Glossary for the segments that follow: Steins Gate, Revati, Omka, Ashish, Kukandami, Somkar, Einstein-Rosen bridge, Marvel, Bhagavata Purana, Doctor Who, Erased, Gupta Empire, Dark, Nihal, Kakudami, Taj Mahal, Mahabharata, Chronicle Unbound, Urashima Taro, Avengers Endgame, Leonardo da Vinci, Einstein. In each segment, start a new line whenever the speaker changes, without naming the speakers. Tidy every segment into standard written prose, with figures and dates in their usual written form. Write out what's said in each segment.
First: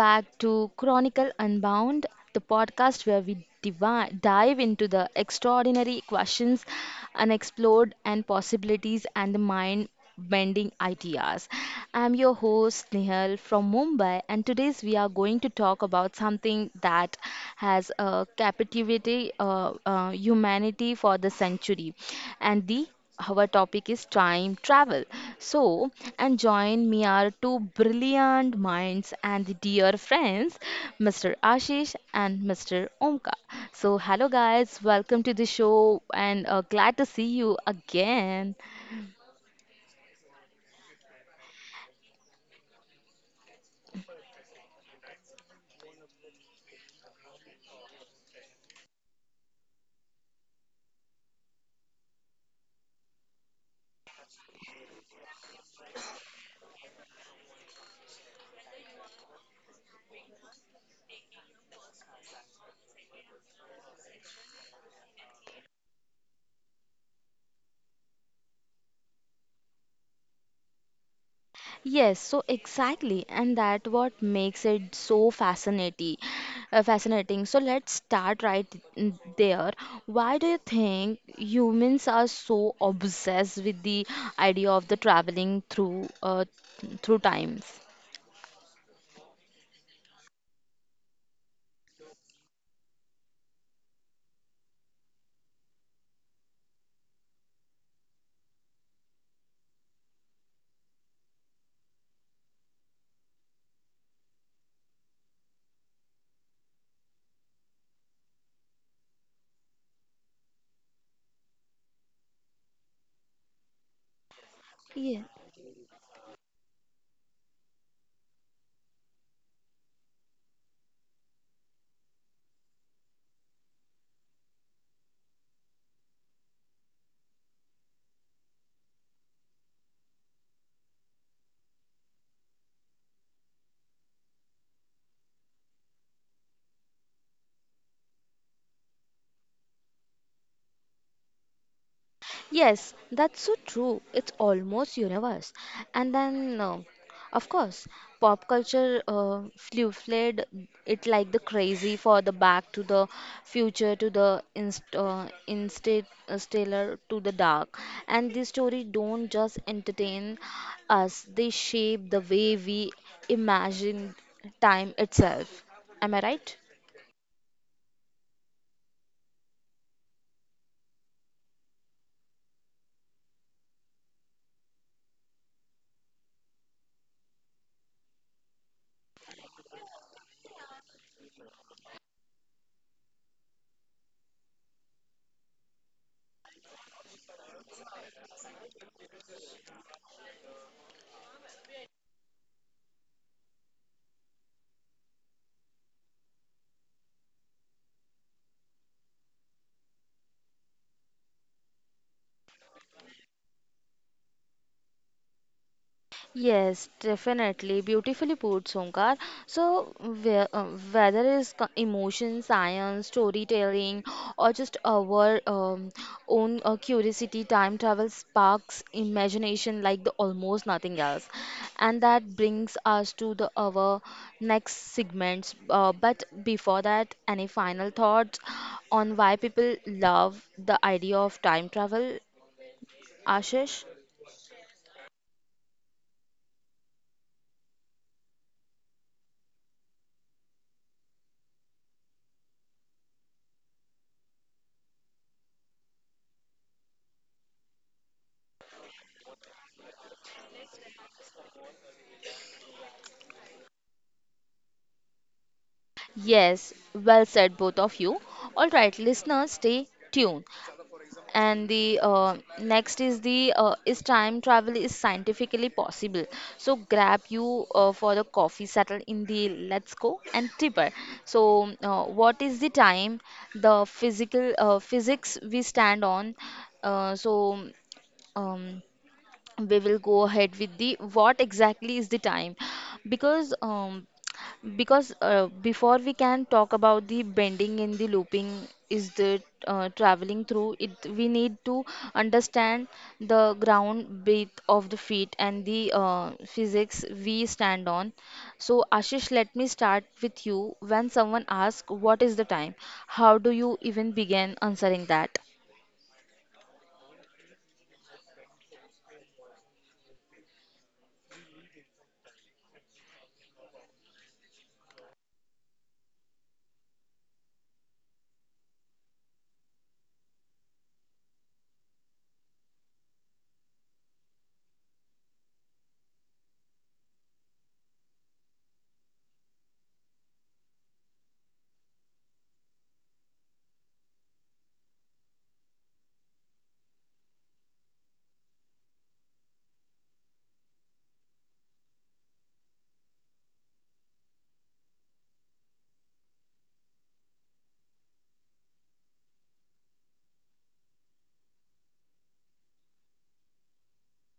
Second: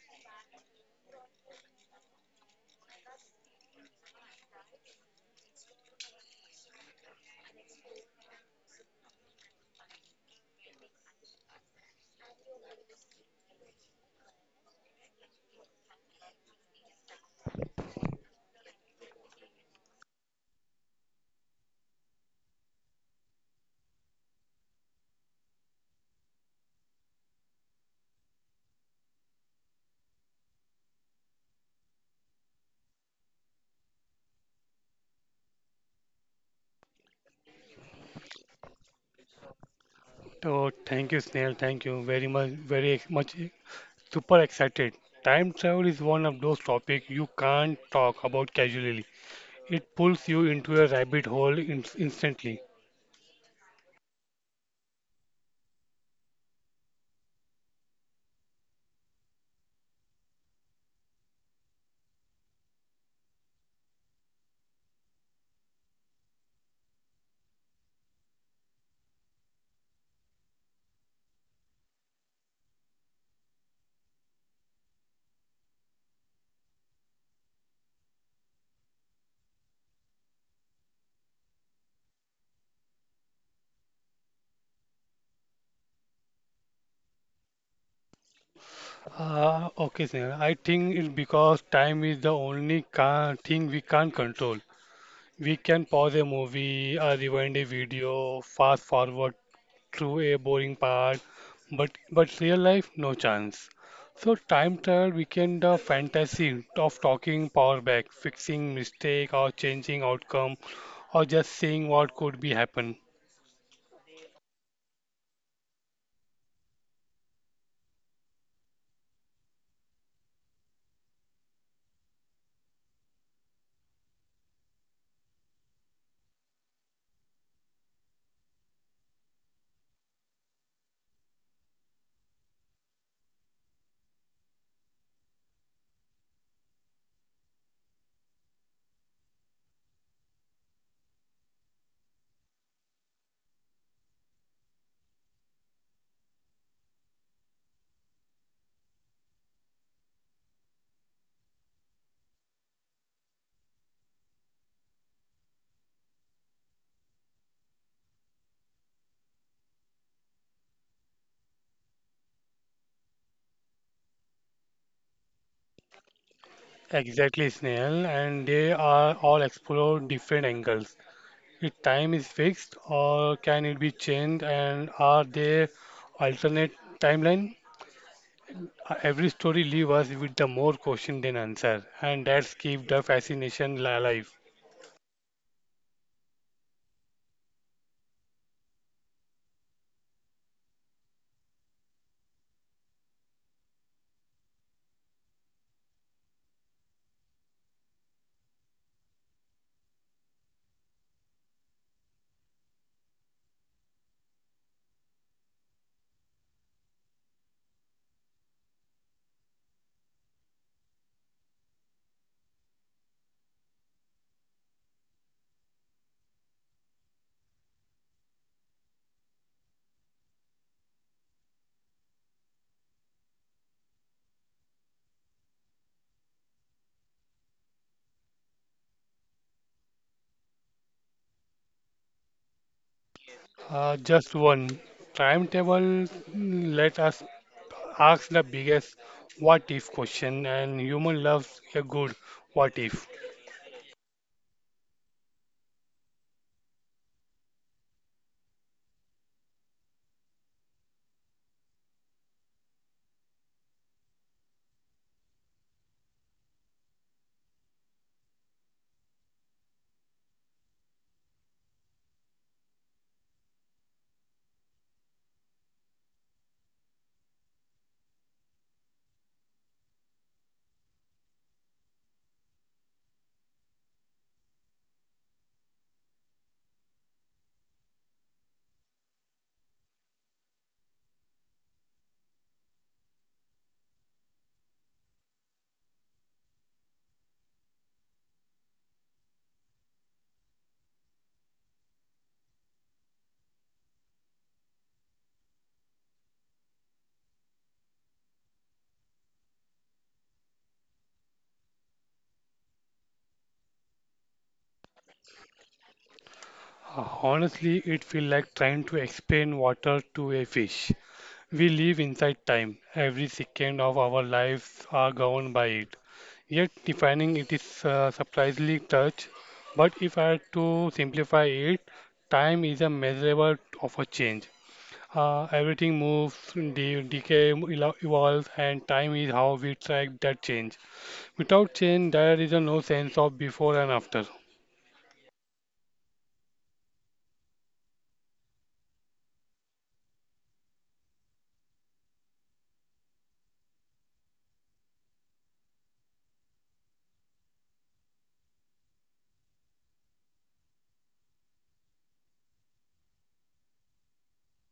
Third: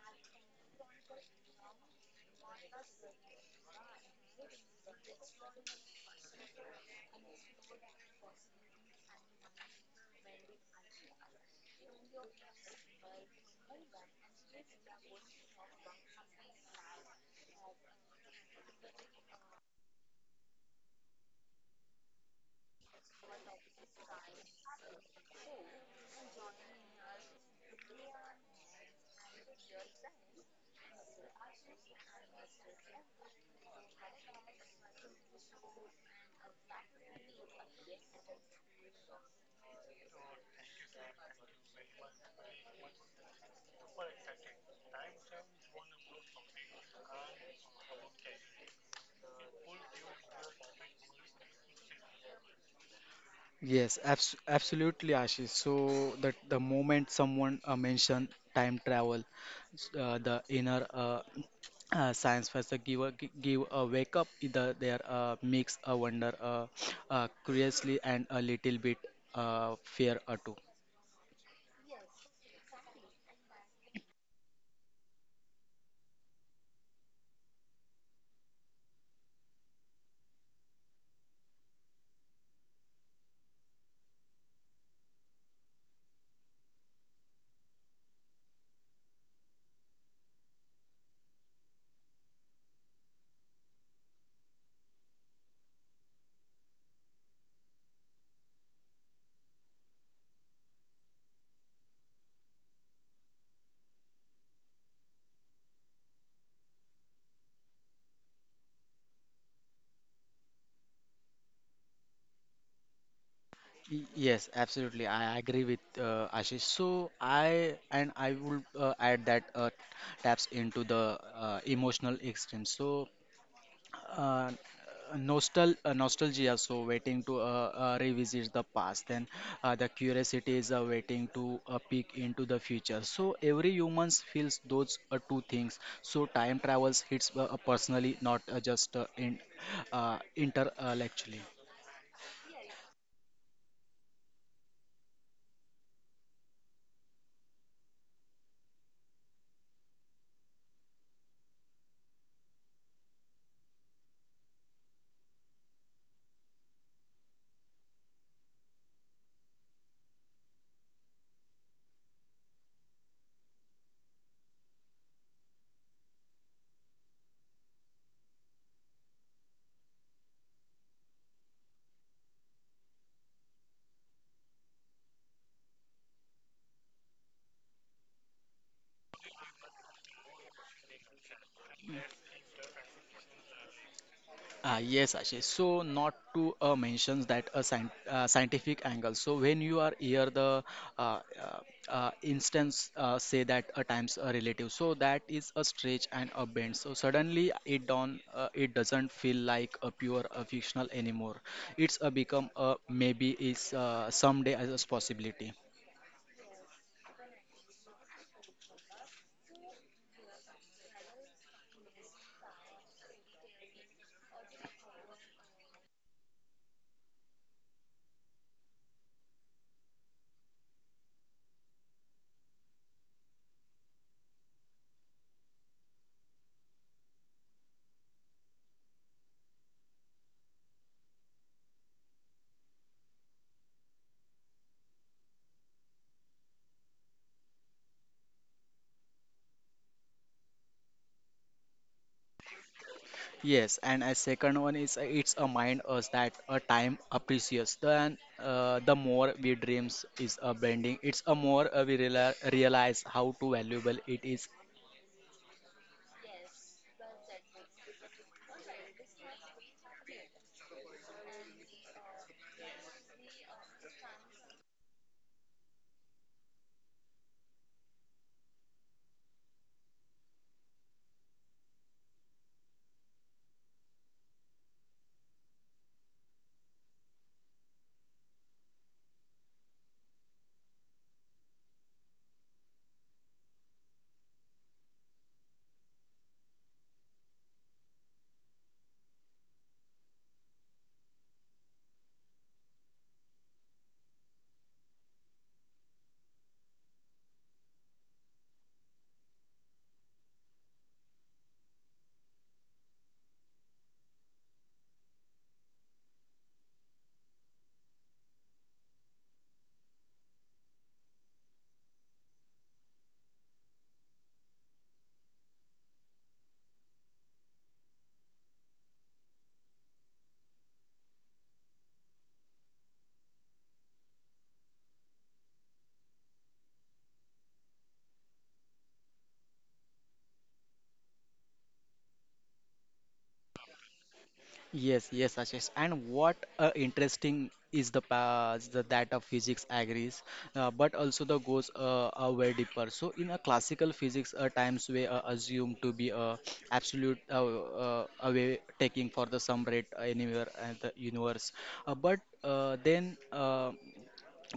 back to Chronicle Unbound, the podcast where we dive into the extraordinary questions, unexplored, and possibilities, and the mind bending ideas. I'm your host, Nihal from Mumbai, and today's we are going to talk about something that has captivated humanity for the century and the our topic is time travel. So, and join me are two brilliant minds and dear friends, Mr. Ashish and Mr. Omka. So, hello guys, welcome to the show and glad to see you again.
Oh, thank you, Snail. Thank you very much. Very ex- much e- Super excited. Time travel is one of those topics you can't talk about casually. It pulls you into a rabbit hole in instantly.
Absolutely, Ashish. So that the moment someone mentioned time travel, the inner science faster give a, give a wake up either their makes a wonder curiously and a little bit fear too.
Yes, so exactly, and that what makes it so fascinating. Fascinating. So let's start right there. Why do you think humans are so obsessed with the idea of the traveling through through times?
Okay, Snail. I think it's because time is the only ca thing we can't control. We can pause a movie, rewind a video, fast forward True, a boring part, but real life, no chance. So time travel became the fantasy of talking power back, fixing mistake or changing outcome, or just seeing what could be happen.
Yes, absolutely.
Yeah.
I agree with Ashish. I would add that taps into the emotional extreme. So uh, nostalgia so waiting to revisit the past then the curiosity is waiting to peek into the future. So every humans feels those two things, so time travels hits personally, not just in intellectually.
Yes, that's so true. It's almost universe. And then, of course, pop culture flew fled it like the crazy for the back to the future to the inst instate stellar to the dark. And these stories don't just entertain us; they shape the way we imagine time itself. Am I right?
Exactly, Snail, and they are all explore different angles. If time is fixed, or can it be changed, and are there alternate timeline? Every story leaves us with the more question than answer, and that's keep the fascination alive.
Yes, Ashish. So, not to mention that a scientific angle. So, when you are here, the uh, uh, instance say that a times a relative. So that is a stretch and a bend. So suddenly it doesn't feel like a pure a fictional anymore. It's a become a maybe is someday as a possibility.
Yes, definitely. Beautifully put, Somkar. So, whether it's emotion, science, storytelling, or just our own curiosity, time travel sparks imagination like the almost nothing else. And that brings us to the our next segments. But before that, any final thoughts on why people love the idea of time travel, Ashish?
Just one. Timetable, mm, let us ask the biggest what if question, and human loves a good what if.
Yes, and a second one is it's a mind us that a time appreciates, precious. Then the more we dreams is a bending. It's a more we realize how to valuable it is.
Yes, well said, both of you. All right, listeners, stay tuned. And the next is the is time travel is scientifically possible. So grab you for the coffee, settle in the let's go and tipper. So what is the time? The physical physics we stand on. Uh, so um, we will go ahead with the what exactly is the time because um because before we can talk about the bending and the looping is the traveling through it we need to understand the ground beat of the feet and the physics we stand on. So Ashish, let me start with you. When someone asks what is the time, how do you even begin answering that?
Honestly, it feels like trying to explain water to a fish. We live inside time. Every second of our lives are governed by it. Yet defining it is surprisingly touch. But if I had to simplify it, time is a measurable of a change. Everything moves, evolves, and time is how we track that change. Without change, there is a no sense of before and after.
Yes, yes, Ashish. And what interesting is the past the, that of physics agrees, but also the goes way deeper. So in a classical physics, times we assume to be a absolute away taking for the sum rate anywhere in the universe, but then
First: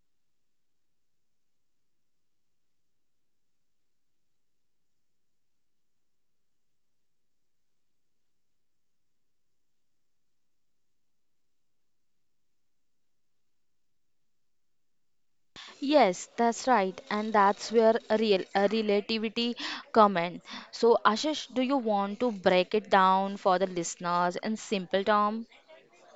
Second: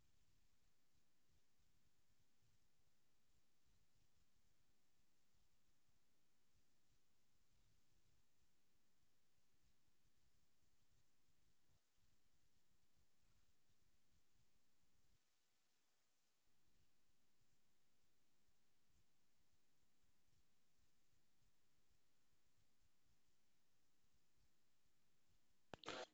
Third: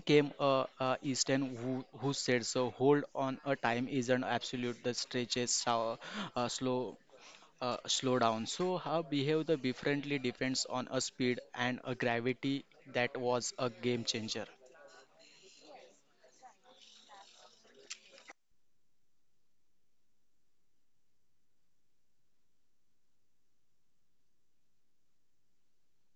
came Easton who said so. Hold on, a time isn't absolute. The stretches uh, slow slow down. So, how behave the differently depends on a speed and a gravity. That was a game changer.
Yes, that's right, and that's where a real a relativity come in. So, Ashish, do you want to break it down for the listeners in simple term?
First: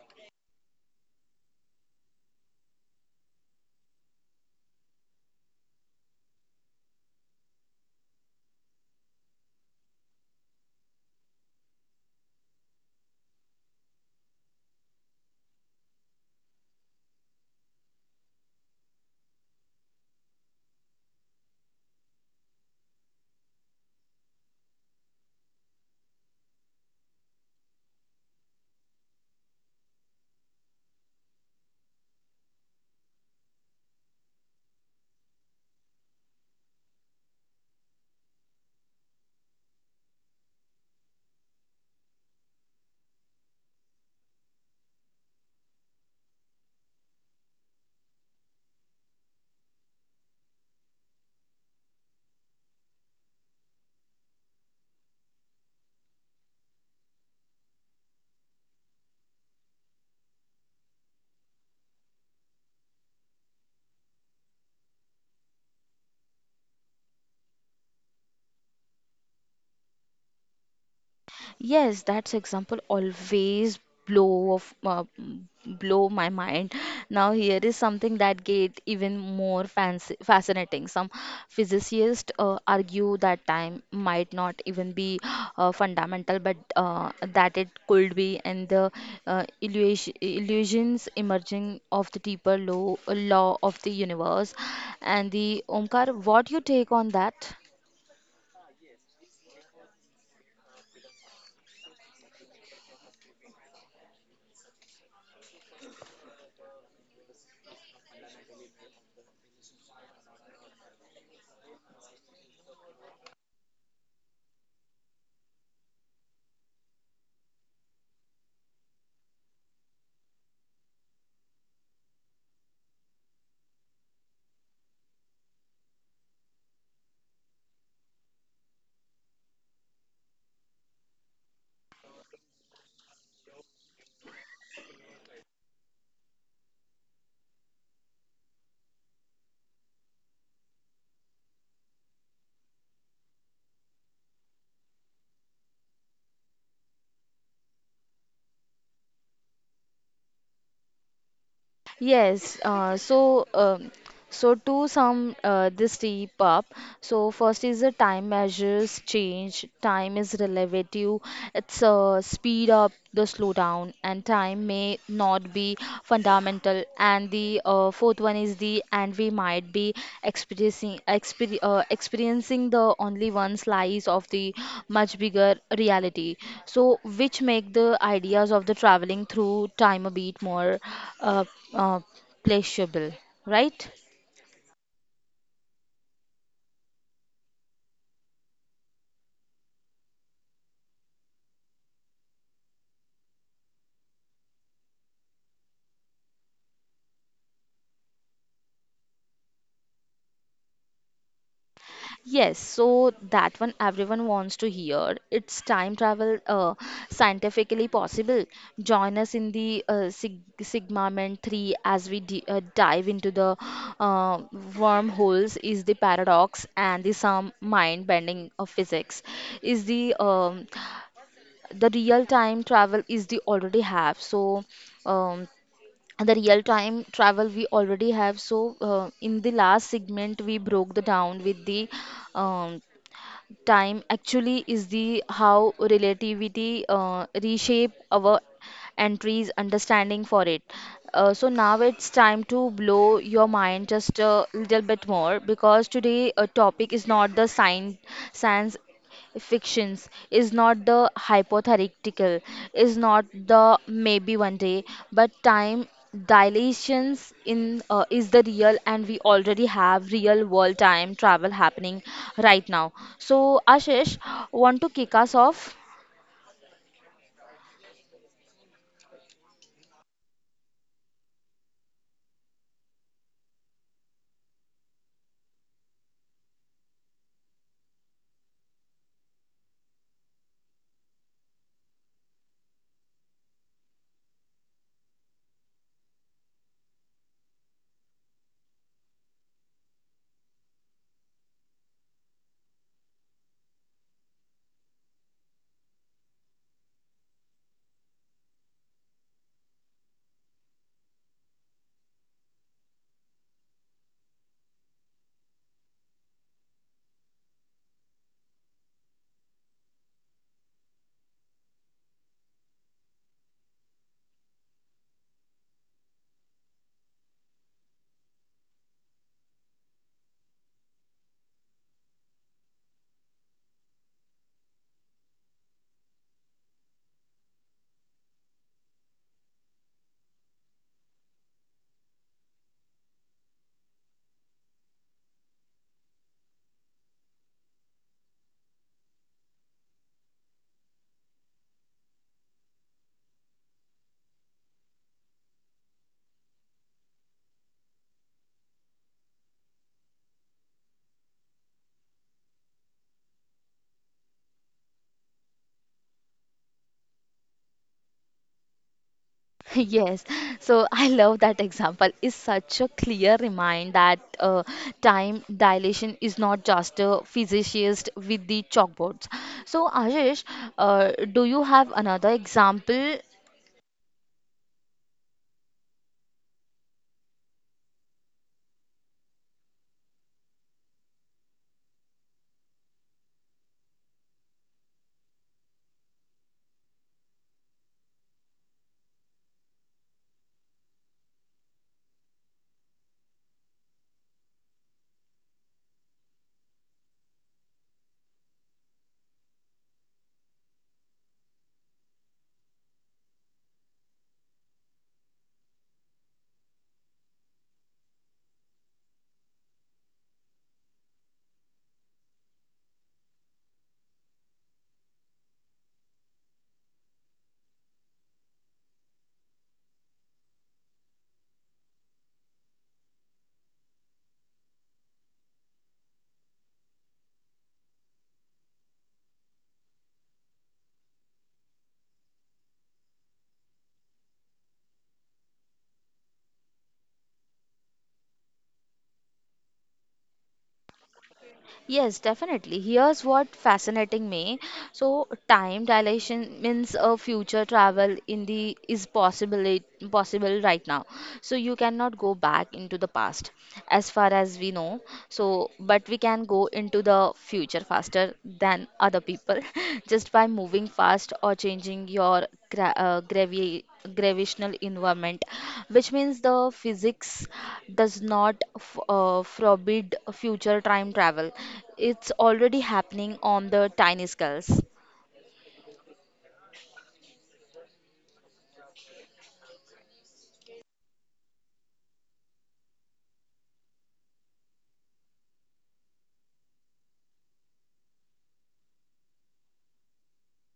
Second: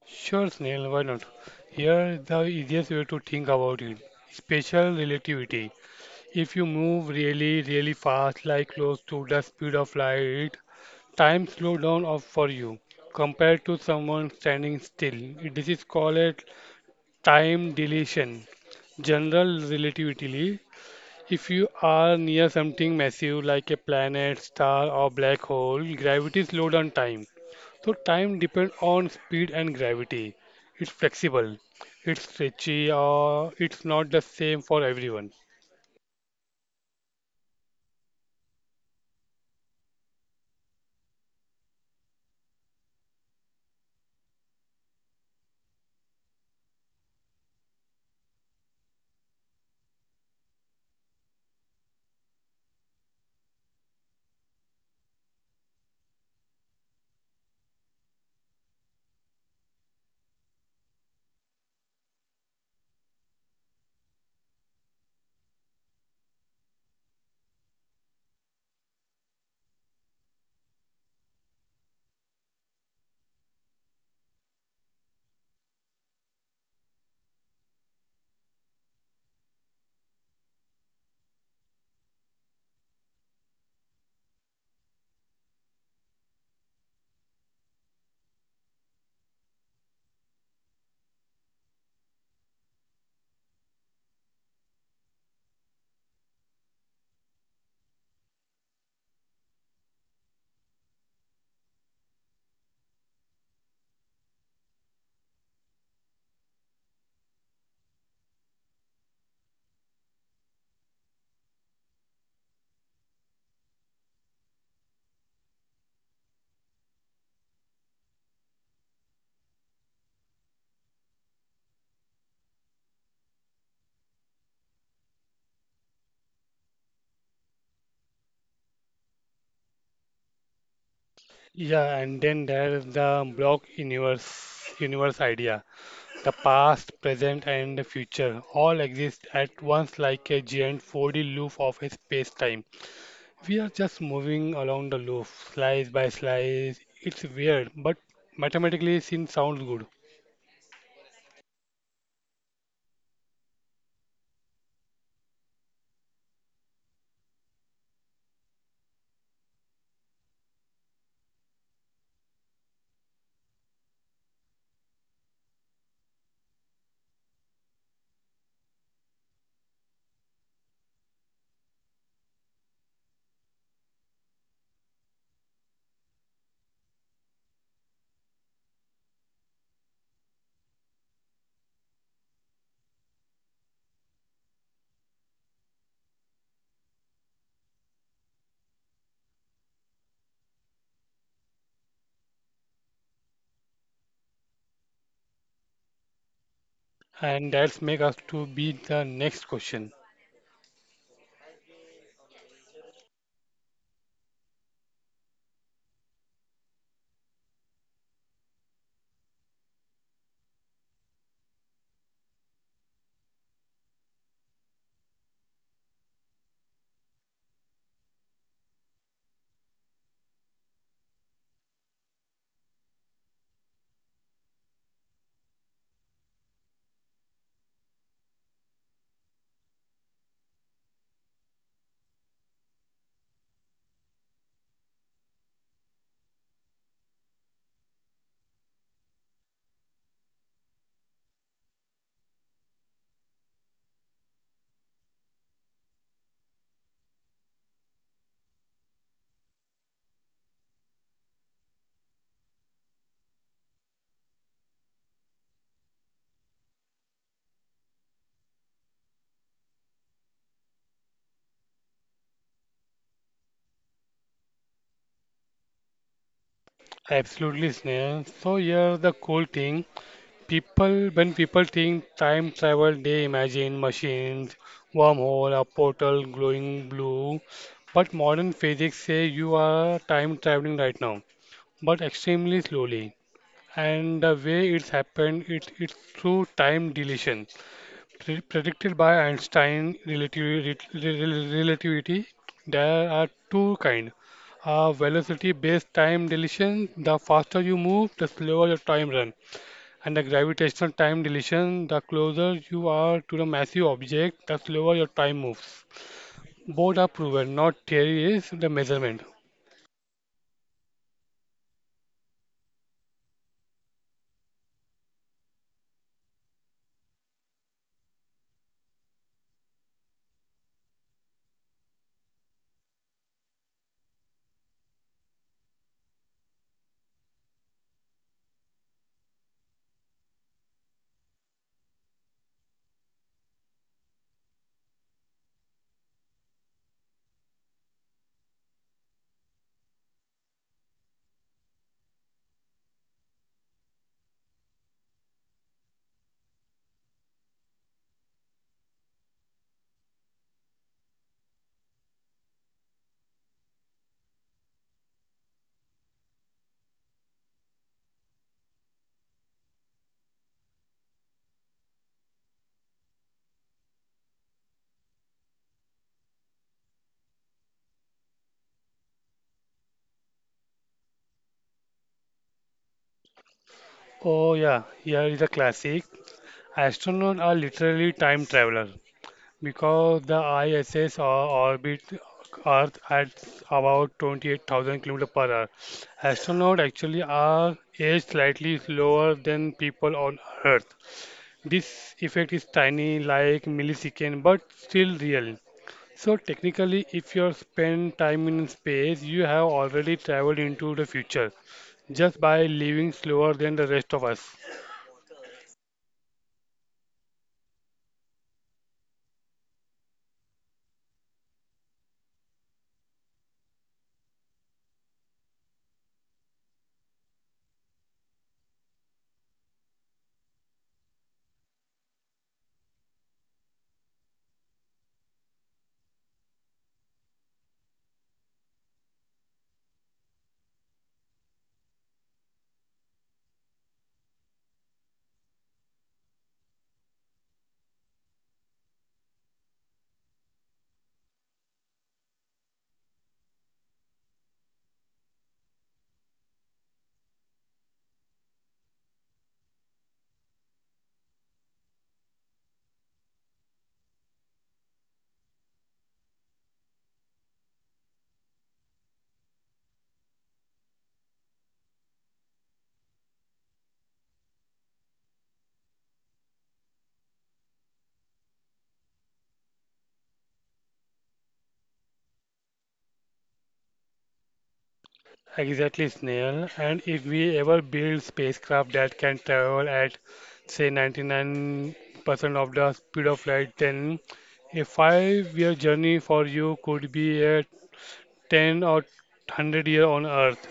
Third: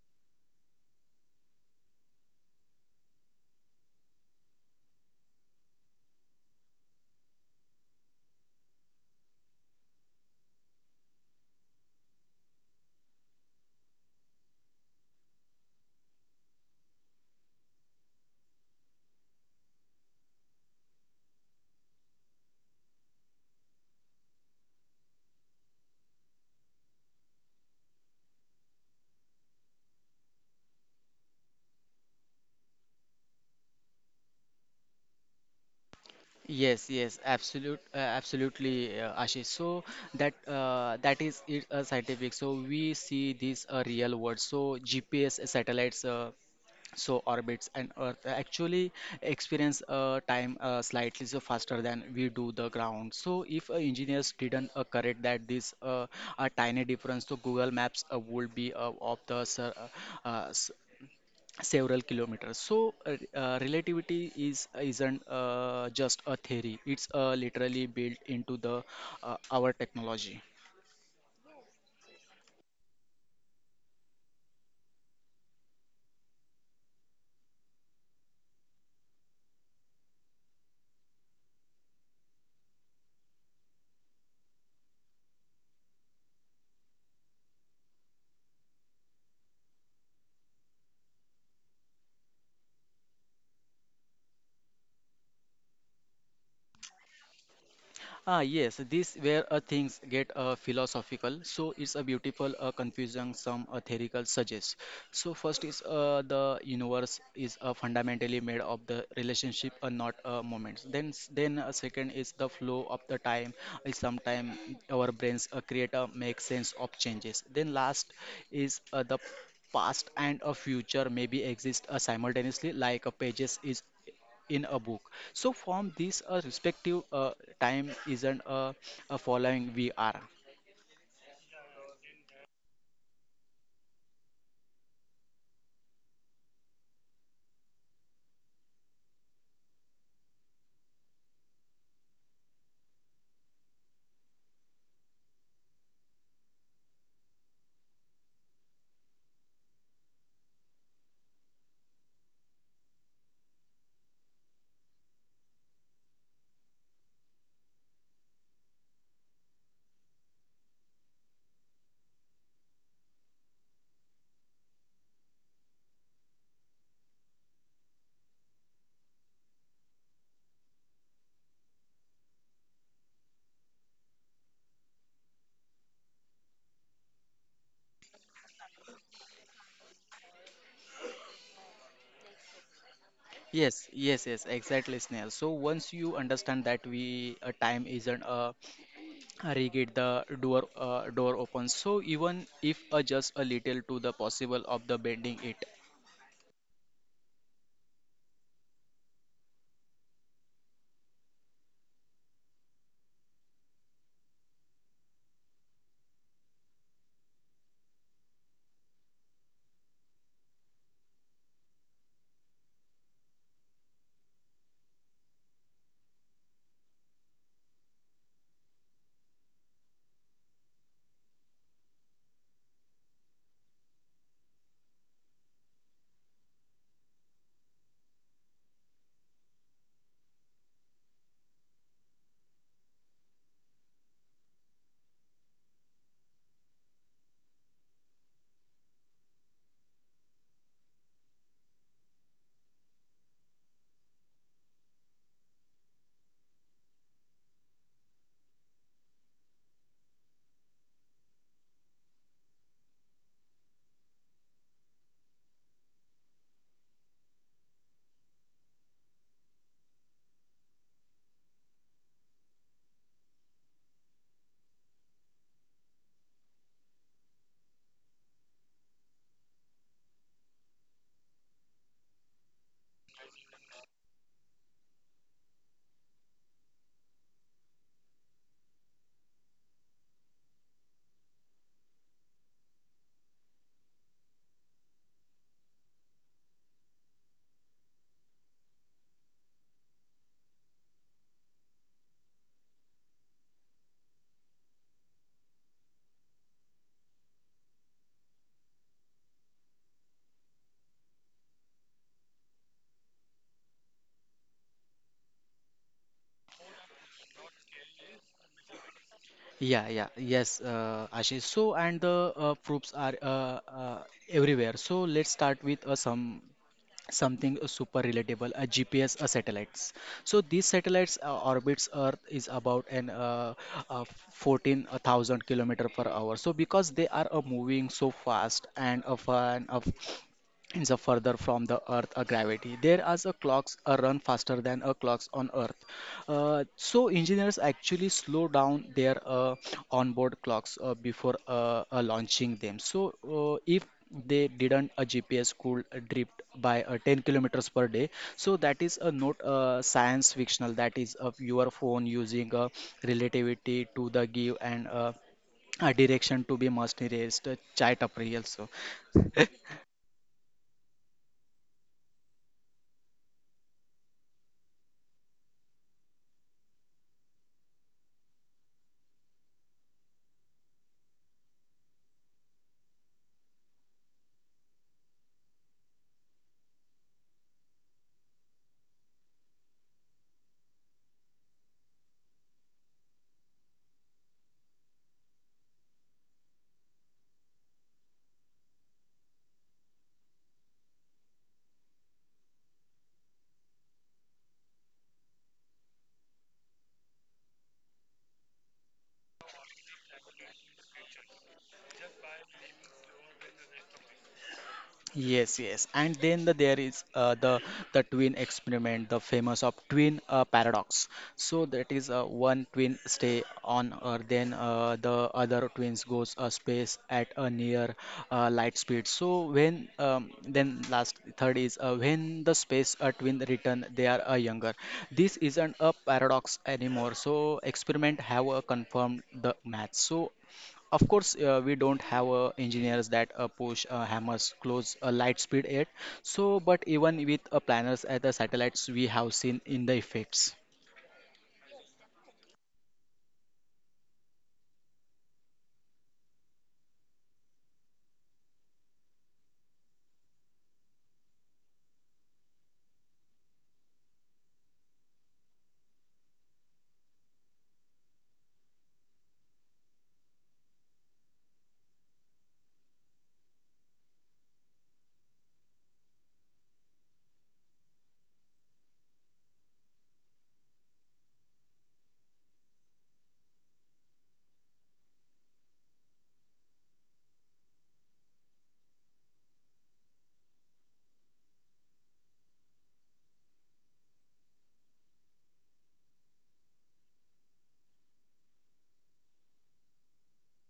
Sure, Snail, why not? Here is the easiest way to think about it. Special relativity. If you move really, really fast, like close to the speed of light, time slow down off for you compared to someone standing still. This is called a time dilation. General relativity. If you are near something massive like a planet, star, or black hole, gravity slows down time. So time depends on speed and gravity. It's flexible, it's stretchy, or it's not the same for everyone.
Absolutely, Ashish. So that that is it, scientific. So we see this real world. So GPS satellites so orbits and earth actually experience time slightly so faster than we do the ground. So if engineers didn't correct that, this a tiny difference to Google Maps would be of the ser- s- several kilometers. So relativity is isn't just a theory, it's literally built into the our technology.
Yes, that's example always blow of uh, m- blow my mind. Now here is something that get even more fancy, fascinating. Some physicists argue that time might not even be fundamental, but that it could be, and the illusions emerging of the deeper law of the universe. And the Omkar, what you take on that?
Ah, yes, this where things get philosophical. So it's a beautiful confusion some theoretical suggests. So first is the universe is fundamentally made of the relationship and not moments. Then second is the flow of the time. Is sometime our brains create a make sense of changes. Then last is the past and a future maybe exist simultaneously like a pages is in a book. So from this perspective, time isn't a following we are.
Yeah, and then there's the block universe idea. The past, present, and the future all exist at once like a giant 4D loop of a space-time. We are just moving along the loop, slice by slice. It's weird, but mathematically sin sounds good.
Yes. So to sum this deep up, so first is the time measures change. Time is relative. It's a speed up, the slowdown, and time may not be fundamental. And the fourth one is the and we might be experiencing the only one slice of the much bigger reality. So which make the ideas of the traveling through time a bit more uh, uh, pleasurable, right?
Yes, yes, yes, exactly, Snail. So once you understand that we time isn't a rigid, the door opens. So even if just a little to the possible of the bending it.
And that's make us to beat the next question.
Yes, so that one everyone wants to hear. It's time travel scientifically possible. Join us in the Sig Sigma 3 as we di dive into the uh, wormholes is the paradox and the some mind bending of physics is the real time travel is the already have. So um, the real time travel we already have. So in the last segment we broke the down with the um, time actually is the how relativity reshape our entries understanding for it. So now it's time to blow your mind just a little bit more, because today a topic is not the science fictions, is not the hypothetical, is not the maybe one day, but time dilations in is the real and we already have real world time travel happening right now. So Ashish, want to kick us off?
Absolutely, Sneha. So here the cool thing. When people think time travel, they imagine machines, wormhole, a portal glowing blue. But modern physics say you are time traveling right now, but extremely slowly. And the way it's happened, it's through time deletion. Predicted by Einstein relativity, there are two kinds. Velocity-based time dilation, the faster you move, the slower your time run. And the gravitational time dilation, the closer you are to the massive object, the slower your time moves. Both are proven, not theory is the measurement.
Yeah, yes, Ashish. So and the proofs are everywhere. So let's start with something super relatable, a GPS a satellites. So these satellites orbits earth is about an uh, 14,000 kilometer per hour. So because they are moving so fast and of an of is a further from the earth a gravity, there as a clocks a run faster than a clocks on earth. So engineers actually slow down their onboard clocks before launching them. So if they didn't, a GPS could drift by 10 kilometers per day. So that is a not science fictional, that is of your phone using a relativity to the give and a direction to be must erased chart up also.
Yes, so I love that example. It's such a clear reminder that time dilation is not just a physicist with the chalkboards. So, Ashish, do you have another example?
Oh yeah, here is a classic. Astronauts are literally time travelers. Because the ISS orbits Earth at about 28,000 km per hour, astronauts actually are aged slightly slower than people on Earth. This effect is tiny, like millisecond, but still real. So technically, if you spend time in space, you have already traveled into the future just by living slower than the rest of us.
Yes, yes. And then the, there is the twin experiment, the famous of twin paradox. So that is one twin stay on Earth, then the other twins goes space at a near light speed. So when then last third is when the space twin return, they are younger. This isn't a paradox anymore. So experiment have confirmed the math. So of course, we don't have engineers that push hammers close light speed yet. So, but even with planners at the satellites, we have seen in the effects.
Yes, definitely. Here's what fascinating me. So, time dilation means a future travel in the is possible right now. So you cannot go back into the past, as far as we know. So but we can go into the future faster than other people just by moving fast or changing your gravitational environment, which means the physics does not forbid future time travel. It's already happening on the tiny scales.
Exactly, Snail. And if we ever build spacecraft that can travel at, say, 99% of the speed of light, then a five-year journey for you could be a 10 or 100 year on Earth.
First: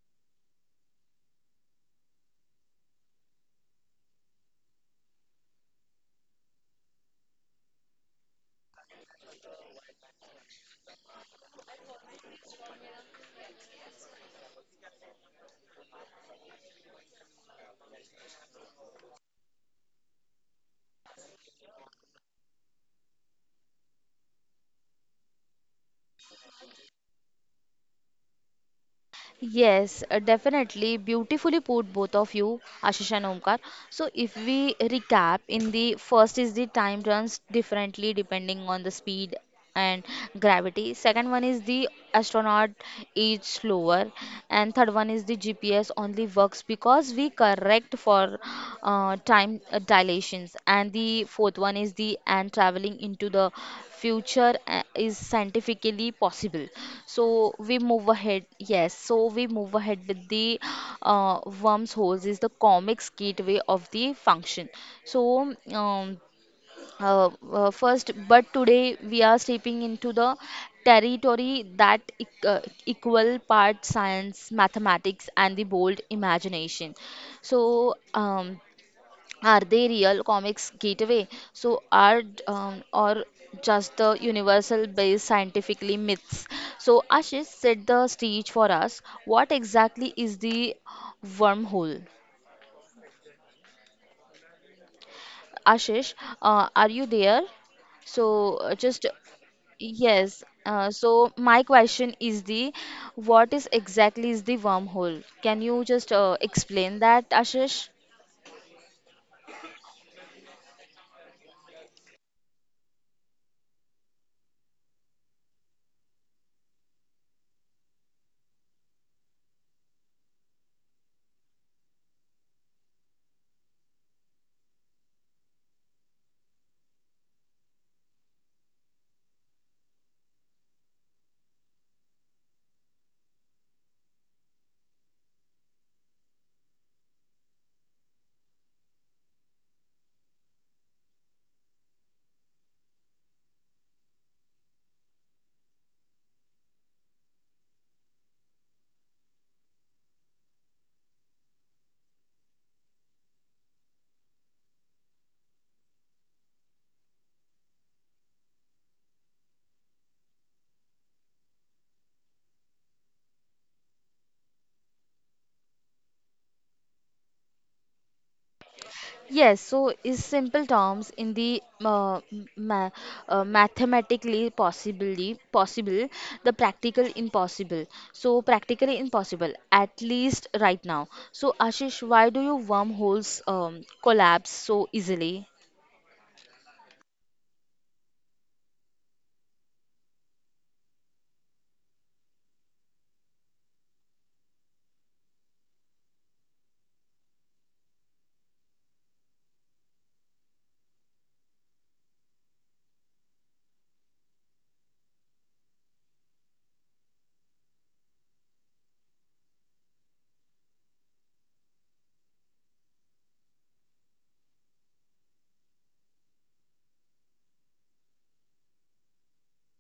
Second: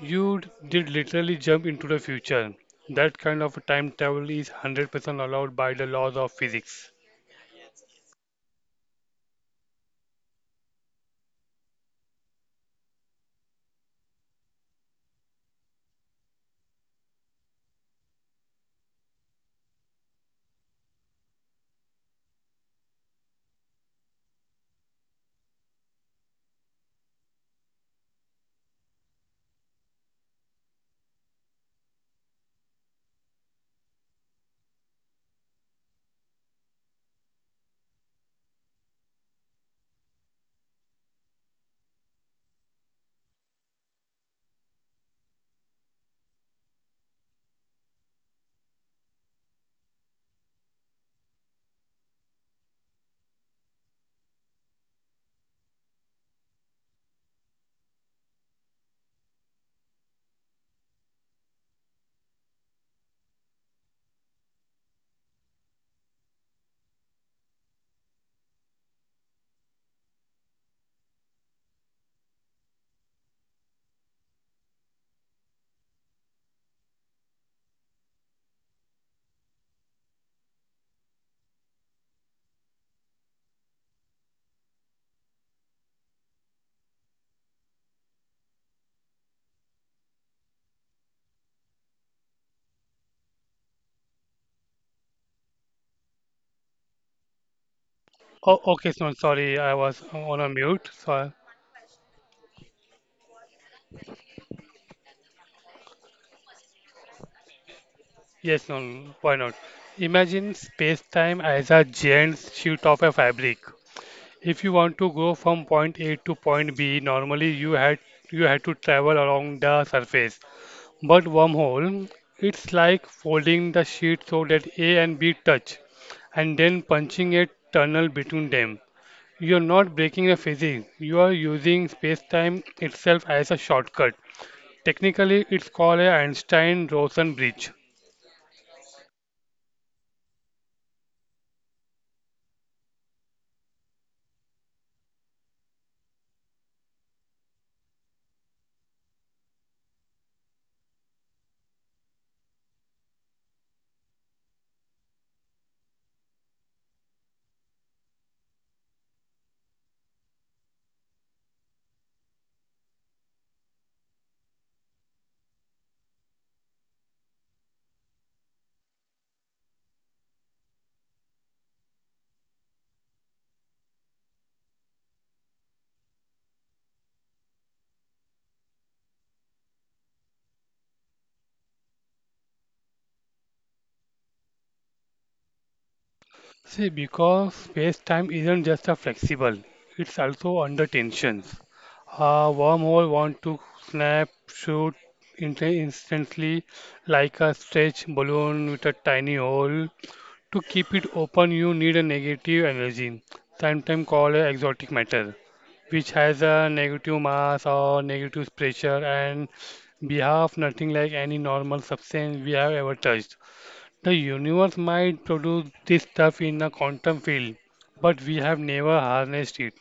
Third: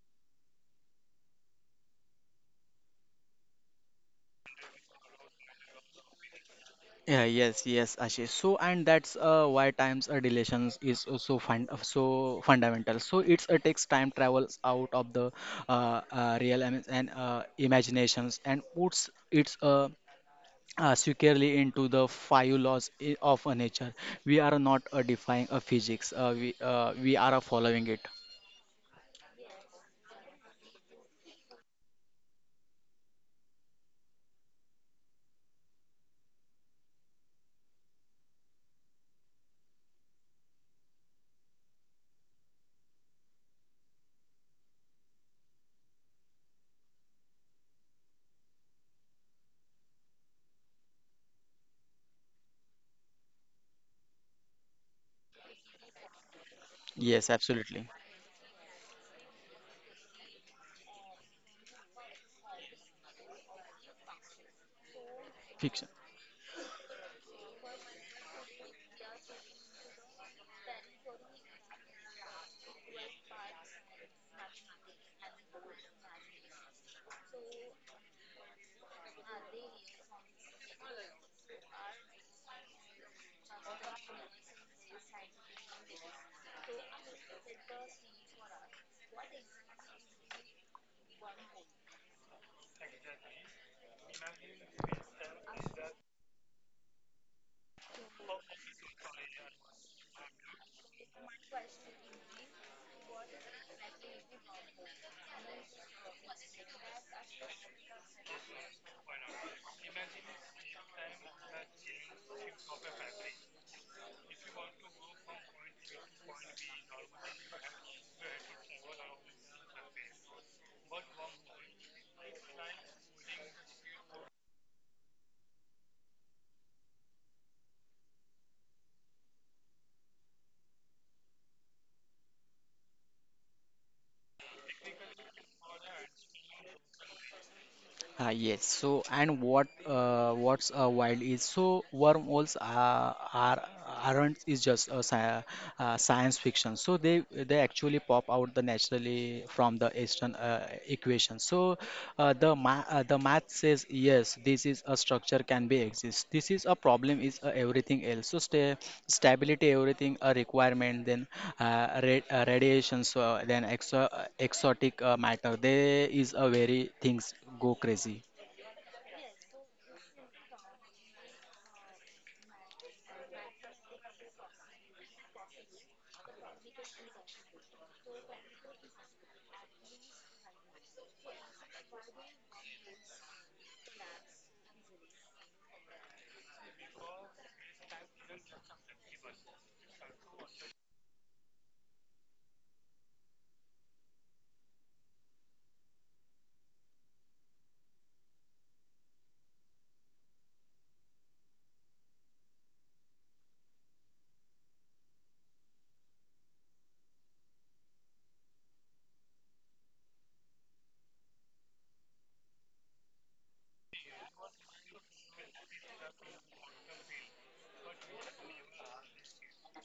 You did literally jump into the future. That kind of time travel is 100% allowed by the laws of physics.
Yeah, yes, Ashish. So, and that's why time's dilations is so fundamental. So, it's takes time travels out of the real im- and imaginations and puts its securely into the five laws of a nature. We are not defying a physics. We are following it.
Yes, definitely. Beautifully put, both of you, Ashish and Omkar. So, if we recap, in the first is the time runs differently depending on the speed and gravity. Second one is the astronaut is slower, and third one is the GPS only works because we correct for time dilations. And the fourth one is the and traveling into the future is scientifically possible.
Yes,
So we
absolutely.
move ahead. Yes, so we move ahead with the wormholes is the comics gateway of the function. So
Fiction.
first, but today we are stepping into the territory that equal part science, mathematics, and the bold imagination. So, are they real comics gateway? So, are or just the universal based scientifically myths? So, Ashish, set the stage for us. What exactly is the wormhole? Ashish, are you there? So
Oh, okay,
just
Snail. Sorry, I was on
yes,
a mute. So.
so my question is the what is exactly is the wormhole? Can you just explain that, Ashish?
Yes, no, no, no, why not? Imagine space-time as a giant sheet of a fabric. If you want to go from point A to point B, normally you had to travel along the surface. But wormhole, it's like folding the sheet so that A and B touch, and then punching a tunnel between them. You're not breaking the physics. You are using space-time itself as a shortcut. Technically, it's called a Einstein-Rosen bridge.
Yes. So and what what's wild is so wormholes are, aren't is just a science fiction. So they actually pop out the naturally from the eastern equation. So the ma the math says yes, this is a structure can be exist. This is a problem is a everything else so stay stability everything a requirement, then radiation, so then exotic matter, there is a very things go crazy.
Yes, so is simple terms in the ma mathematically possibly possible, the practical impossible. So practically impossible, at least right now. So Ashish, why do you wormholes collapse so easily?
See, because space-time isn't just a flexible, it's also under tensions. A wormhole want to snap, shoot instantly like a stretch balloon with a tiny hole. To keep it open, you need a negative energy, sometimes called a exotic matter, which has a negative mass or negative pressure and behave nothing like any normal substance we have ever touched. The universe might produce this stuff in a quantum field, but we have never harnessed it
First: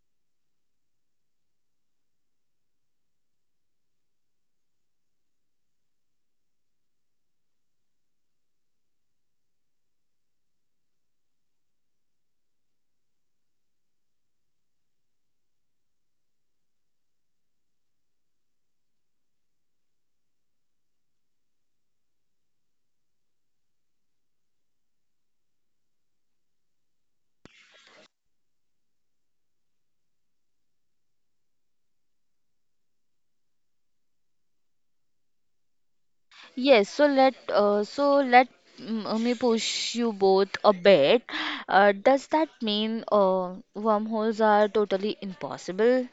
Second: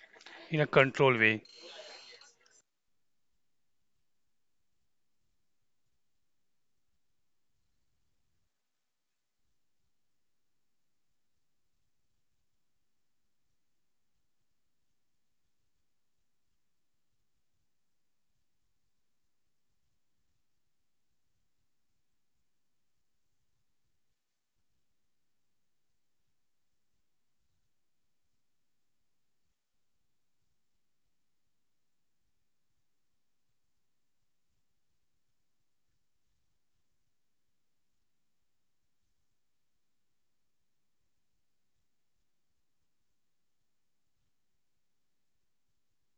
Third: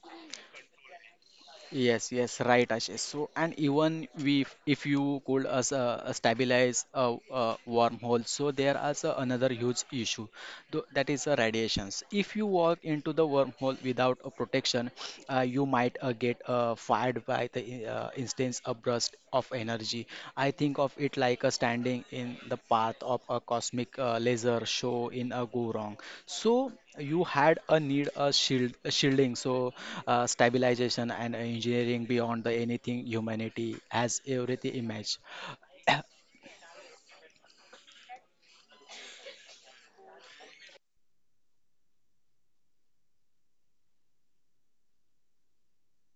in a controlled way.
Yes, yes, right, Ashish. So, and even we, if you could as a stabilize a wormhole, so there is a, another huge issue, that is the radiations. If you walk into the wormhole without a protection, you might get fired by the instance a burst of energy. I think of it like a standing in the path of a cosmic laser show in a go wrong. So you had a need a shielding so stabilization and engineering beyond the anything humanity has everything image.
Yes, so let me push you both a bit. Does that mean wormholes are totally impossible?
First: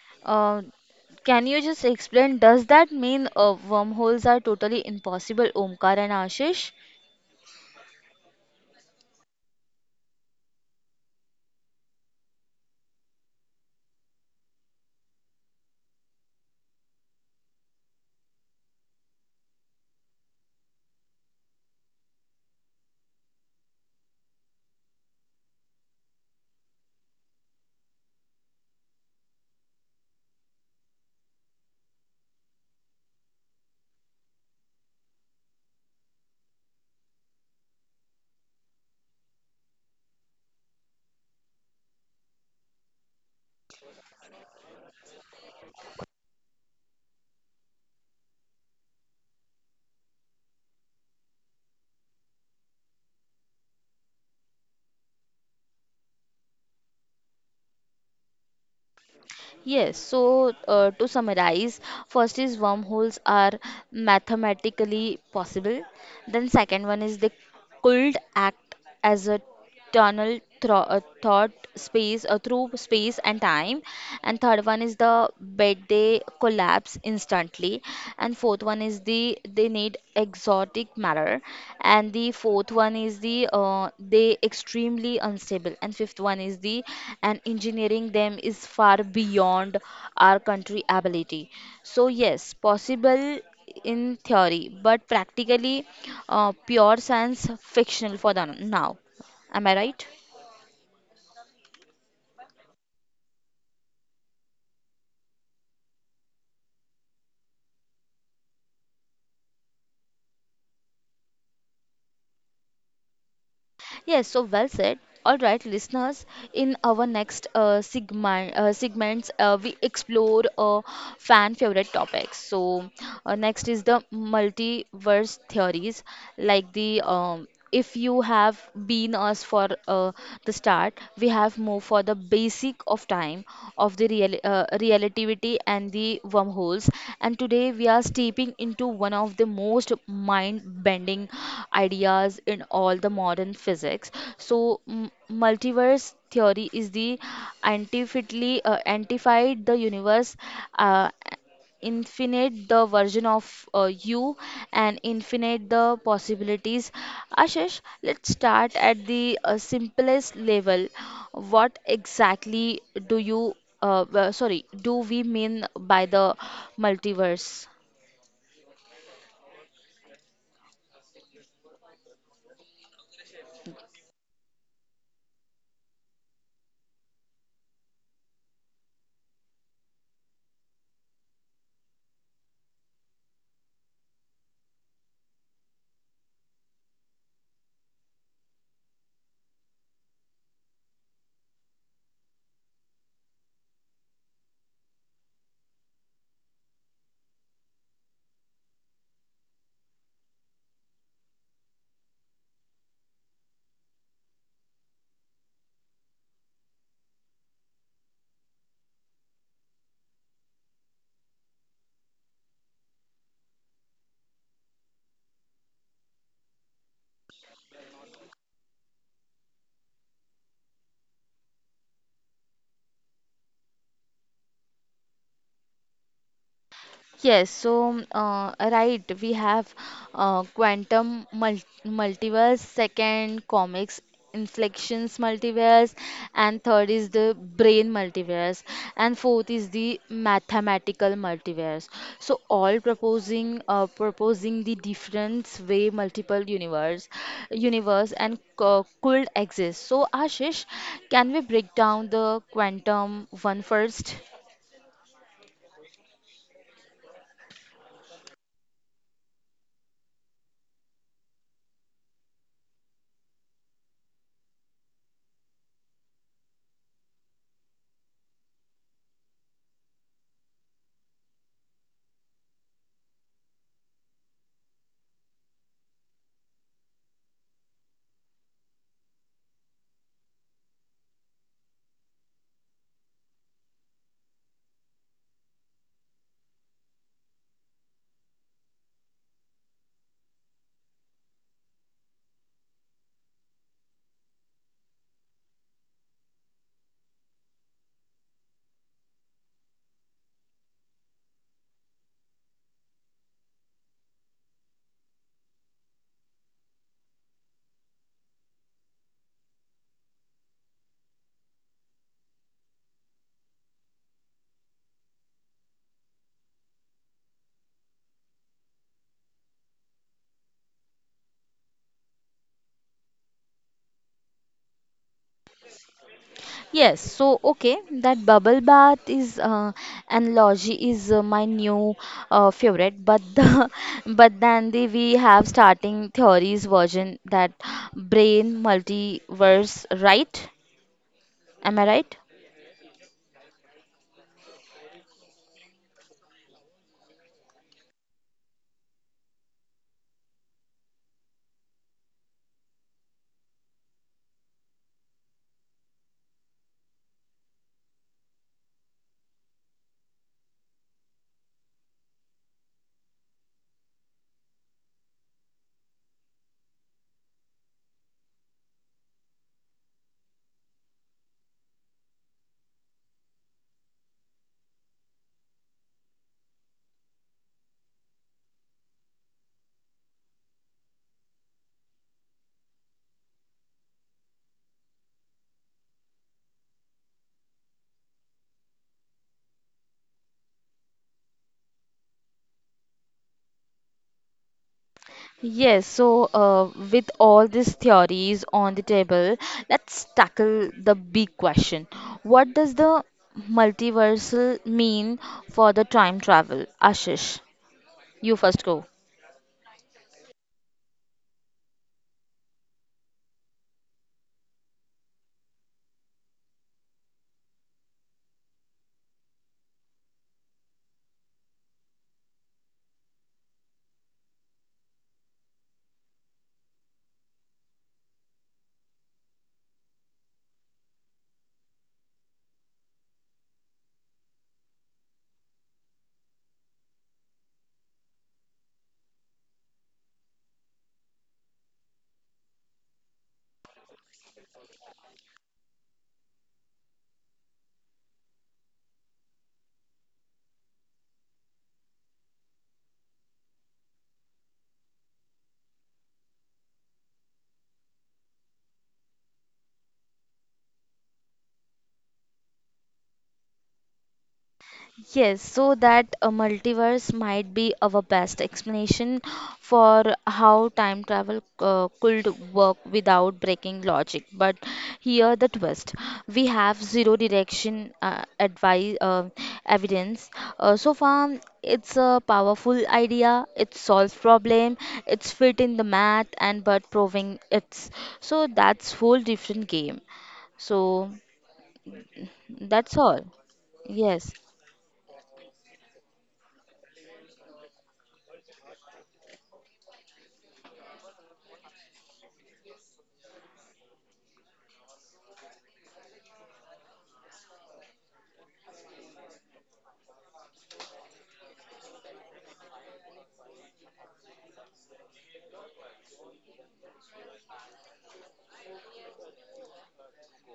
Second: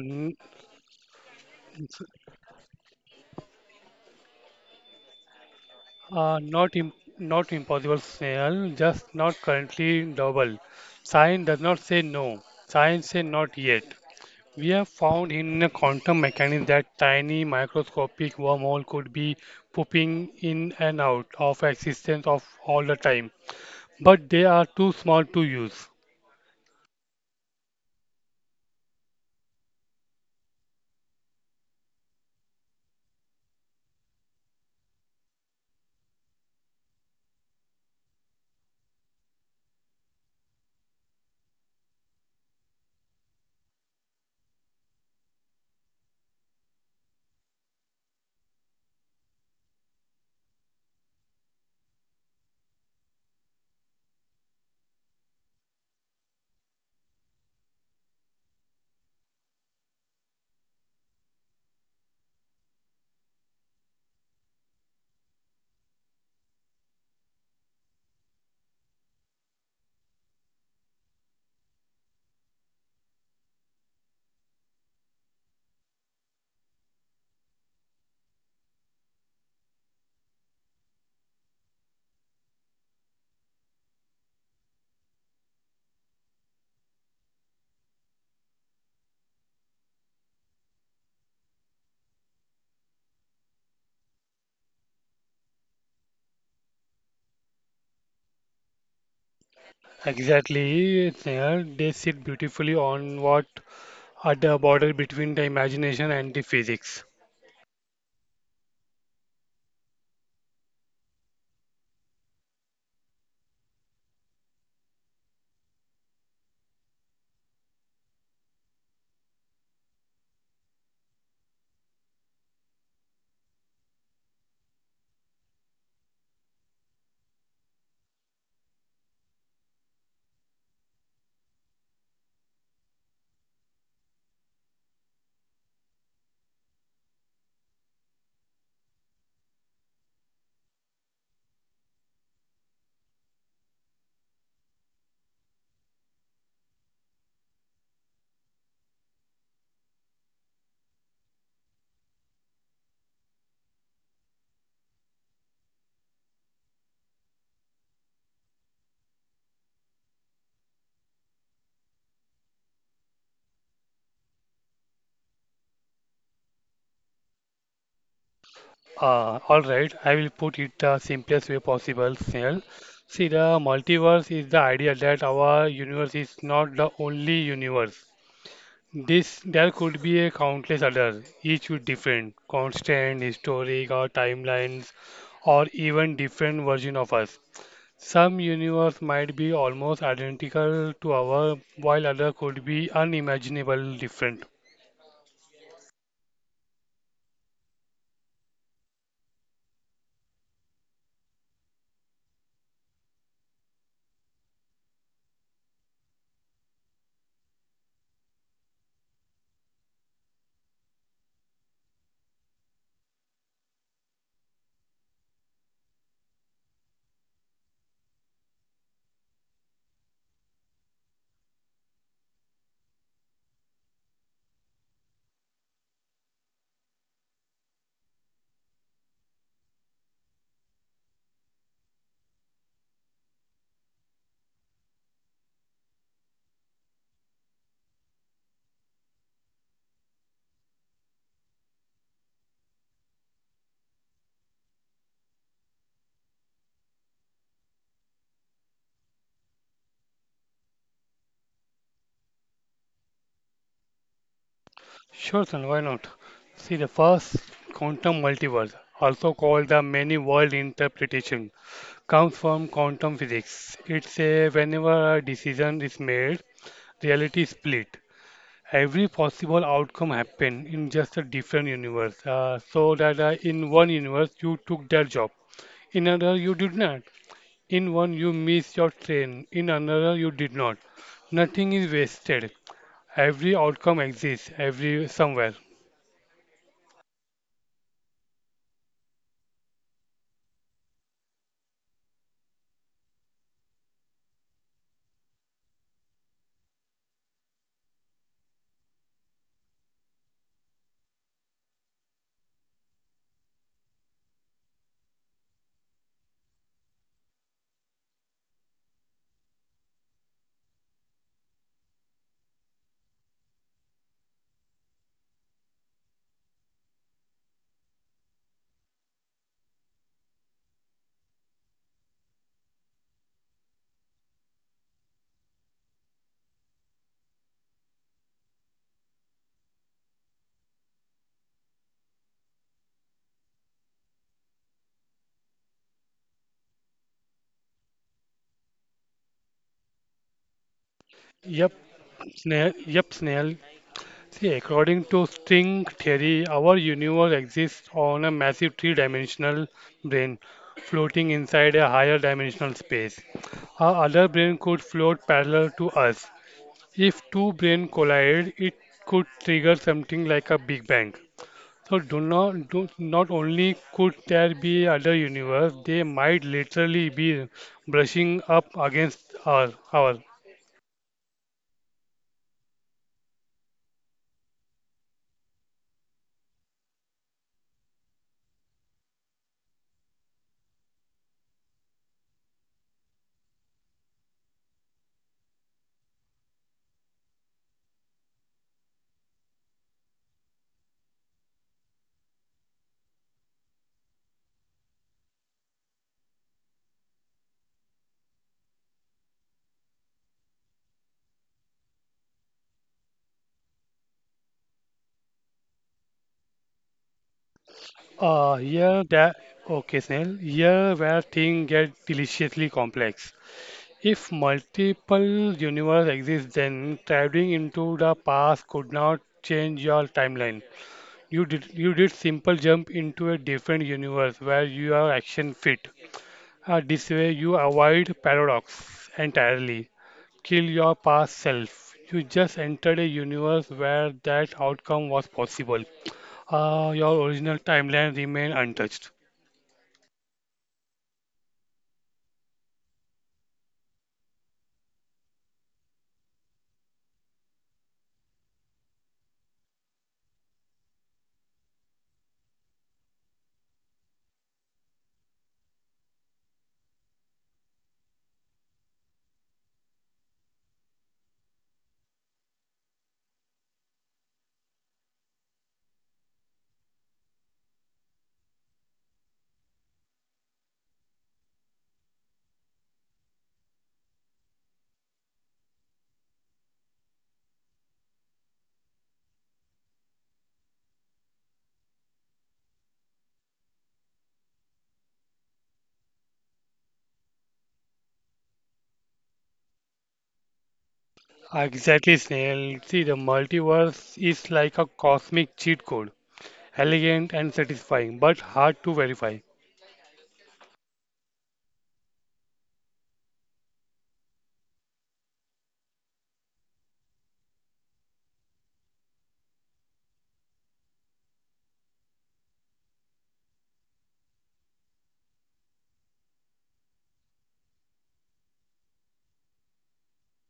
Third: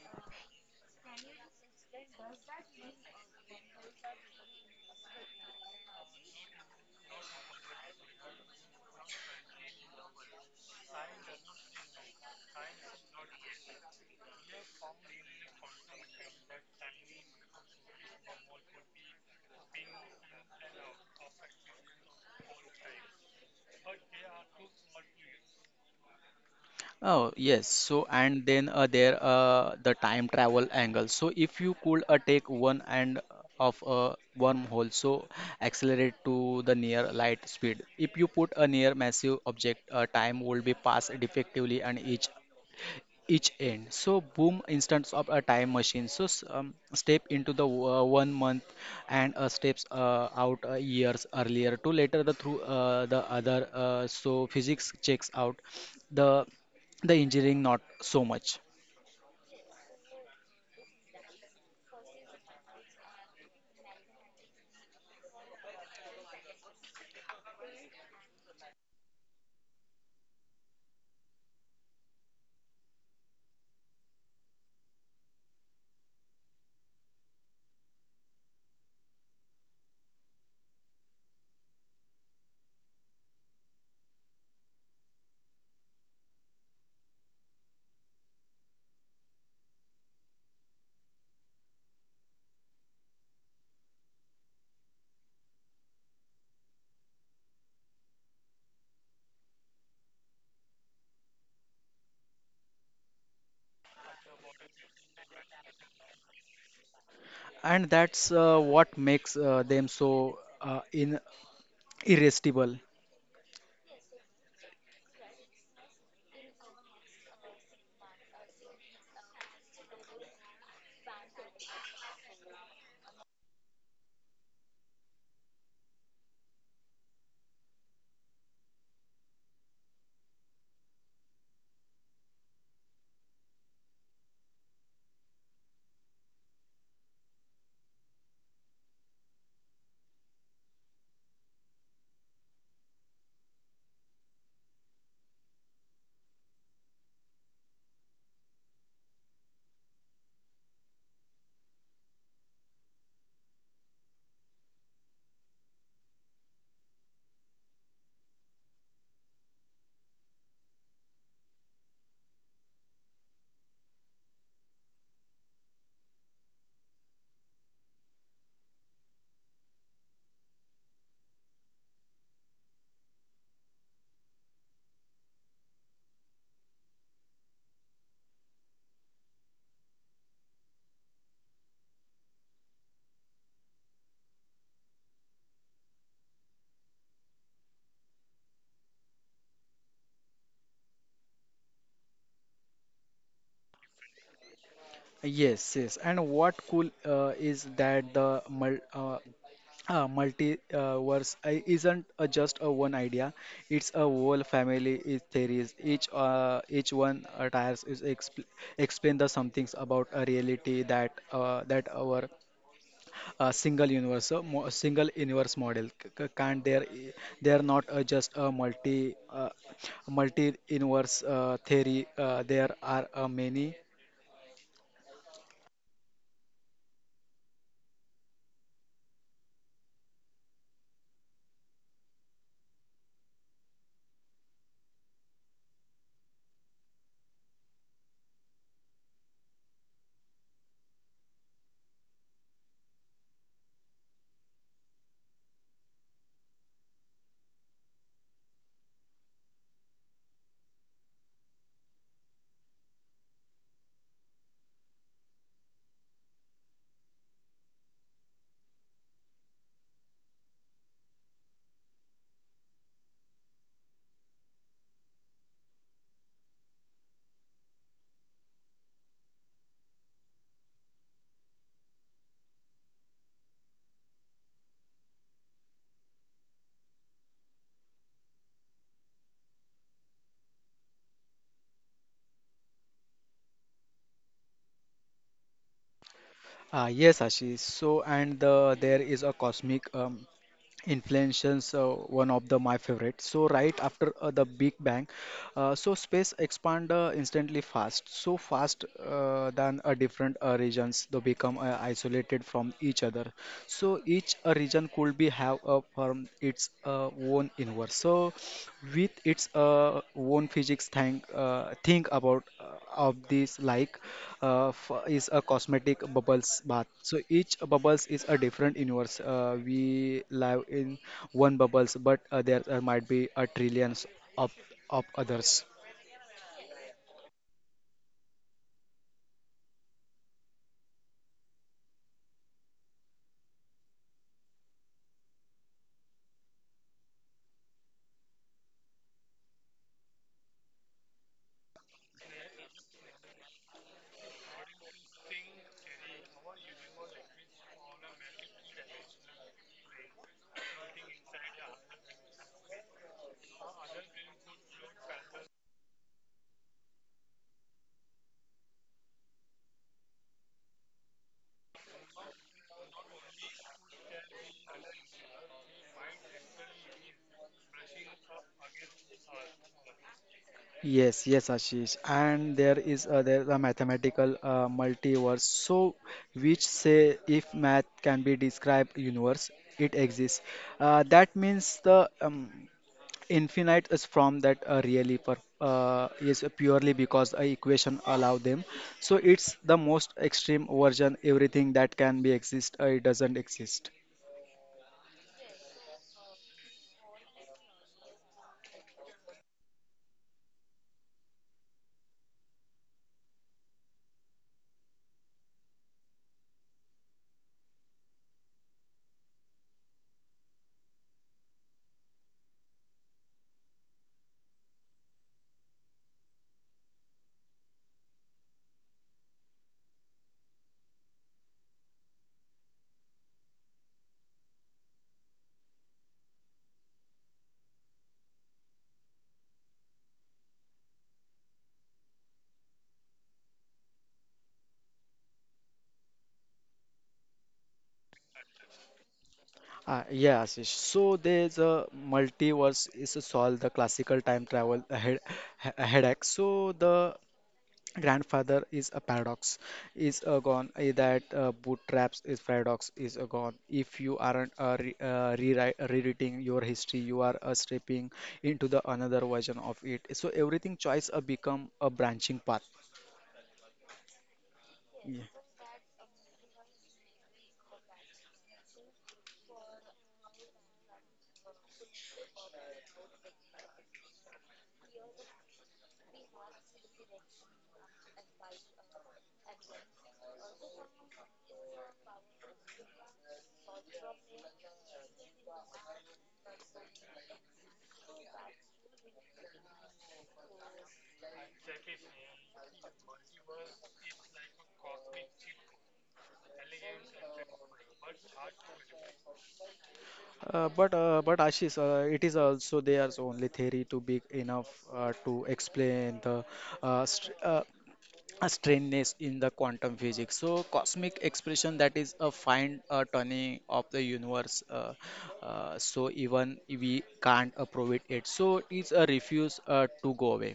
N-
Uh, can you just
s-
explain? Does that mean wormholes are totally impossible, Omkar and
uh,
Ashish?
not im- Not impossible, Snehal, just not currently double. Science does not say no. Science say not yet. We have found in a quantum mechanism that tiny microscopic wormhole could be popping in and out of existence of all the time, but they are too small to use.
Oh yes, so and then the time travel angle. So if you could take one end of a wormhole, so accelerate to the near light speed, if you put a near massive object, time will be passed defectively and each end. So boom, instance of a time machine. So step into the 1 month and steps out years earlier to later the through the other. So physics checks out, the engineering not so much,
Yes, so to summarize, first is wormholes are mathematically possible. Then second one is they could act as a tunnel thro thought space through space and time. And third one is the bed they collapse instantly. And fourth one is the they need exotic matter, and the fourth one is the they extremely unstable, and fifth one is the and engineering them is far beyond our country ability. So yes, possible in theory, but practically pure science fictional for the now. Am I right?
Exactly, Sneha. They sit beautifully on what at the border between the imagination and the physics.
and that's what makes them so in irresistible.
Yes, so well said. All right, listeners, in our next segments, we explore fan favorite topics. So, next is the multiverse theories, like the if you have been us for the start, we have moved for the basic physics of time, of the relativity and the wormholes. And today we are stepping into one of the most mind-bending ideas in all the modern physics. So, m- multiverse theory is the antified the universe. Uh, Infinite the version of you and infinite the possibilities. Ashish, let's start at the simplest level. What exactly do do we mean by the multiverse?
All right, I will put it the simplest way possible, Snail. See, the multiverse is the idea that our universe is not the only universe. This There could be a countless others, each with different, constant, historic, or timelines, or even different version of us. Some universe might be almost identical to ours, while other could be unimaginably different.
Yes, yes. And what cool is that the multiverse isn't just a one idea. It's a whole family is theories. Each one tires is explain the somethings about a reality that our single universe model can't. They're not just a multi multi universe theory. There are many.
Yes, so right, we have quantum multiverse, second comics inflections multiverse, and third is the brain multiverse, and fourth is the mathematical multiverse. So all proposing the different way multiple universe and co could exist. So Ashish, can we break down the quantum one first?
Sure, son, why not? See, the first quantum multiverse, also called the many world interpretation, comes from quantum physics. It says whenever a decision is made, reality is split. Every possible outcome happen in just a different universe. So that In one universe you took that job, in another you did not. In one you miss your train, in another you did not. Nothing is wasted. Every outcome exists every somewhere.
Yes, Ashish. So, and the, there is a cosmic inflations one of the my favorite. So right after the big bang, so space expand instantly fast, so fast than different regions they become isolated from each other. So each region could be have from its own universe, so with its own physics. Think think about of this like is a cosmetic bubbles bath. So each bubbles is a different universe. We live in one bubbles, but there might be a trillions of of others.
Yes, so okay, that bubble bath is analogy is my new favorite, but the but then the we have starting theories version that brain multiverse, right?
Yep,
Am I right?
Yep, Snail. See, according to string theory, our universe exists on a massive three-dimensional brain floating inside a higher dimensional space. Our other brain could float parallel to us. If two brains collide, it could trigger something like a Big Bang. So do not only could there be other universe, they might literally be brushing up against our.
Yes, yes, Ashish. And there is a mathematical multiverse. So, which say if math can be described universe, it exists. That means the infinite is from that really is purely because a equation allow them. So it's the most extreme version everything that can be exist, it doesn't exist.
Yes, so with all these theories on the table, let's tackle the big question. What does the multiversal mean for the time travel? Ashish, you first go.
Here that Okay, Snail. Here where things get deliciously complex. If multiple universe exist, then traveling into the past could not change your timeline. You did simple jump into a different universe where your action fit. This way, you avoid paradox entirely. Kill your past self. You just entered a universe where that outcome was possible. Your original timeline remained untouched.
Yeah, Ashish. So there's a multiverse is to solve the classical time travel head, headache. So the grandfather is a paradox is a gone. That bootstraps is paradox is a gone. If you aren't rewriting your history, you are stepping into the another version of it. So everything choice become a branching path, yeah.
Yes, so that a multiverse might be our best explanation for how time travel could work without breaking logic. But here the twist: we have zero direction advice evidence. So far, it's a powerful idea. It solves problem. It's fit in the math, and but proving it's so that's whole different game. So
Exactly, Snail.
that's
See, the
all.
multiverse
Yes.
is like a cosmic cheat code. Elegant and satisfying, but hard to verify.
But Ashish, it is also there's only theory to be enough to explain the str a strangeness in the quantum physics, so cosmic expression that is a fine turning of the universe. So even we can't approve it yet, so it's a refuse to go away.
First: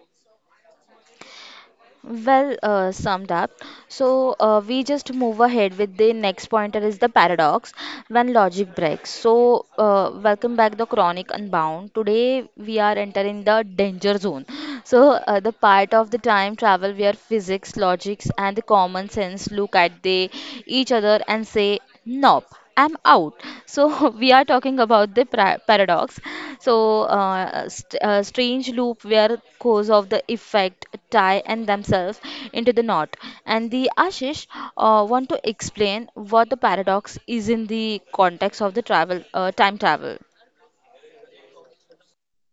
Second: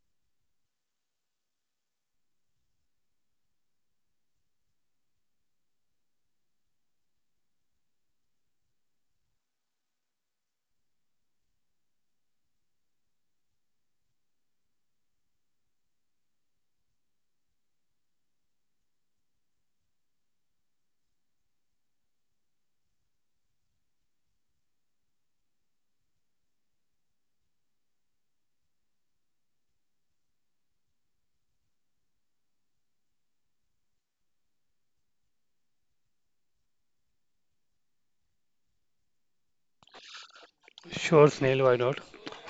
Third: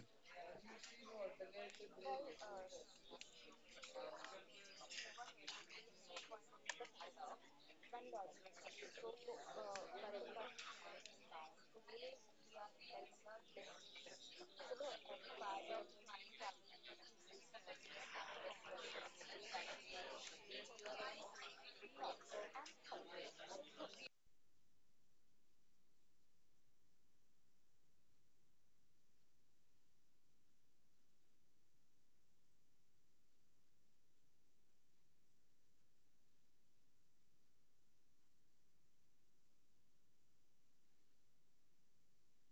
Well summed up. So we just move ahead with the next pointer is the paradox when logic breaks. So welcome back the Chronic Unbound. Today we are entering the danger zone. So the part of the time travel where physics, logics, and the common sense look at the each other and say nope. I'm out. So we are talking about the paradox. So strange loop where cause of the effect tie and themselves into the knot. And the Ashish want to explain what the paradox is in the context of the travel time travel.
Sure, Snail, why not?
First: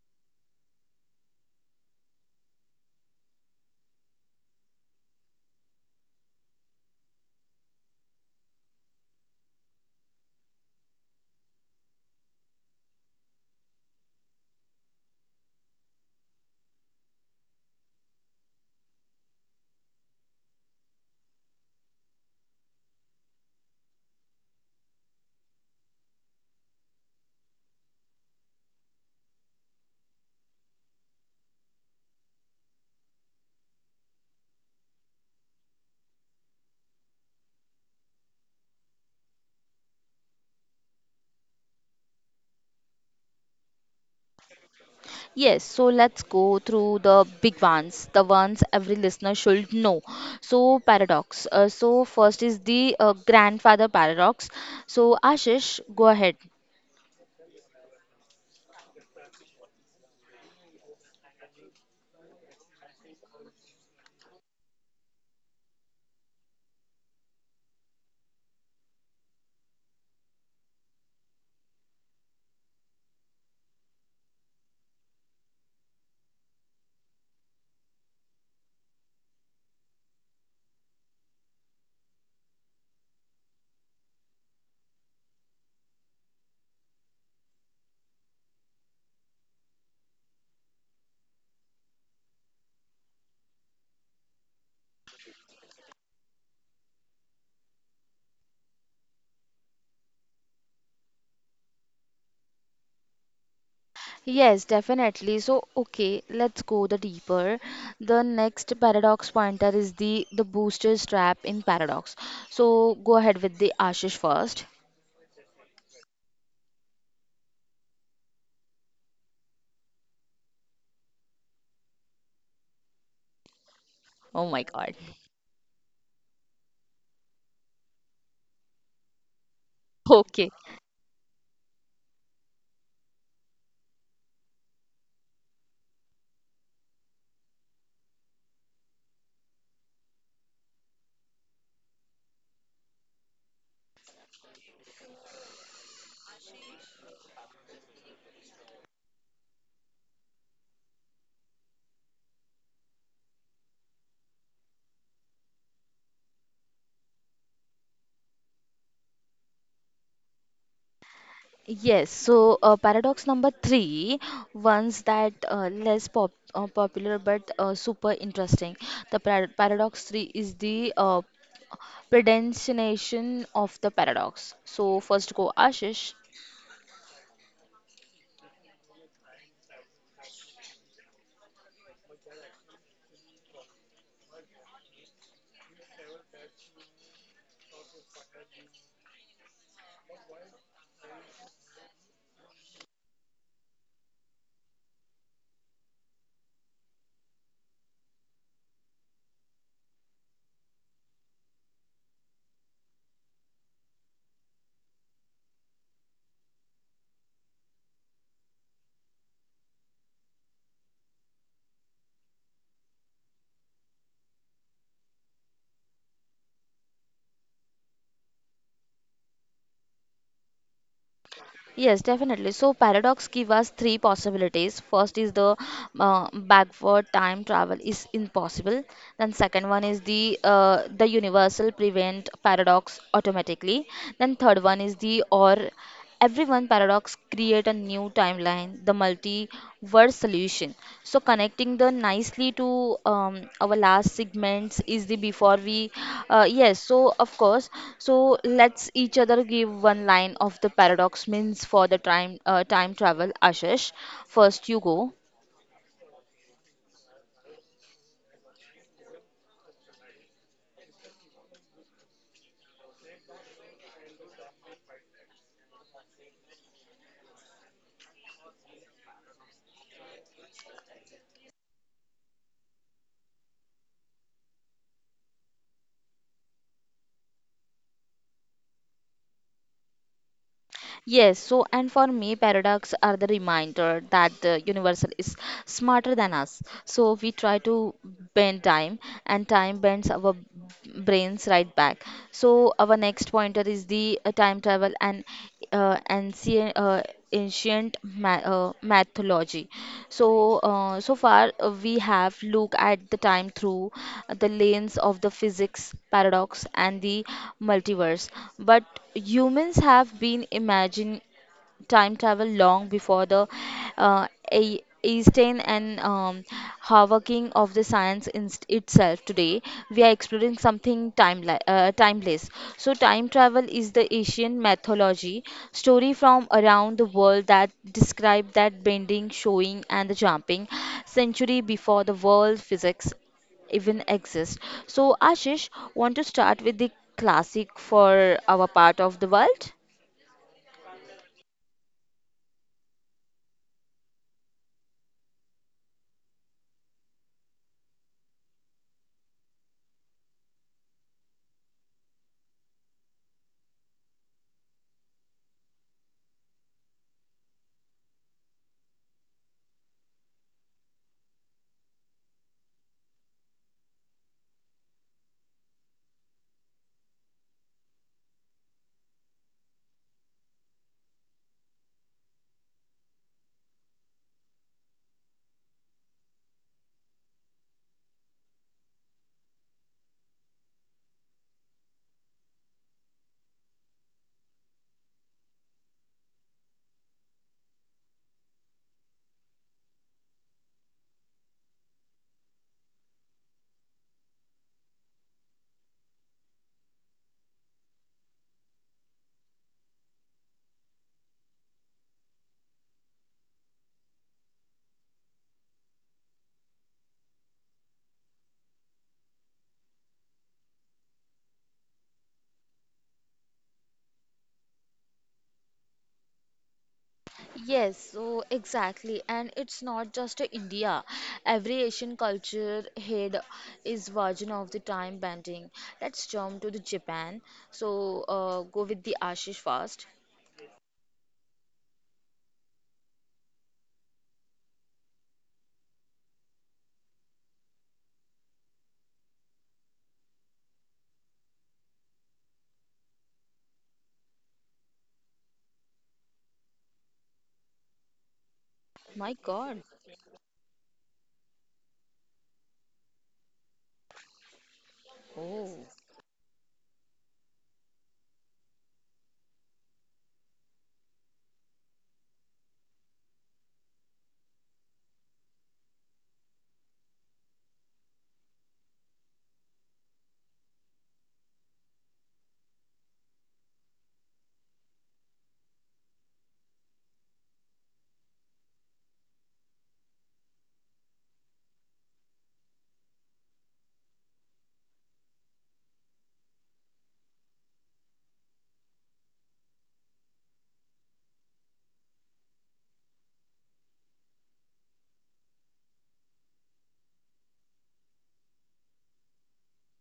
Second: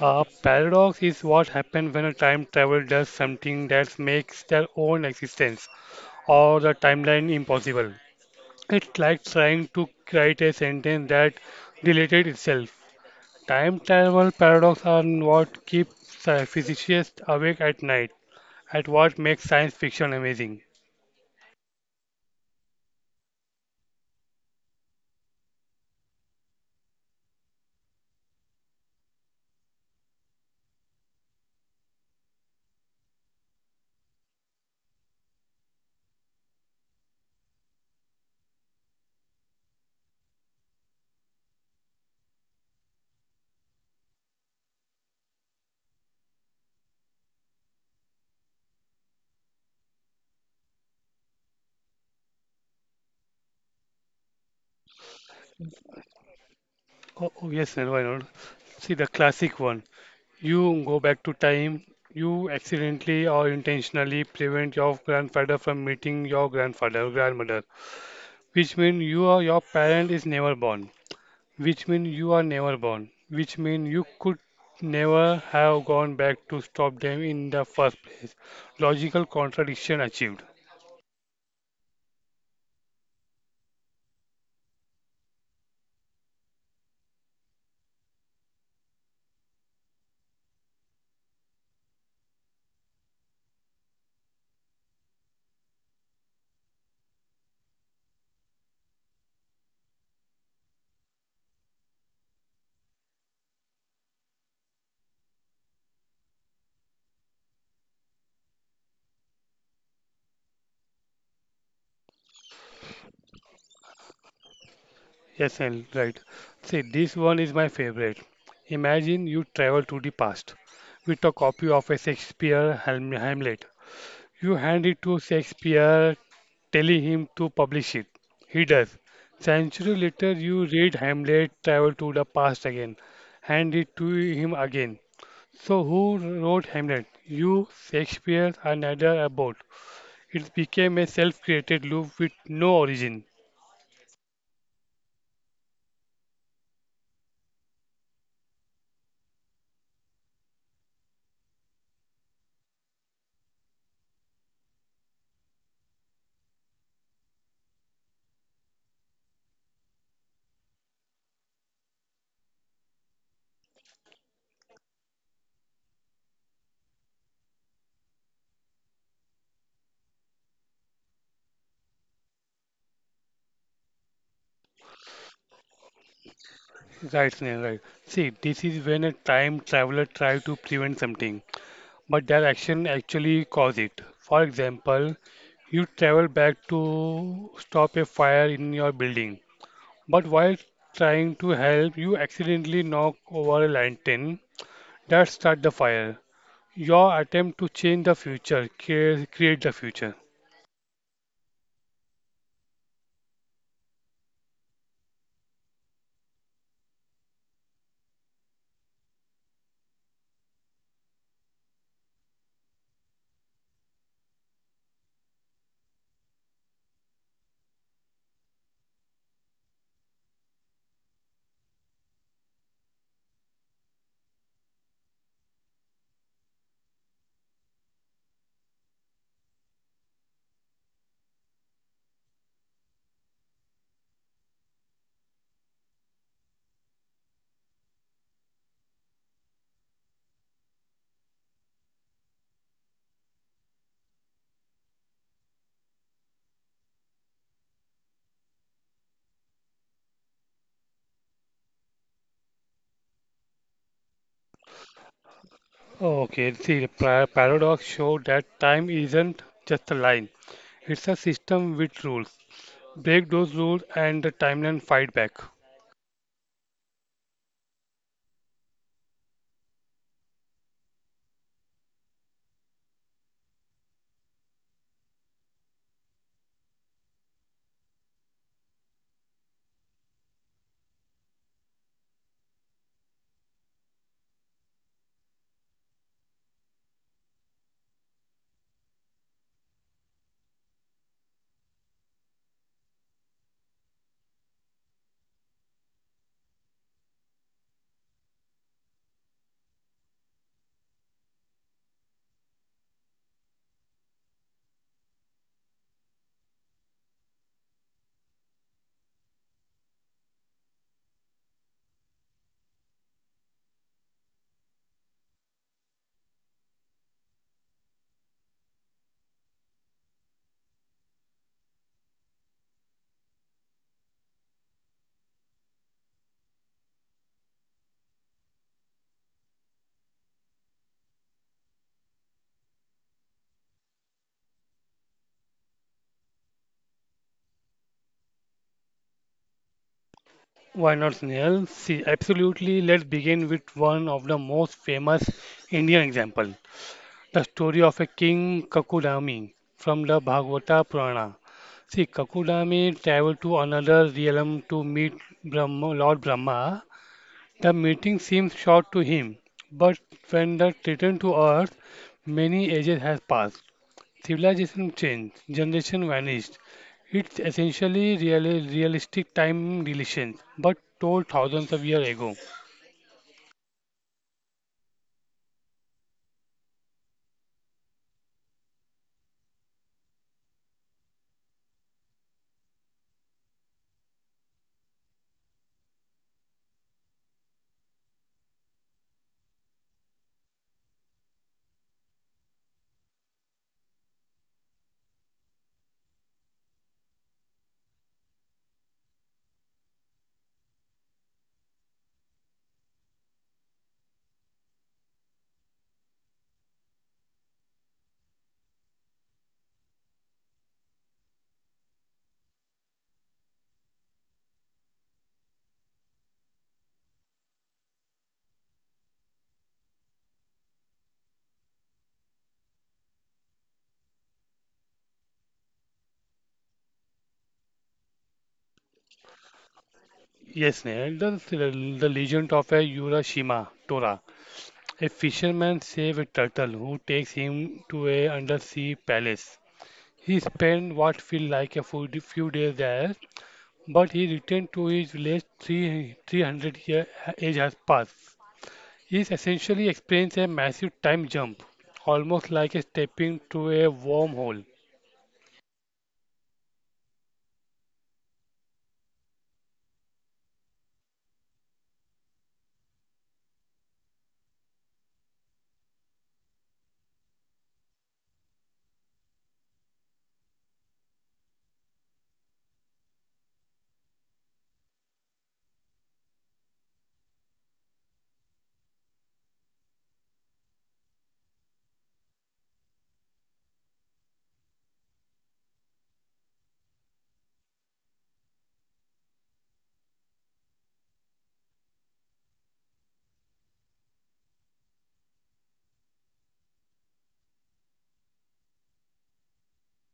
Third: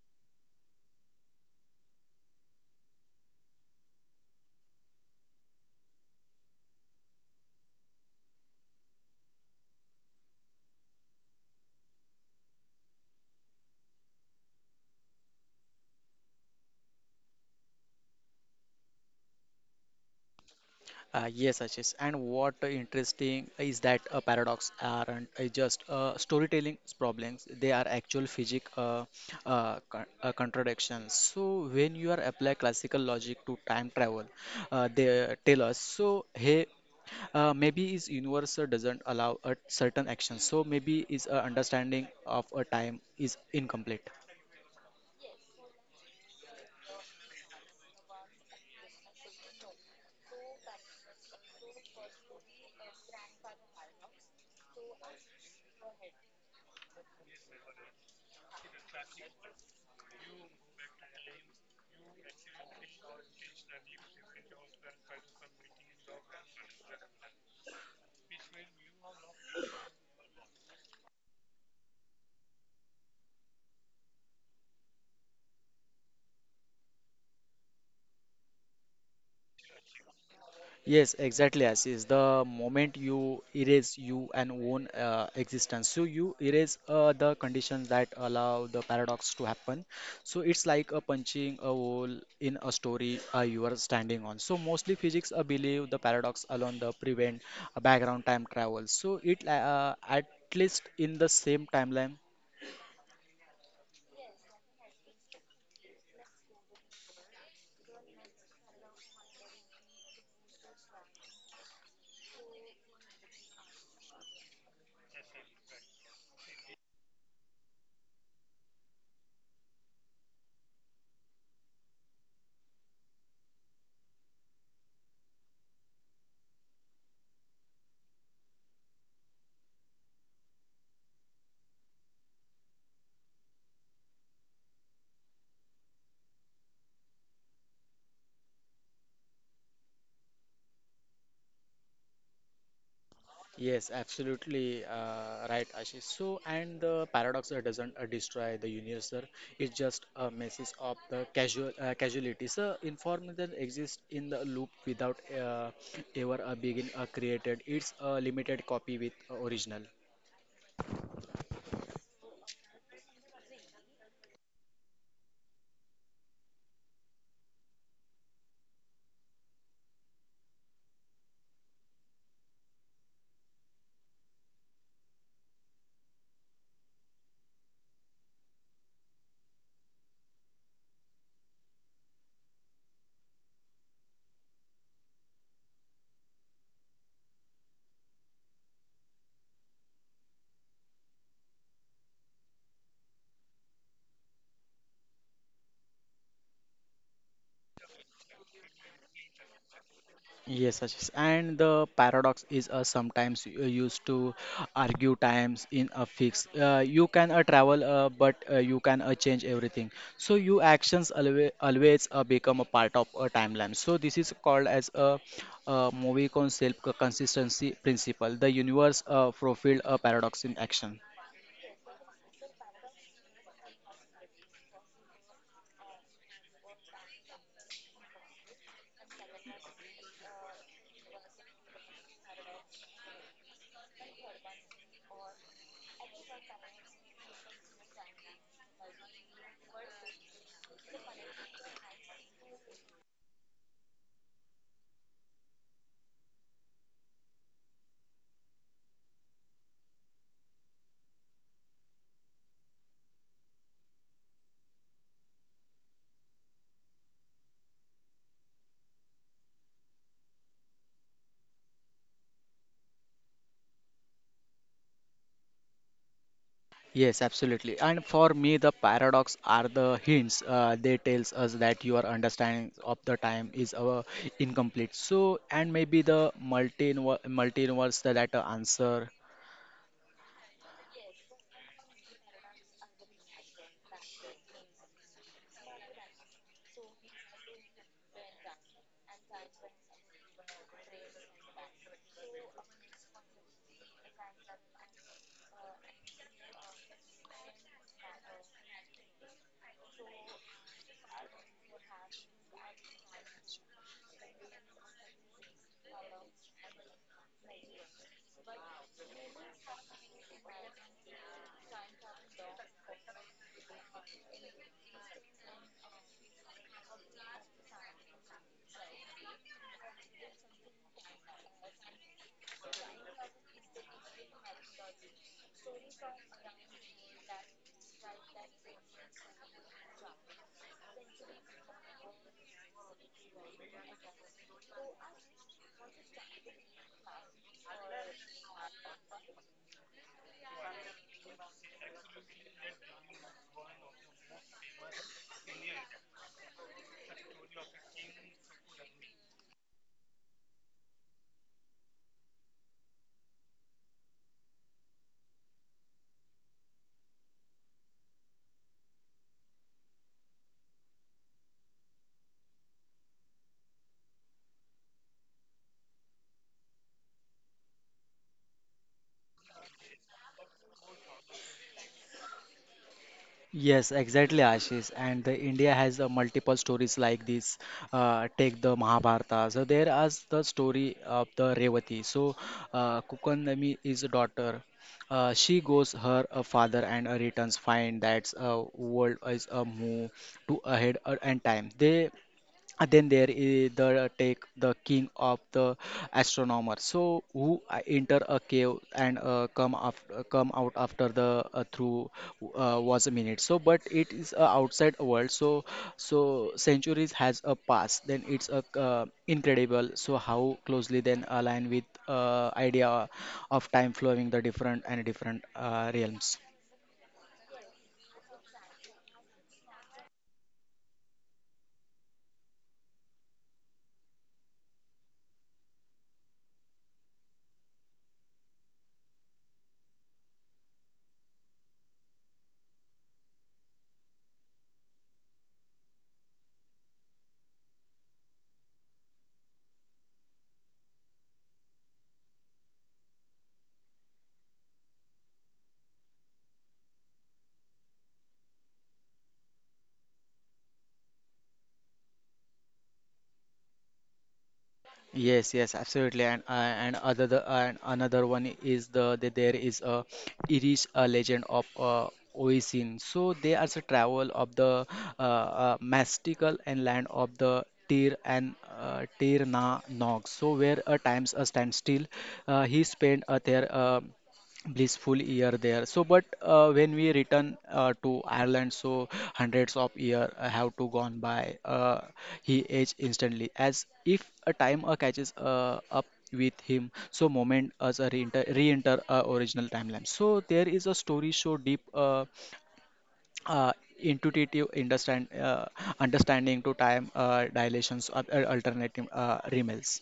A paradox is what happens when a time traveler does something that makes their own existence or the timeline impossible. It's like trying to write a sentence that deleted itself. Time travel paradox are what keep physicists awake at night, at what makes science fiction amazing.
Yes, Ashish, and what interesting is that a paradox aren't just storytelling problems. They are actual physics contradictions. So when you are apply classical logic to time travel, they tell us, so hey, maybe is universe doesn't allow a certain action, so maybe is a understanding of a time is incomplete.
Yes, so let's go through the big ones, the ones every listener should know. So, paradox. So, first is the grandfather paradox. So, Ashish, go ahead.
Oh, oh yes, Nirva, I know. See the classic one. You go back to time, you accidentally or intentionally prevent your grandfather from meeting your grandfather, grandmother, which means you or your parent is never born, which mean you are never born, which mean you could never have gone back to stop them in the first place. Logical contradiction achieved.
Yes, exactly. As is the moment you erase you and own existence, so you erase the conditions that allow the paradox to happen. So it's like a punching a hole in a story you are standing on. So mostly physics believe the paradox alone the prevent a background time travel, so it, at least in the same timeline.
Yes, definitely. So, okay, let's go the deeper. The next paradox pointer is the booster trap in paradox. So, go ahead with the Ashish first.
Yes, and right. See, this one is my favorite. Imagine you travel to the past with a copy of a Shakespeare Hamlet.
Oh my
You
god.
hand it to Shakespeare, telling him to publish it. He does. Century later,
Okay.
you read Hamlet, travel to the past again, hand it to him again. So who wrote Hamlet? You, Shakespeare, and neither about? It became a self-created loop with no origin.
Yes, absolutely right, Ashish. So, and the paradox doesn't destroy the universe, sir. It just messes up the casual casualties. The information exists in the loop without ever being created. It's a limited copy with original.
Yes, so paradox number three, ones that less popular but super interesting. The paradox three is the predestination of the paradox. So, first go Ashish.
Right, Snail, right. See, this is when a time traveler tries to prevent something, but their action actually cause it. For example, you travel back to stop a fire in your building, but while trying to help, you accidentally knock over a lantern that start the fire. Your attempt to change the future, create the future.
Yes, Ashish. And the paradox is sometimes used to argue times in a fix. You can travel, but you can change everything. So your actions always, always become a part of a timeline. So this is called as a movie concept consistency principle. The universe profiled a paradox in action.
Yes, definitely. So paradox give us three possibilities. First is the backward time travel is impossible. Then second one is the universal prevent paradox automatically. Then third one is the or everyone paradox create a new timeline, the multiverse solution. So connecting the nicely to our last segments is the before we, yes. So of course so let's each other give one line of the paradox means for the time travel. Ashish, first you go.
Okay, see, the paradox show that time isn't just a line. It's a system with rules. Break those rules and the timeline fight back.
Yes, absolutely. And for me, the paradox are the hints. They tells us that your understanding of the time is incomplete. So, and maybe the multiverse that answer.
Yes, so and for me, paradox are the reminder that the universal is smarter than us. So we try to bend time, and time bends our brains right back. So our next pointer is the time travel and ancient mythology. So far we have looked at the time through the lens of the physics paradox and the multiverse, but humans have been imagining time travel long before the uh, E- Einstein and Hawking of the science in itself. Today, we are exploring something timeless. So, time travel is the Asian mythology story from around the world that describe that bending, showing, and the jumping century before the world physics even exist. So, Ashish, want to start with the classic for our part of the world?
Why not, Snail? See, absolutely, let's begin with one of the most famous Indian example, the story of a king Kakudami from the Bhagavata Purana. See, Kakudami traveled to another realm to meet Lord Brahma. The meeting seems short to him, but when they return to Earth, many ages have passed. Civilization changed, generation vanished. It's essentially realistic time relations, but told thousands of years ago.
Yes, exactly, Ashish. And the India has multiple stories like this. Take the Mahabharata. So there is the story of the Revati. So Kukandami is a daughter. She goes her father and returns find that world is a move to ahead and time. They, then there is the, take the king of the astronomer, so who enter a cave and come out after the through was a minute. So but it is a outside world, so centuries has a past. Then it's a incredible, so how closely then align with idea of time flowing the different and different realms.
Yes, so exactly. And it's not just India. Every Asian culture head is version of the time bending. Let's jump to the Japan. So go with the Ashish first.
Yes, Nehal, the legend of a Urashima Tora. A fisherman saves a turtle who takes him to a undersea palace. He spent what feels like a few days there, but he returned to his village three 300-year age has passed. He's
My
essentially
God.
experienced a massive time jump, almost like a stepping through a wormhole.
Yes, yes,
Oh.
absolutely. And another one is the there is a Irish legend of Oisin. So they are the travel of the mystical and land of the Tir and Tyr na Nog. So where times stand still, he spent there. Blissful year there. So but when we return to Ireland, so hundreds of year have to gone by. Uh, he aged instantly as if a time catches up with him. So moment as a re-enter original timeline. So there is a story so deep, uh, intuitive understanding to time dilations or alternative remels.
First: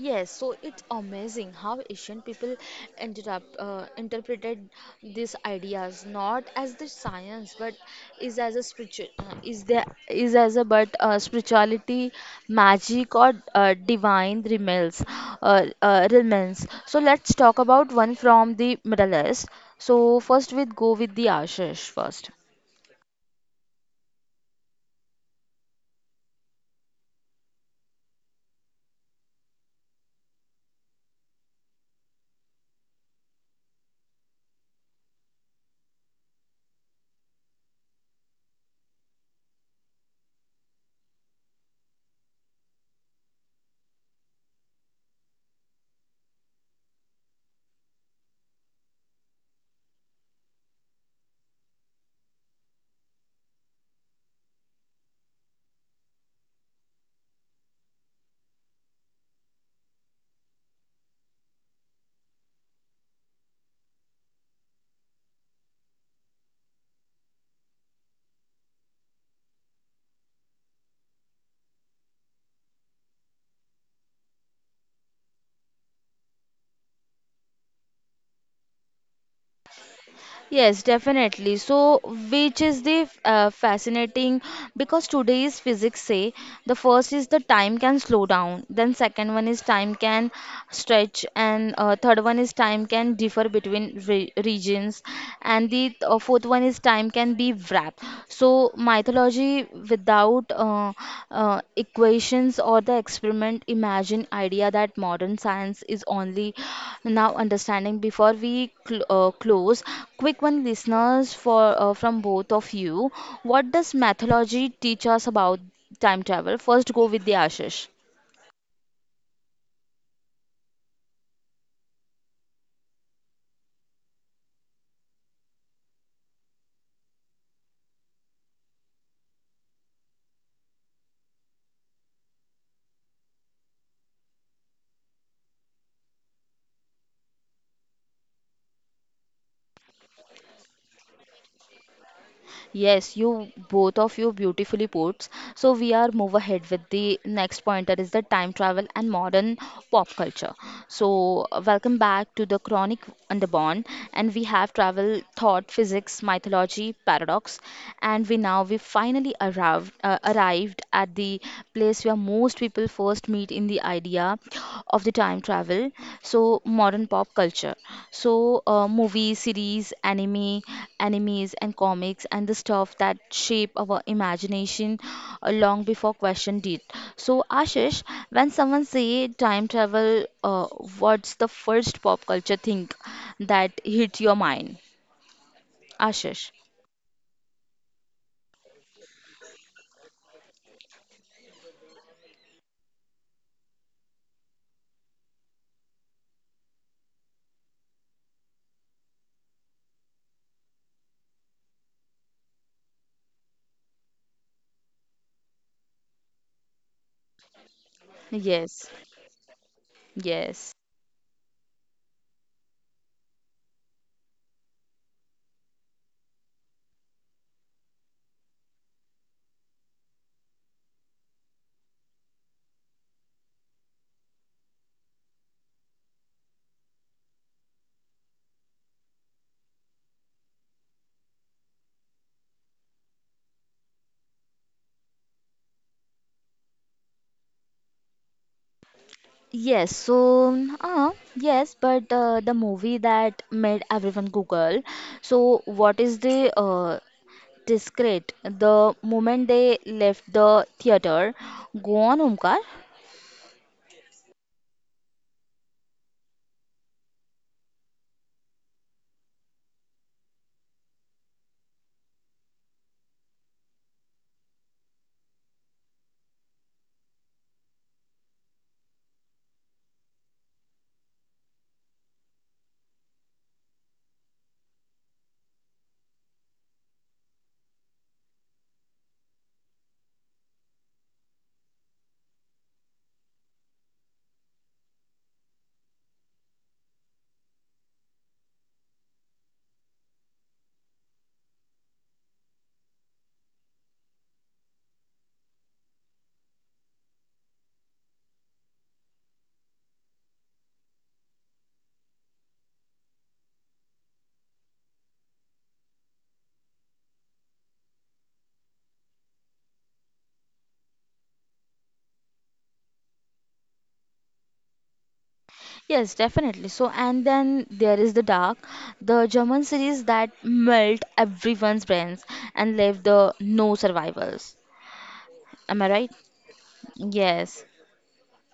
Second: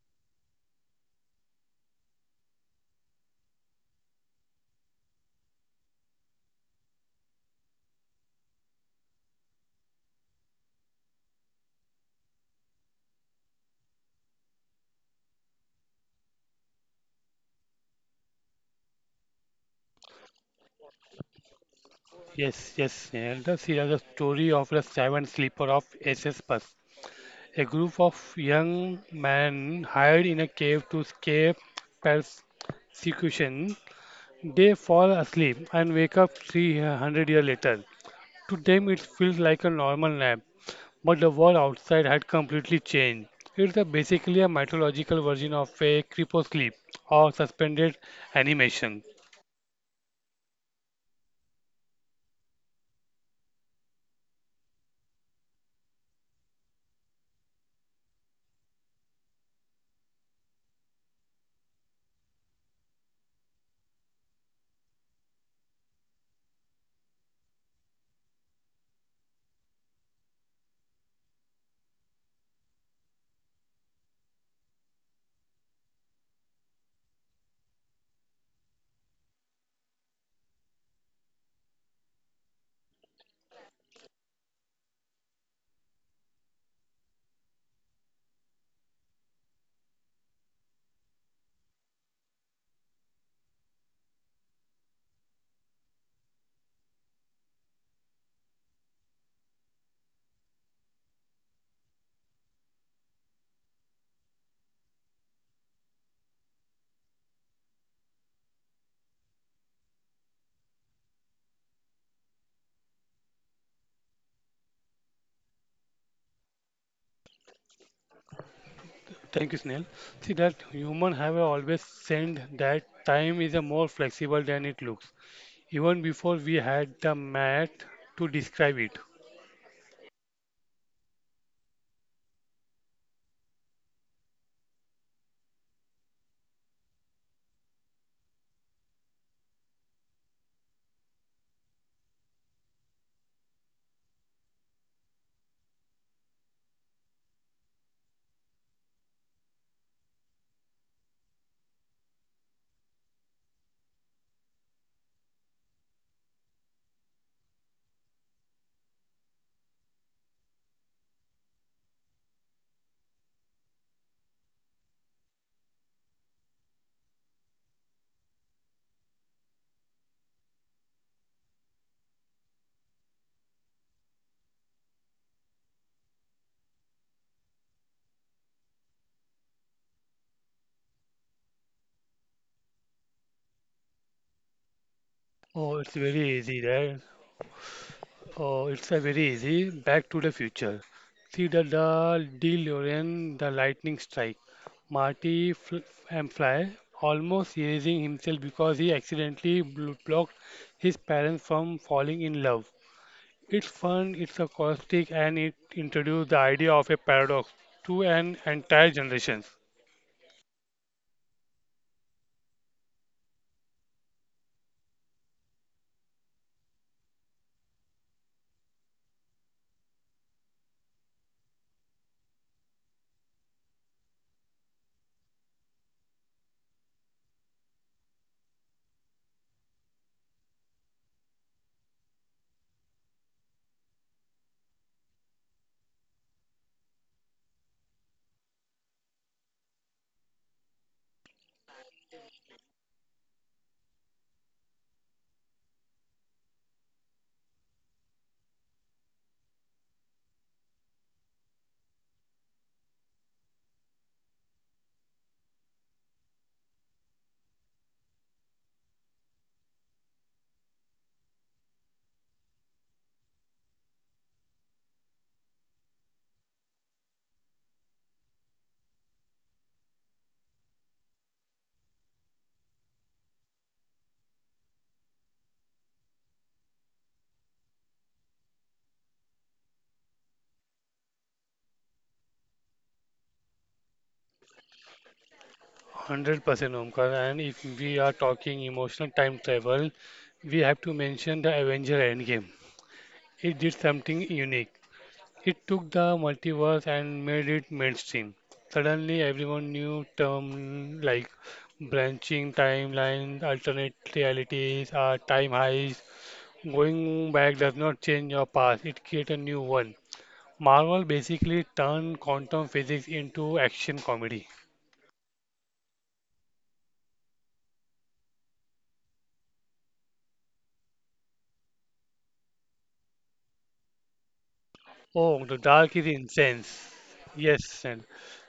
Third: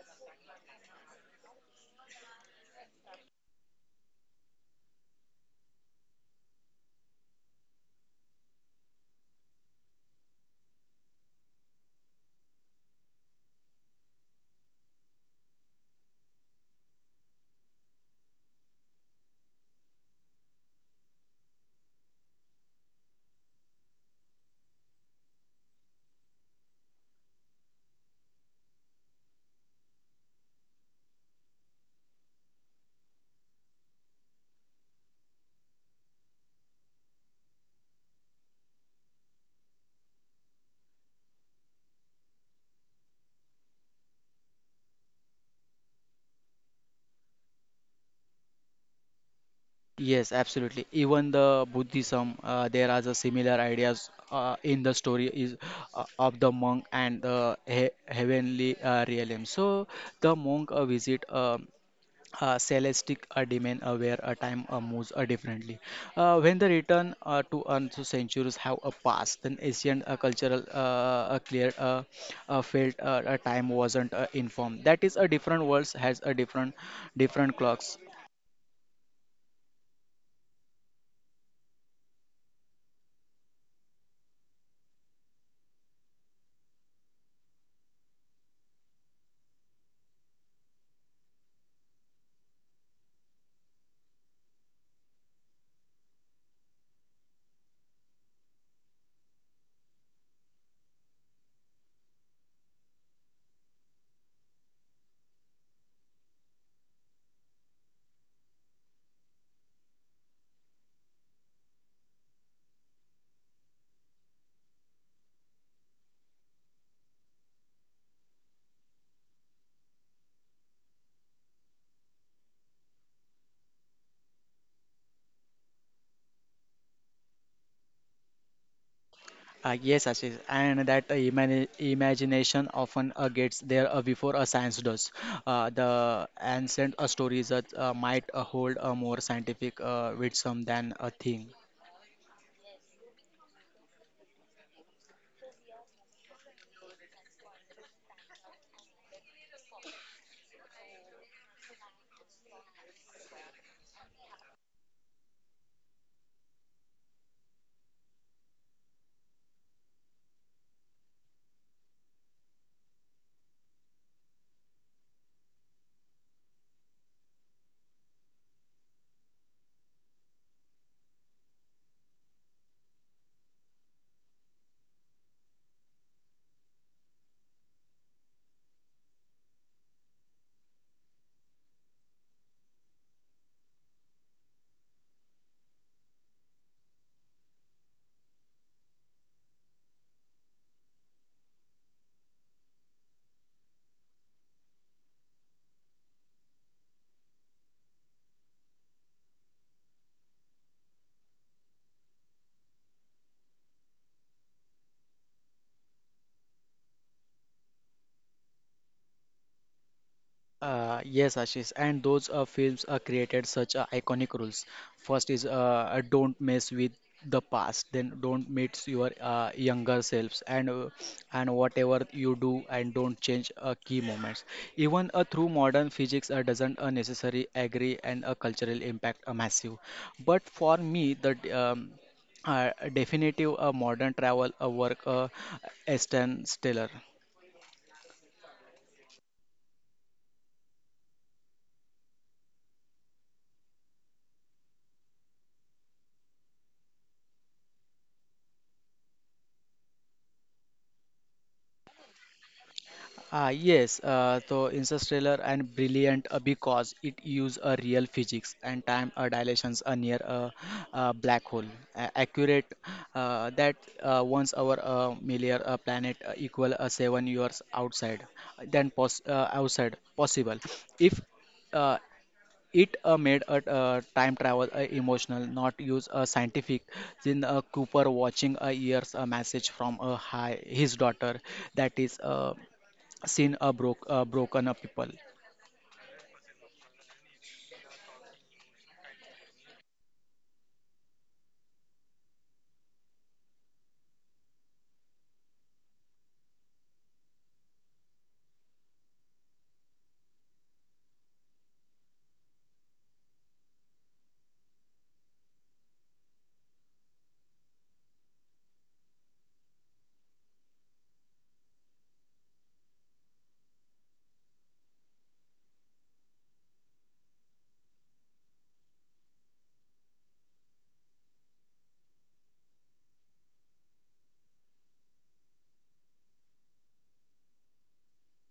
Yes, so it's amazing how Asian people ended up interpreted these ideas not as the science but is as a spiritual is there is as a but spirituality, magic or divine remains remains. So let's talk about one from the Middle East. So first we go with the Ashish first.
Yes, yes, Elders here is the story of the seven sleeper of SS Bus. A group of young men hide in a cave to escape persecution. They fall asleep and wake up 300 years later. To them, it feels like a normal nap, but the world outside had completely changed. It's a basically a mythological version of a creepsclip or suspended animation.
Yes, absolutely. Even the Buddhism, there are the similar ideas in the story is of the monk and the he heavenly realm. So the monk visit a celestial domain where a time moves differently. When the return to earth, so centuries have passed. Then ancient cultural clear felt time wasn't informed. That is a different worlds has a different clocks.
Yes, definitely. So, which is the fascinating because today's physics say the first is the time can slow down, then second one is time can stretch, and third one is time can differ between re regions, and the fourth one is time can be wrapped. So, mythology without equations or the experiment imagine idea that modern science is only now understanding before we close quick one, listeners, for from both of you. What does mythology teach us about time travel? First, go with the Ashish.
Thank you, Snail. See that human have always sensed that time is a more flexible than it looks, even before we had the math to describe it.
Yes, Ashish, and that imagination often gets there before a science does. The ancient stories might hold a more scientific wisdom than a thing.
Yes, you both of you beautifully puts. So we are move ahead with the next point that is the time travel and modern pop culture. So welcome back to the Chronic Underborn, and we have travel, thought, physics, mythology, paradox, and we now we finally arrived at the place where most people first meet in the idea of the time travel, so modern pop culture. So movies, series, animes and comics and the stuff that shape our imagination long before question did. So Ashish, when someone say time travel, uh, what's the first pop culture thing that hit your mind?
Oh, it's very
Ashish.
easy, right? Oh, it's a very easy. Back to the future. See the DeLorean, the lightning strike. Marty fl and Fly almost erasing himself because he accidentally blocked his parents from falling in love. It's fun, it's a caustic, and it introduced the idea of a paradox to an entire
Yes.
generation.
Yes.
Yes, Ashish, and those films created such iconic rules. First is don't mess with the past, then don't meet your younger selves, and whatever you do, and don't change key moments. Even through modern physics, doesn't necessarily agree, and a cultural impact massive. But for me, the definitive modern travel work Aston Stellar.
Yes, so, yes, but the movie that made everyone Google. So what is the discreet? The moment they left the theater, go on, Omkar.
Ah, yes, so Interstellar and brilliant because it use a real physics and time dilations near a black hole. Accurate that once our million planet equal 7 years outside than pos outside possible. If uh, it made a time travel emotional, not use a scientific. Then Cooper watching a year's a message from a high his daughter, that is. Seen a broken up people.
100% Omkar, and if we are talking emotional time travel, we have to mention the Avenger Endgame. It did something unique. It took the multiverse and made it mainstream. Suddenly, everyone knew terms like branching timelines, alternate realities, or time heist. Going back does not change your past, it creates a new one. Marvel basically turned quantum physics into action comedy.
Yes, definitely. So and then there is the Dark, the German series that melt everyone's brains and left the no survivors.
Oh, the
Am I
dark
right?
is incense.
Yes.
Yes, and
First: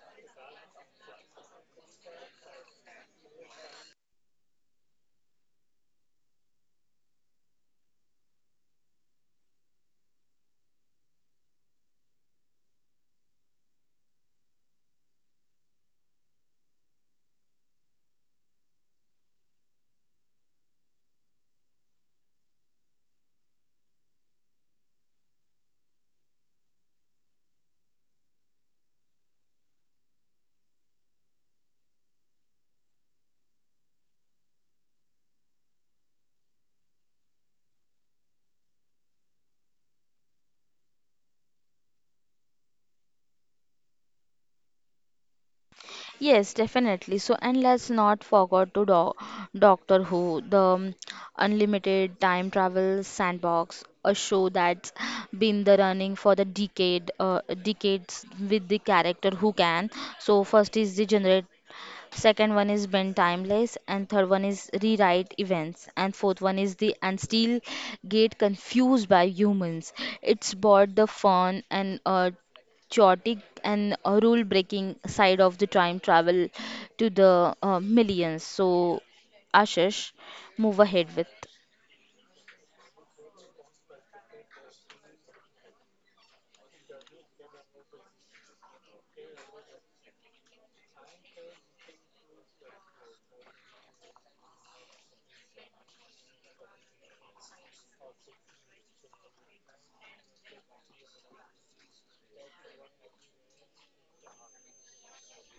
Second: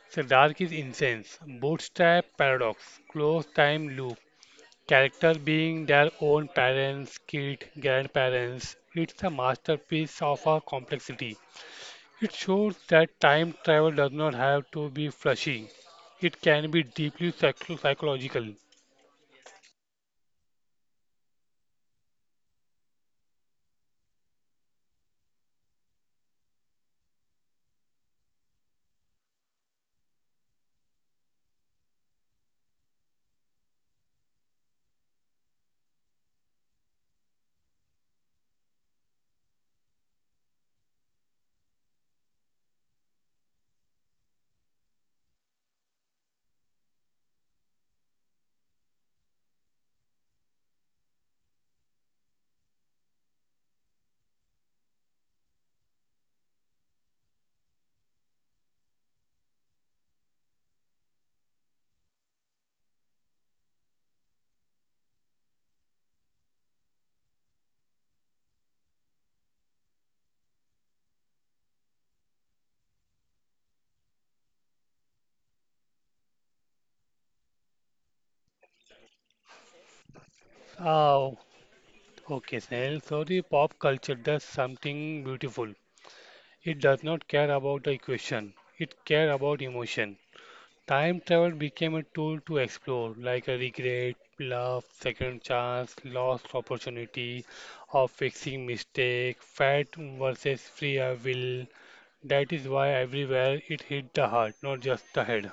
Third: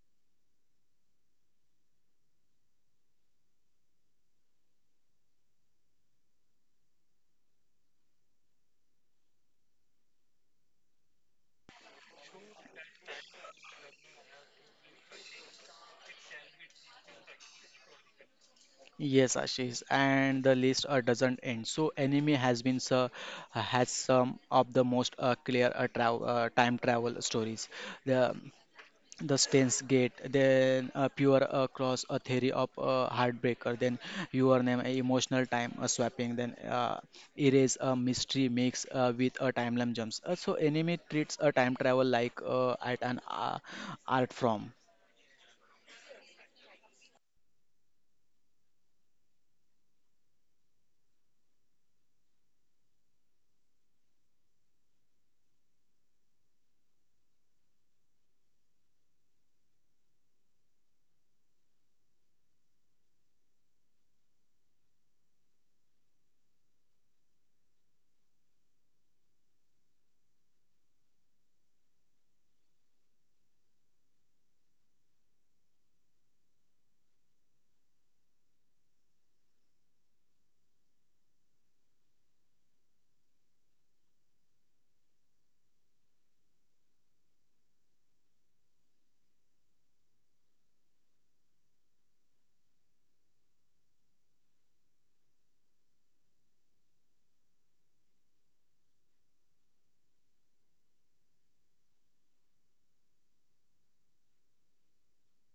so dark is incense. Bootstrap paradox, closed time loop, characters being their own parents, kid, grandparents, it's a masterpiece of our complexity. It shows that time travel does not have to be flashy. It can be deeply psychological.
Yes, Ashish, and the list doesn't end. So enemy has some of the most clear travel time travel stories, the the Stains Gate, then Pure Cross, a theory of Heartbreaker, then Your Name, a emotional time swapping, then Erase, a mystery mix with a timeline jumps. So, enemy treats a time travel like at an art form.
Yes, definitely. So, and let's not forget to do Doctor Who, the unlimited time travel sandbox, a show that's been the running for decades with the character who can. So, first is the generate, second one is bend timeless, and third one is rewrite events, and fourth one is the and still get confused by humans. It's bought the fun and chaotic and rule breaking side of the time travel to the millions. So, Ashish, move ahead with.
Oh, okay, Snell. So the pop culture does something beautiful. It does not care about the equation. It care about emotion. Time travel became a tool to explore, like a regret, love, second chance, lost opportunity, or fixing mistake, fat versus free will. That is why everywhere it hit the heart, not just the head.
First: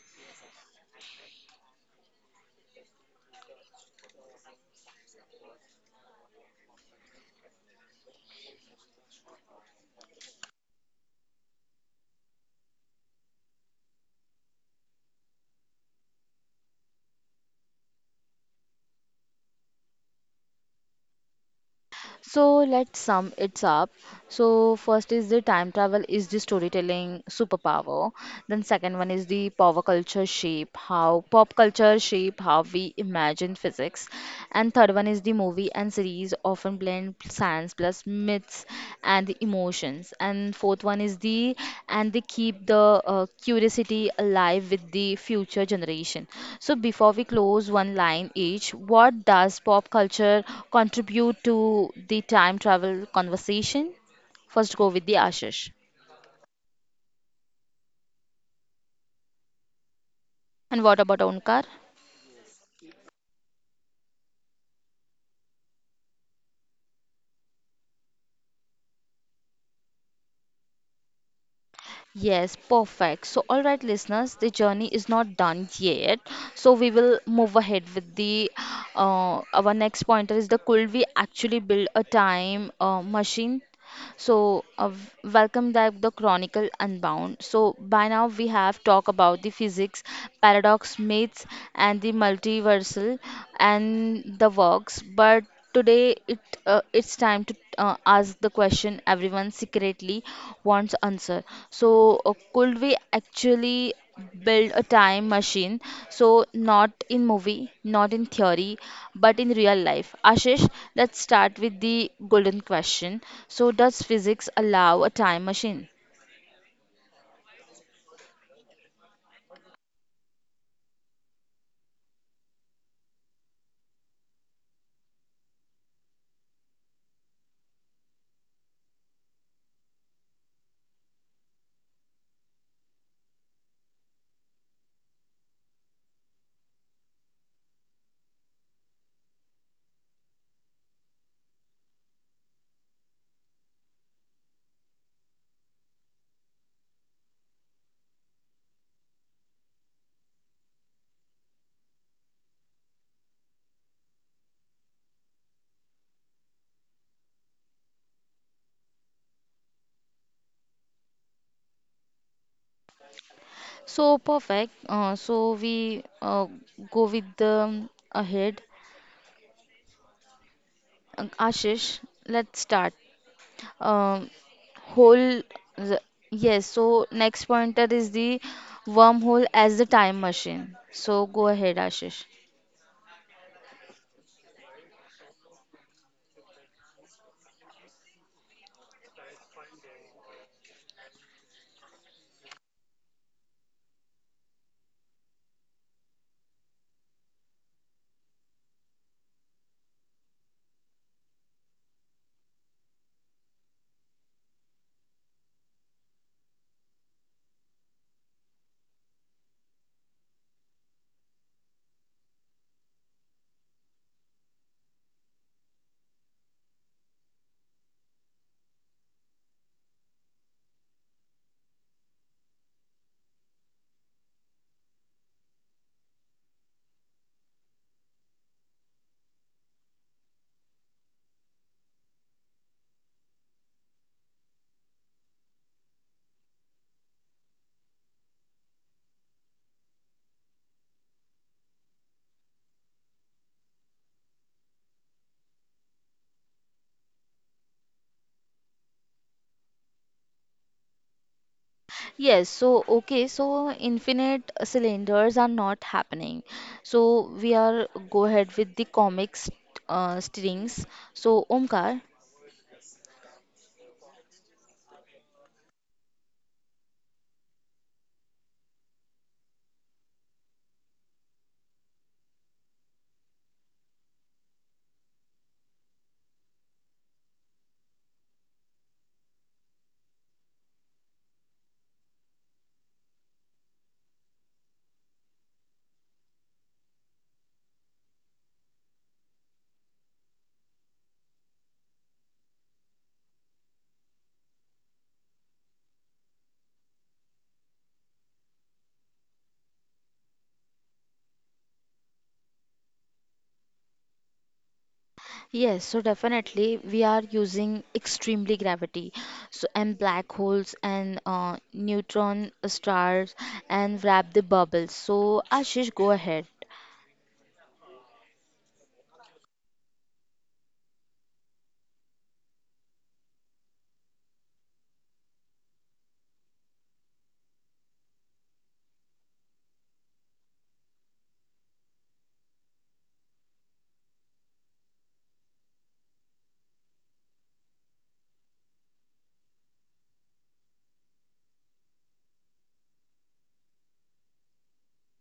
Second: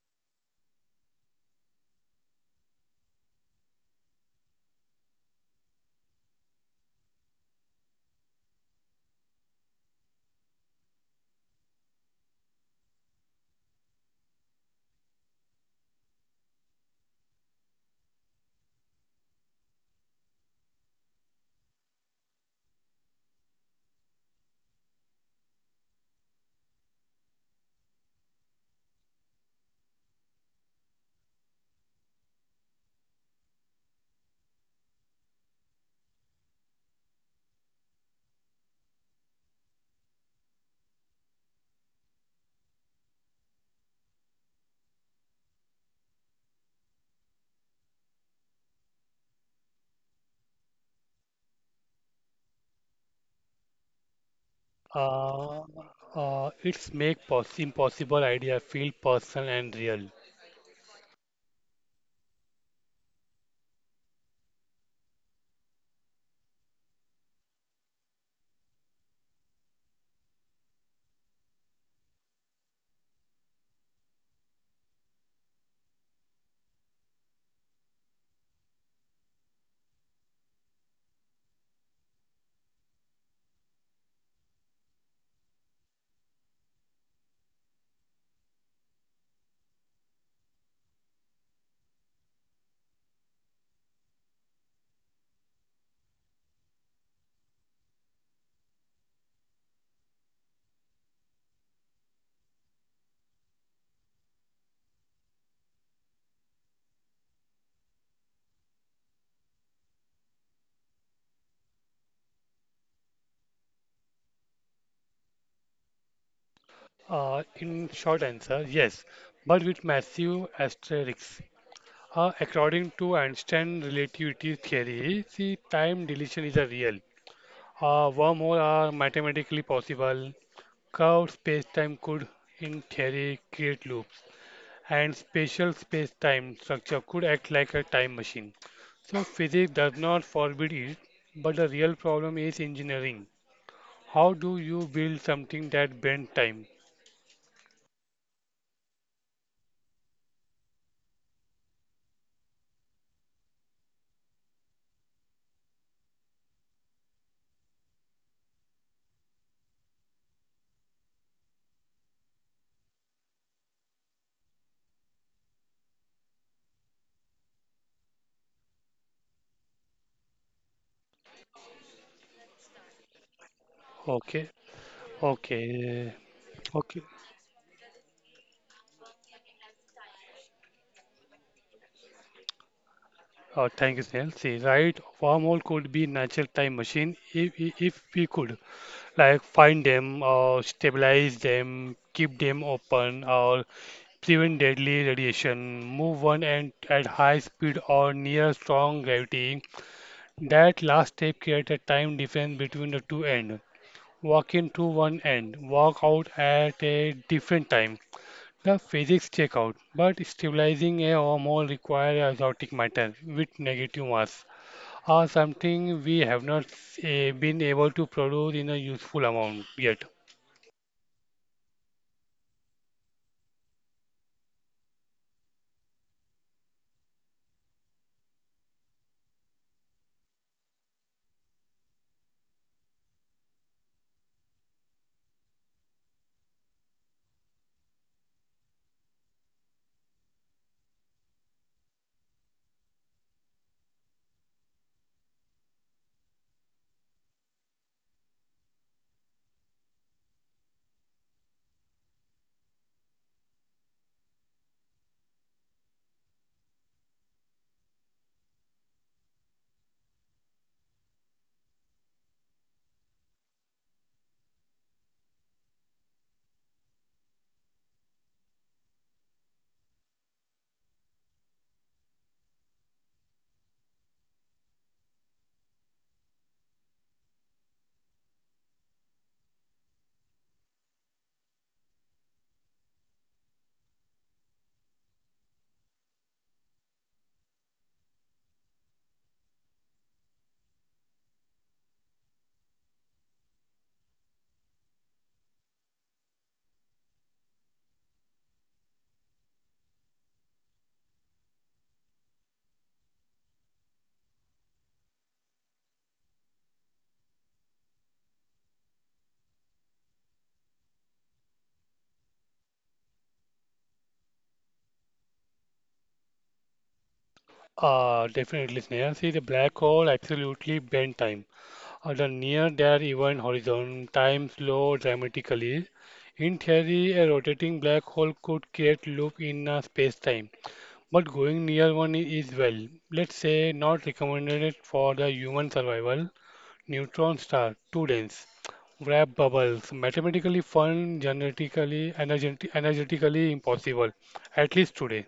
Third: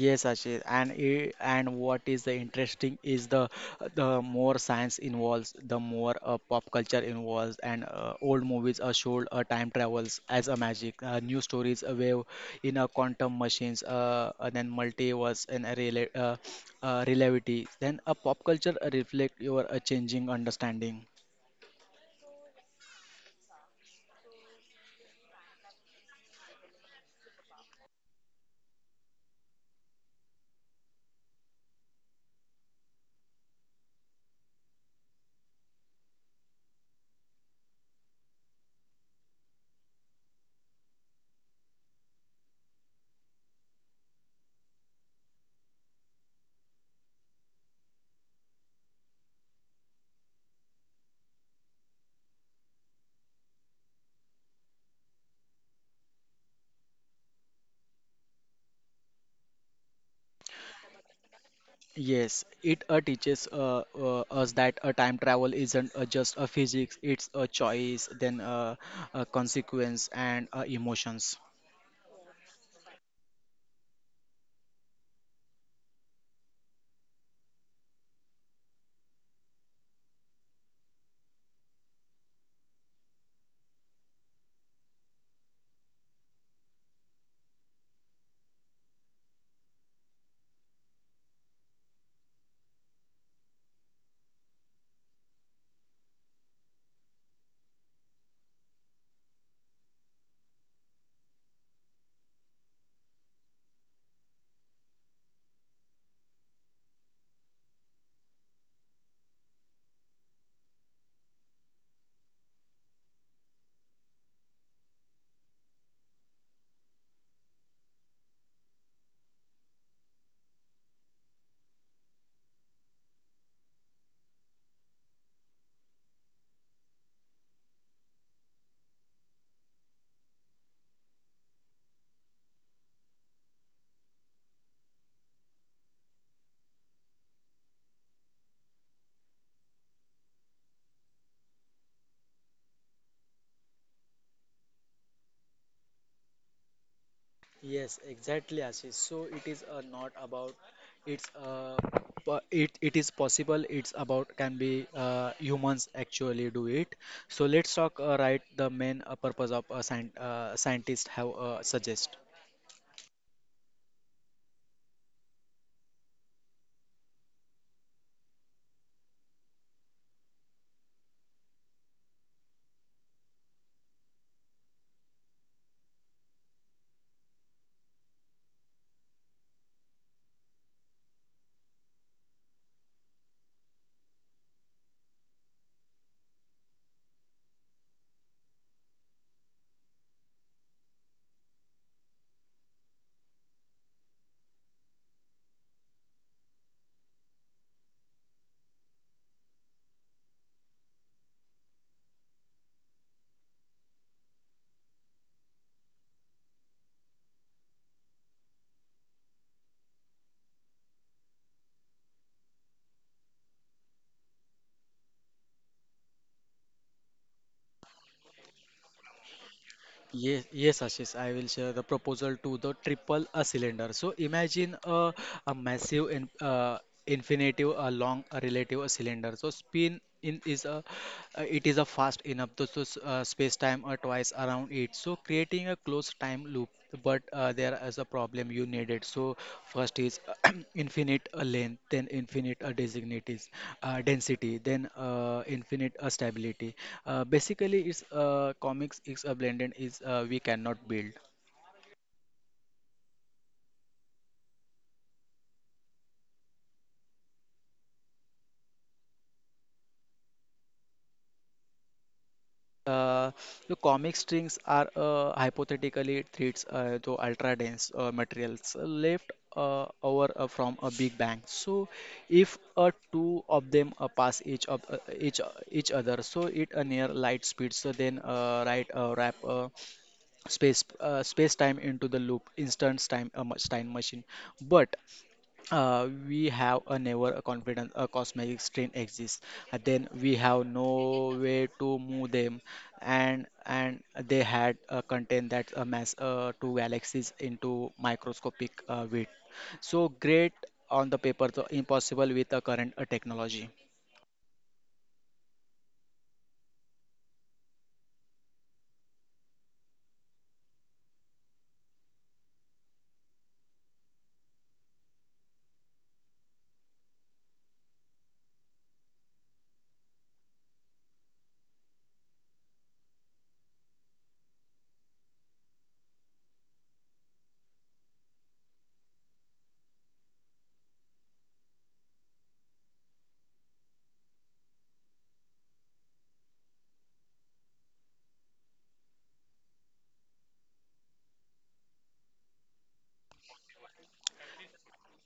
Yes, Ashish, and what is the interesting is the more science involves, the more pop culture involves, and old movies are showed time travels as a magic, new stories a wave in a quantum machines, and then multiverse and a relativity. Then a pop culture reflect your changing understanding.
So let's sum it up. So first is the time travel is the storytelling superpower. Then second one is the power culture shape, how pop culture shape how we imagine physics. And third one is the movie and series often blend science plus myths and the emotions. And fourth one is the and they keep the curiosity alive with the future generation. So before we close, one line each, what does pop culture contribute to the time travel conversation? First go with the
Uh,
Ashish.
it's make pos impossible idea feel personal and real.
And what about Onkar?
Yes, it teaches us that time travel isn't just a physics. It's a choice, then a consequence, and emotions.
Yes, perfect. So, all right, listeners, the journey is not done yet. So, we will move ahead with the our next pointer is the could we actually build a time machine? So, welcome back the Chronicle Unbound. So, by now we have talked about the physics, paradox, myths, and the multiversal and the works. But today it's time to ask the question everyone secretly wants answer. So, could we actually build a time machine. So, not in movie, not in theory, but in real life. Ashish, let's start with the golden question. So, does physics allow a time machine?
In short answer, yes, but with massive asterisks. According to Einstein relativity theory, see time dilation is a real. Wormholes are mathematically possible. Curved spacetime could, in theory, create loops, and spatial spacetime structure could act like a time machine. So, physics does not forbid it, but the real problem is engineering. How do you build something that bends time?
Yes, exactly, Ashish. So it is not about it's uh, it is possible. It's about can be humans actually do it. So let's talk right the main purpose of scientists have suggest.
So, perfect. So, we go with the ahead. Ashish, let's start. Um,
Okay,
whole the-
okay,
yes,
okay.
so next pointer is the wormhole as the time machine, so go ahead, Ashish.
Thank you, Snell. See, right, wormhole could be natural time machine if we could, like find them or stabilize them, keep them open or prevent deadly radiation, move one end at high speed or near strong gravity. That last step creates a time difference between the two ends. Walk in to one end, walk out at a different time. The physics check out, but stabilizing a wormhole requires azotic matter with negative mass, or something we have not been able to produce in a useful amount yet.
Yes, yes, Ashish. I will share the proposal to the triple a cylinder. So imagine a massive infinitive, a long a relative a cylinder. So spin in is a, it is a fast enough to so, space time or twice around it. So creating a closed time loop. But there is a problem you need it. So first is infinite length, then infinite designities density, then infinite stability. Basically it's comics is a blended is, we cannot build.
Yes, so okay, so infinite cylinders are not happening. So we are go ahead with the comics strings. So Omkar,
Uh, the comic strings are hypothetically threads, though ultra dense materials left over from a big bang. So, if two of them pass each of each other, so it near light speed. So then, right wrap space space time into the loop, instance time time machine. But we have a never a confidence a cosmetic strain exists. Then we have no way to move them, and they had a content that mass two galaxies into microscopic width. So great on the paper, so impossible with the current technology.
yes, so definitely we are using extremely gravity. So and black holes and neutron stars and wrap the bubbles. So Ashish, go ahead.
Definitely, Sneha. See, the black hole absolutely bend time. At the near their event horizon, time slow dramatically. In theory, a rotating black hole could create loop in a space-time, but going near one is, well, let's say, not recommended for the human survival. Neutron star, too dense. Wrap bubbles, mathematically fun, genetically, energetically impossible, at least today.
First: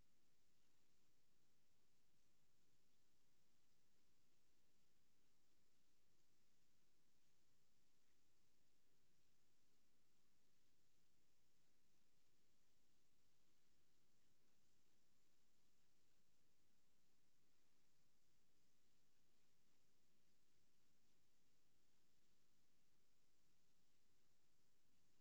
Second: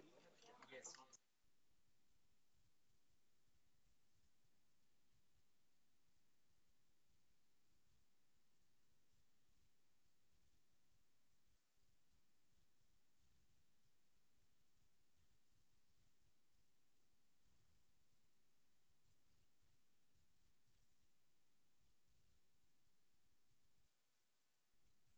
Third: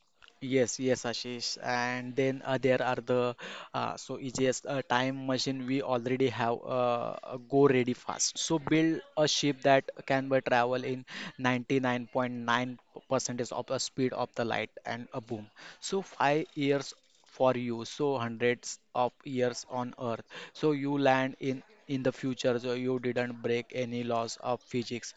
Yes, yes, Ashish. And then there are the, so it's just a time machine we already have, go ready fast. So build a ship that can be travel in 99.9% of the speed of the light and a boom. So 5 years for you, so hundreds of years on earth. So you land in the future. So you didn't break any laws of physics.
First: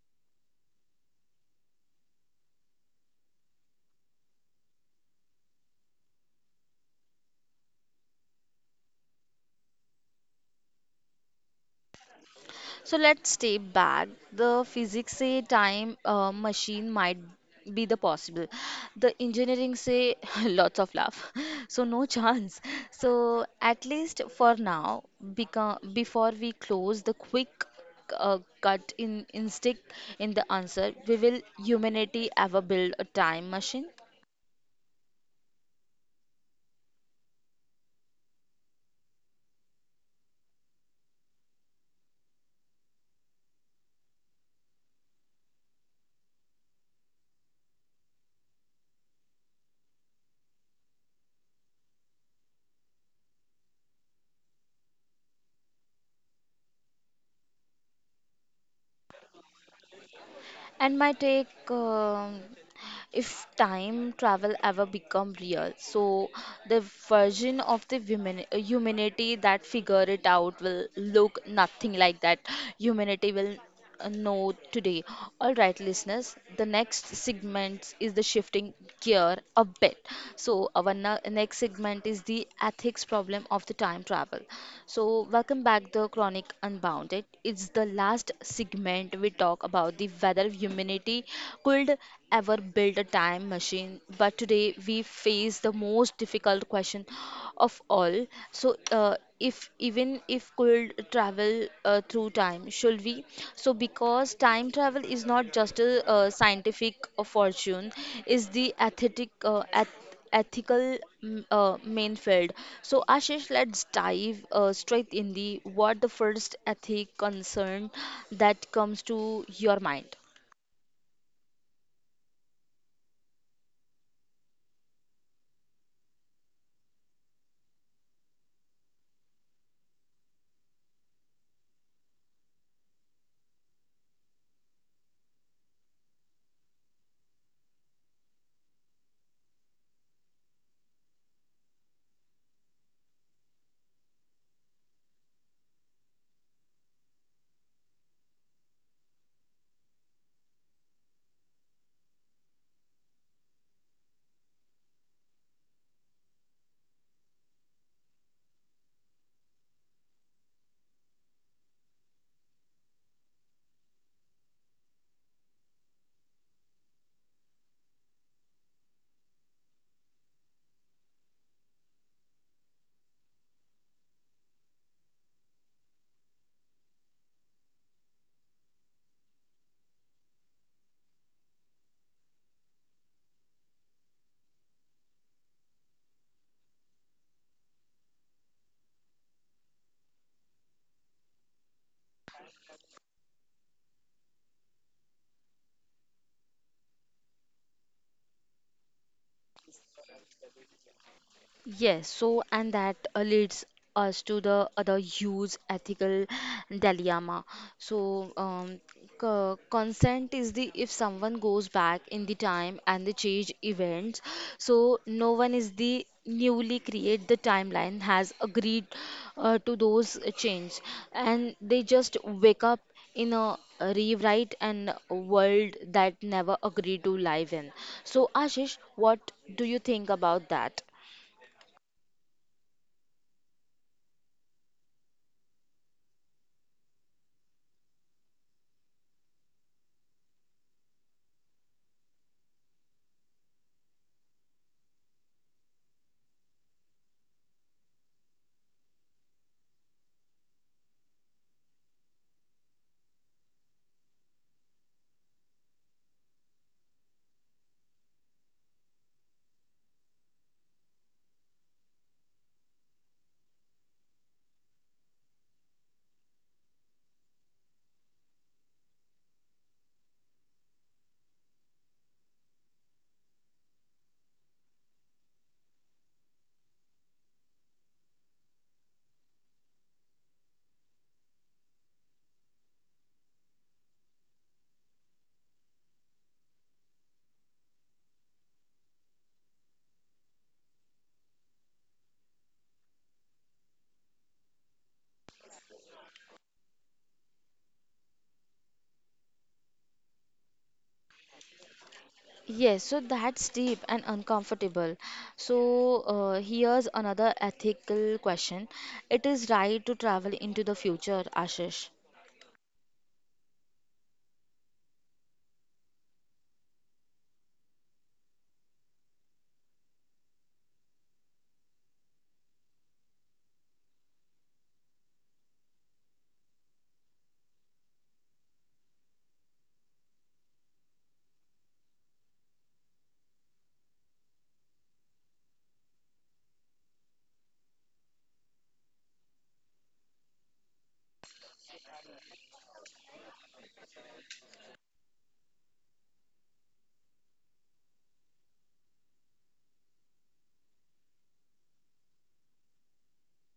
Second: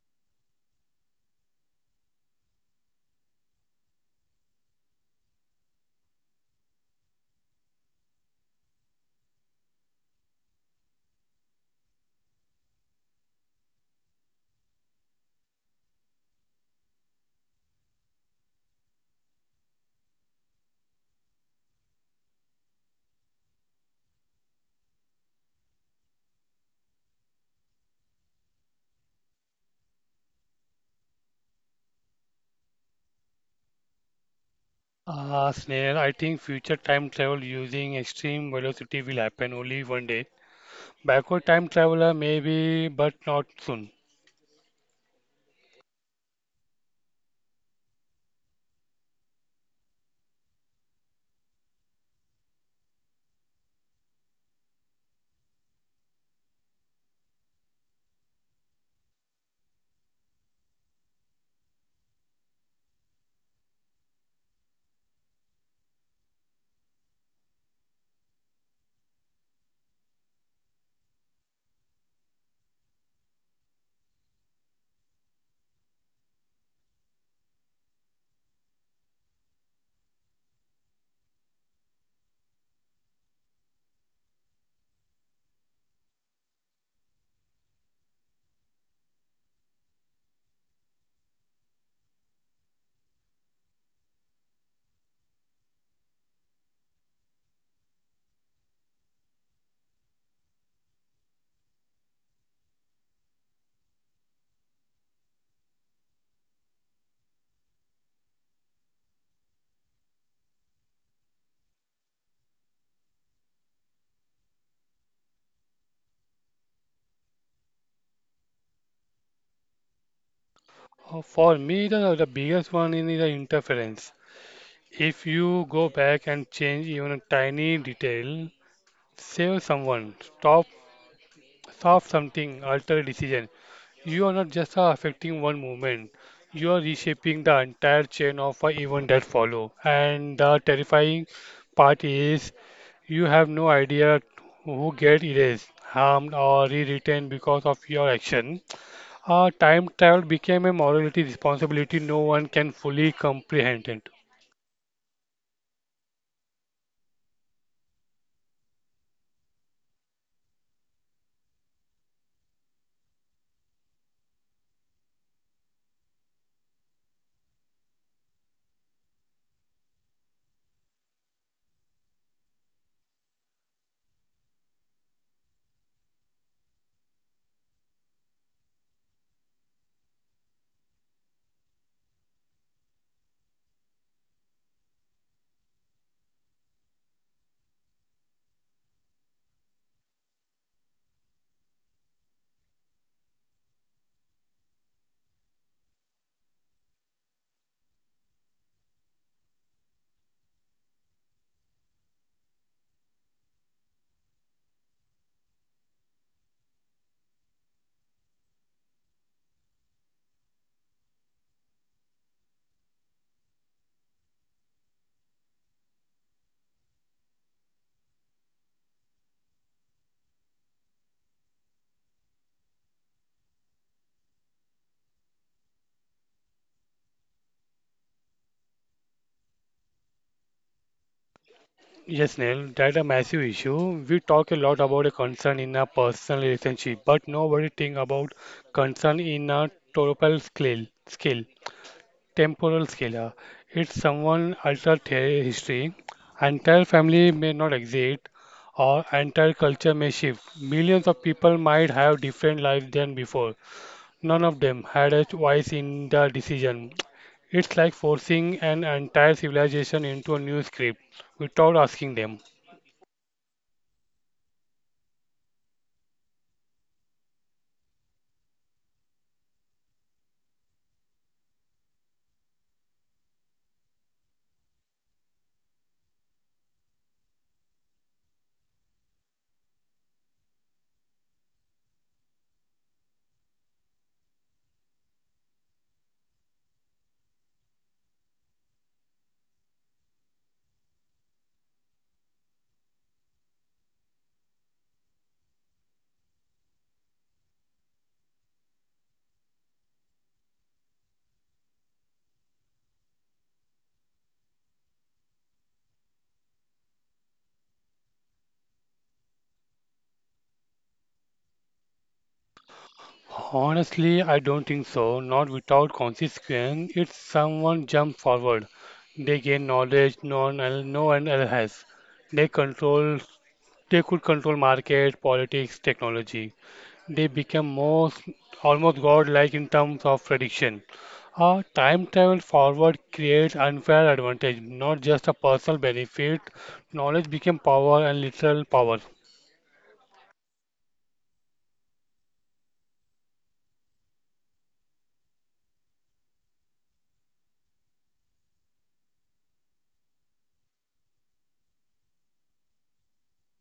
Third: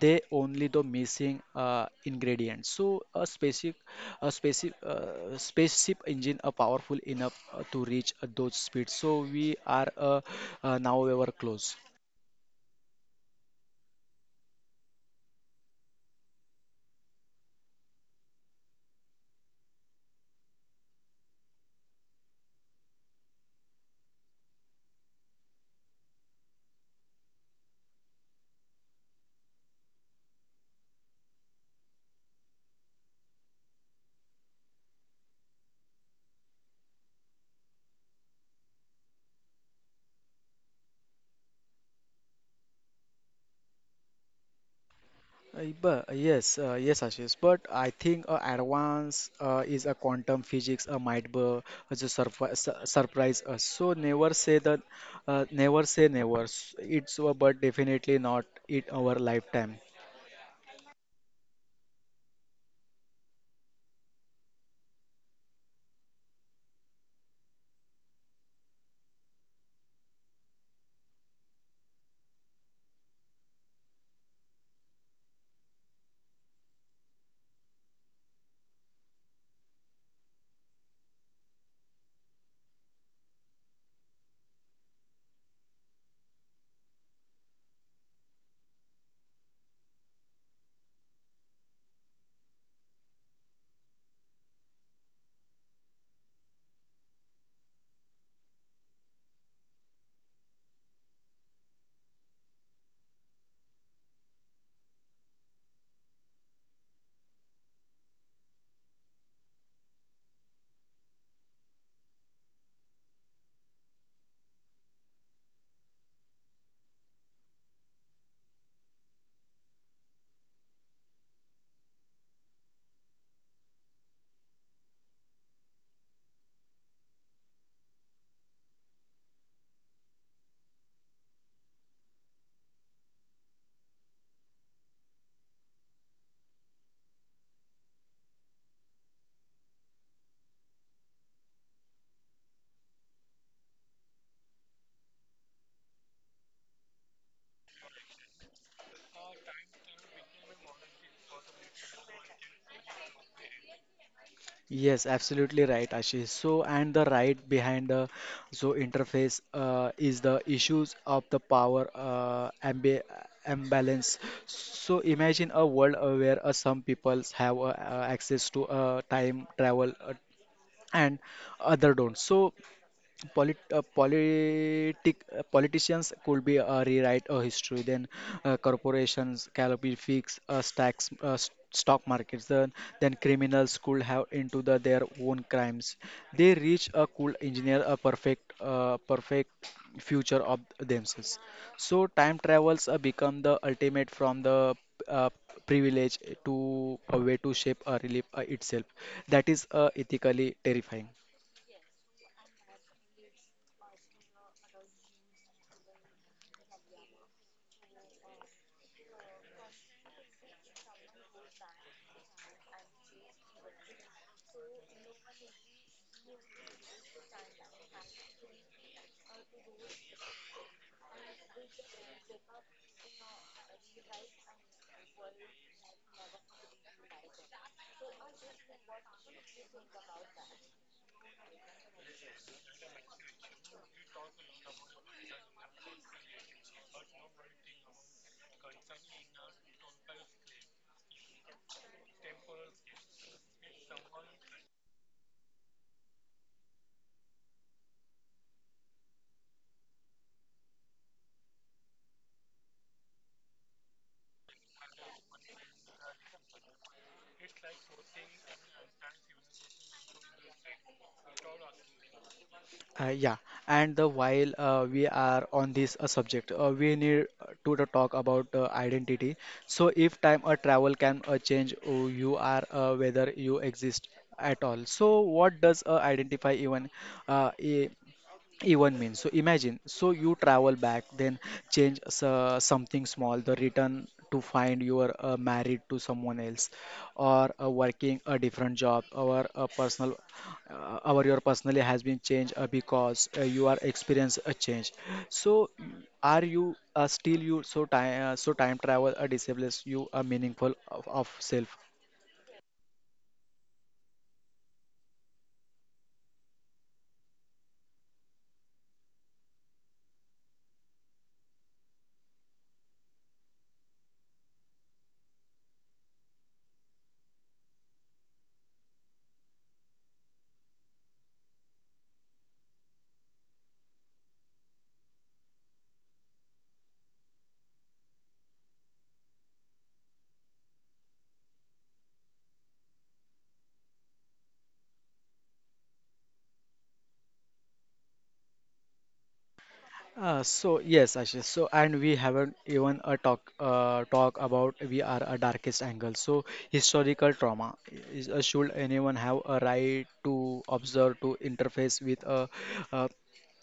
They only the missing ingredients, so a specific a specific spaceship engine are powerful enough to reach those speeds. So we are now ever close.
So let's step back. The physics say time machine might be the possible. The engineering say lots of love. So no chance. So at least for now, because before we close the quick cut in instinct in the answer, we will humanity ever build a time machine?
Ah, Snehal, I think future time travel using extreme velocity will happen only one day. Backward time traveler maybe, but not soon.
Yes, Ashish. But I think advance is a quantum physics might be just surprise us. So never say that, never say never. It's but definitely not in our lifetime.
And my take. If time travel ever become real, so the version of the humanity that figure it out will look nothing like that humanity will know today. All right, listeners, the next segment is the shifting gear a bit. So our next segment is the ethics problem of the time travel. So welcome back the Chronic Unbounded. It's the last segment we talk about the whether humanity could ever built a time machine, but today we face the most difficult question of all. So, if even if could travel through time, should we? So, because time travel is not just a scientific fortune, is the aesthetic ethical main field. So Ashish, let's dive straight in the what the first ethic concern that comes to your mind.
For me, the biggest one is the interference. If you go back and change even a tiny detail, save someone, stop, stop something, alter decision, you are not just affecting one movement, you are reshaping the entire chain of events that follow. And the terrifying part is you have no idea who get erased, harmed, or rewritten because of your action. Time travel became a morality responsibility no one can fully comprehend it.
Yes, absolutely right, Ashish. So, and the right behind the so interface is the issues of the power ambi imbalance. So, imagine a world where some peoples have access to time travel, and other don't. So politicians could be rewrite a history, then corporations can be fix stock markets, then criminals could have into the their own crimes. They reach a cool engineer a perfect future of themselves. So time travels become the ultimate from the uh, privilege to a way to shape a relief itself. That is ethically terrifying.
Yes, so and that leads us to the other huge ethical dilemma. So, consent is the if someone goes back in the time and the change events, so no one is the newly create the timeline has agreed to those change, and they just wake up in a rewrite and world that never agreed to live in. So, Ashish, what do you think about that?
Yes, Neil, that's a massive issue. We talk a lot about a concern in a personal relationship, but nobody think about concern in a total scale. Scale. Temporal scalar. It's someone alters their history, entire family may not exist or entire culture may shift. Millions of people might have different lives than before. None of them had a voice in the decision. It's like forcing an entire civilization into a new script without asking them.
Yeah, and the while we are on this subject, we need to the talk about identity. So, if time or travel can change who you are, whether you exist at all. So, what does identify even uh, i- even means. So imagine, so you travel back, then change something small, the return to find you are married to someone else, or working a different job, or a personal, or your personally has been changed because you are experience a change. So are you still you? So time travel a discipline you a meaningful of self.
Yes, so that's deep and uncomfortable. So, here's another ethical question. It is right to travel into the future, Ashish.
Honestly, I don't think so. Not without consequence. It's someone jump forward, they gain knowledge no one else has. They control They could control market, politics, technology. They became most almost godlike in terms of prediction. A time travel forward creates unfair advantage, not just a personal benefit. Knowledge became power and literal power.
So yes, Ashish. So and we haven't even a talk talk about we are a darkest angle. So historical trauma is, should anyone have a right to observe to interface with a uh,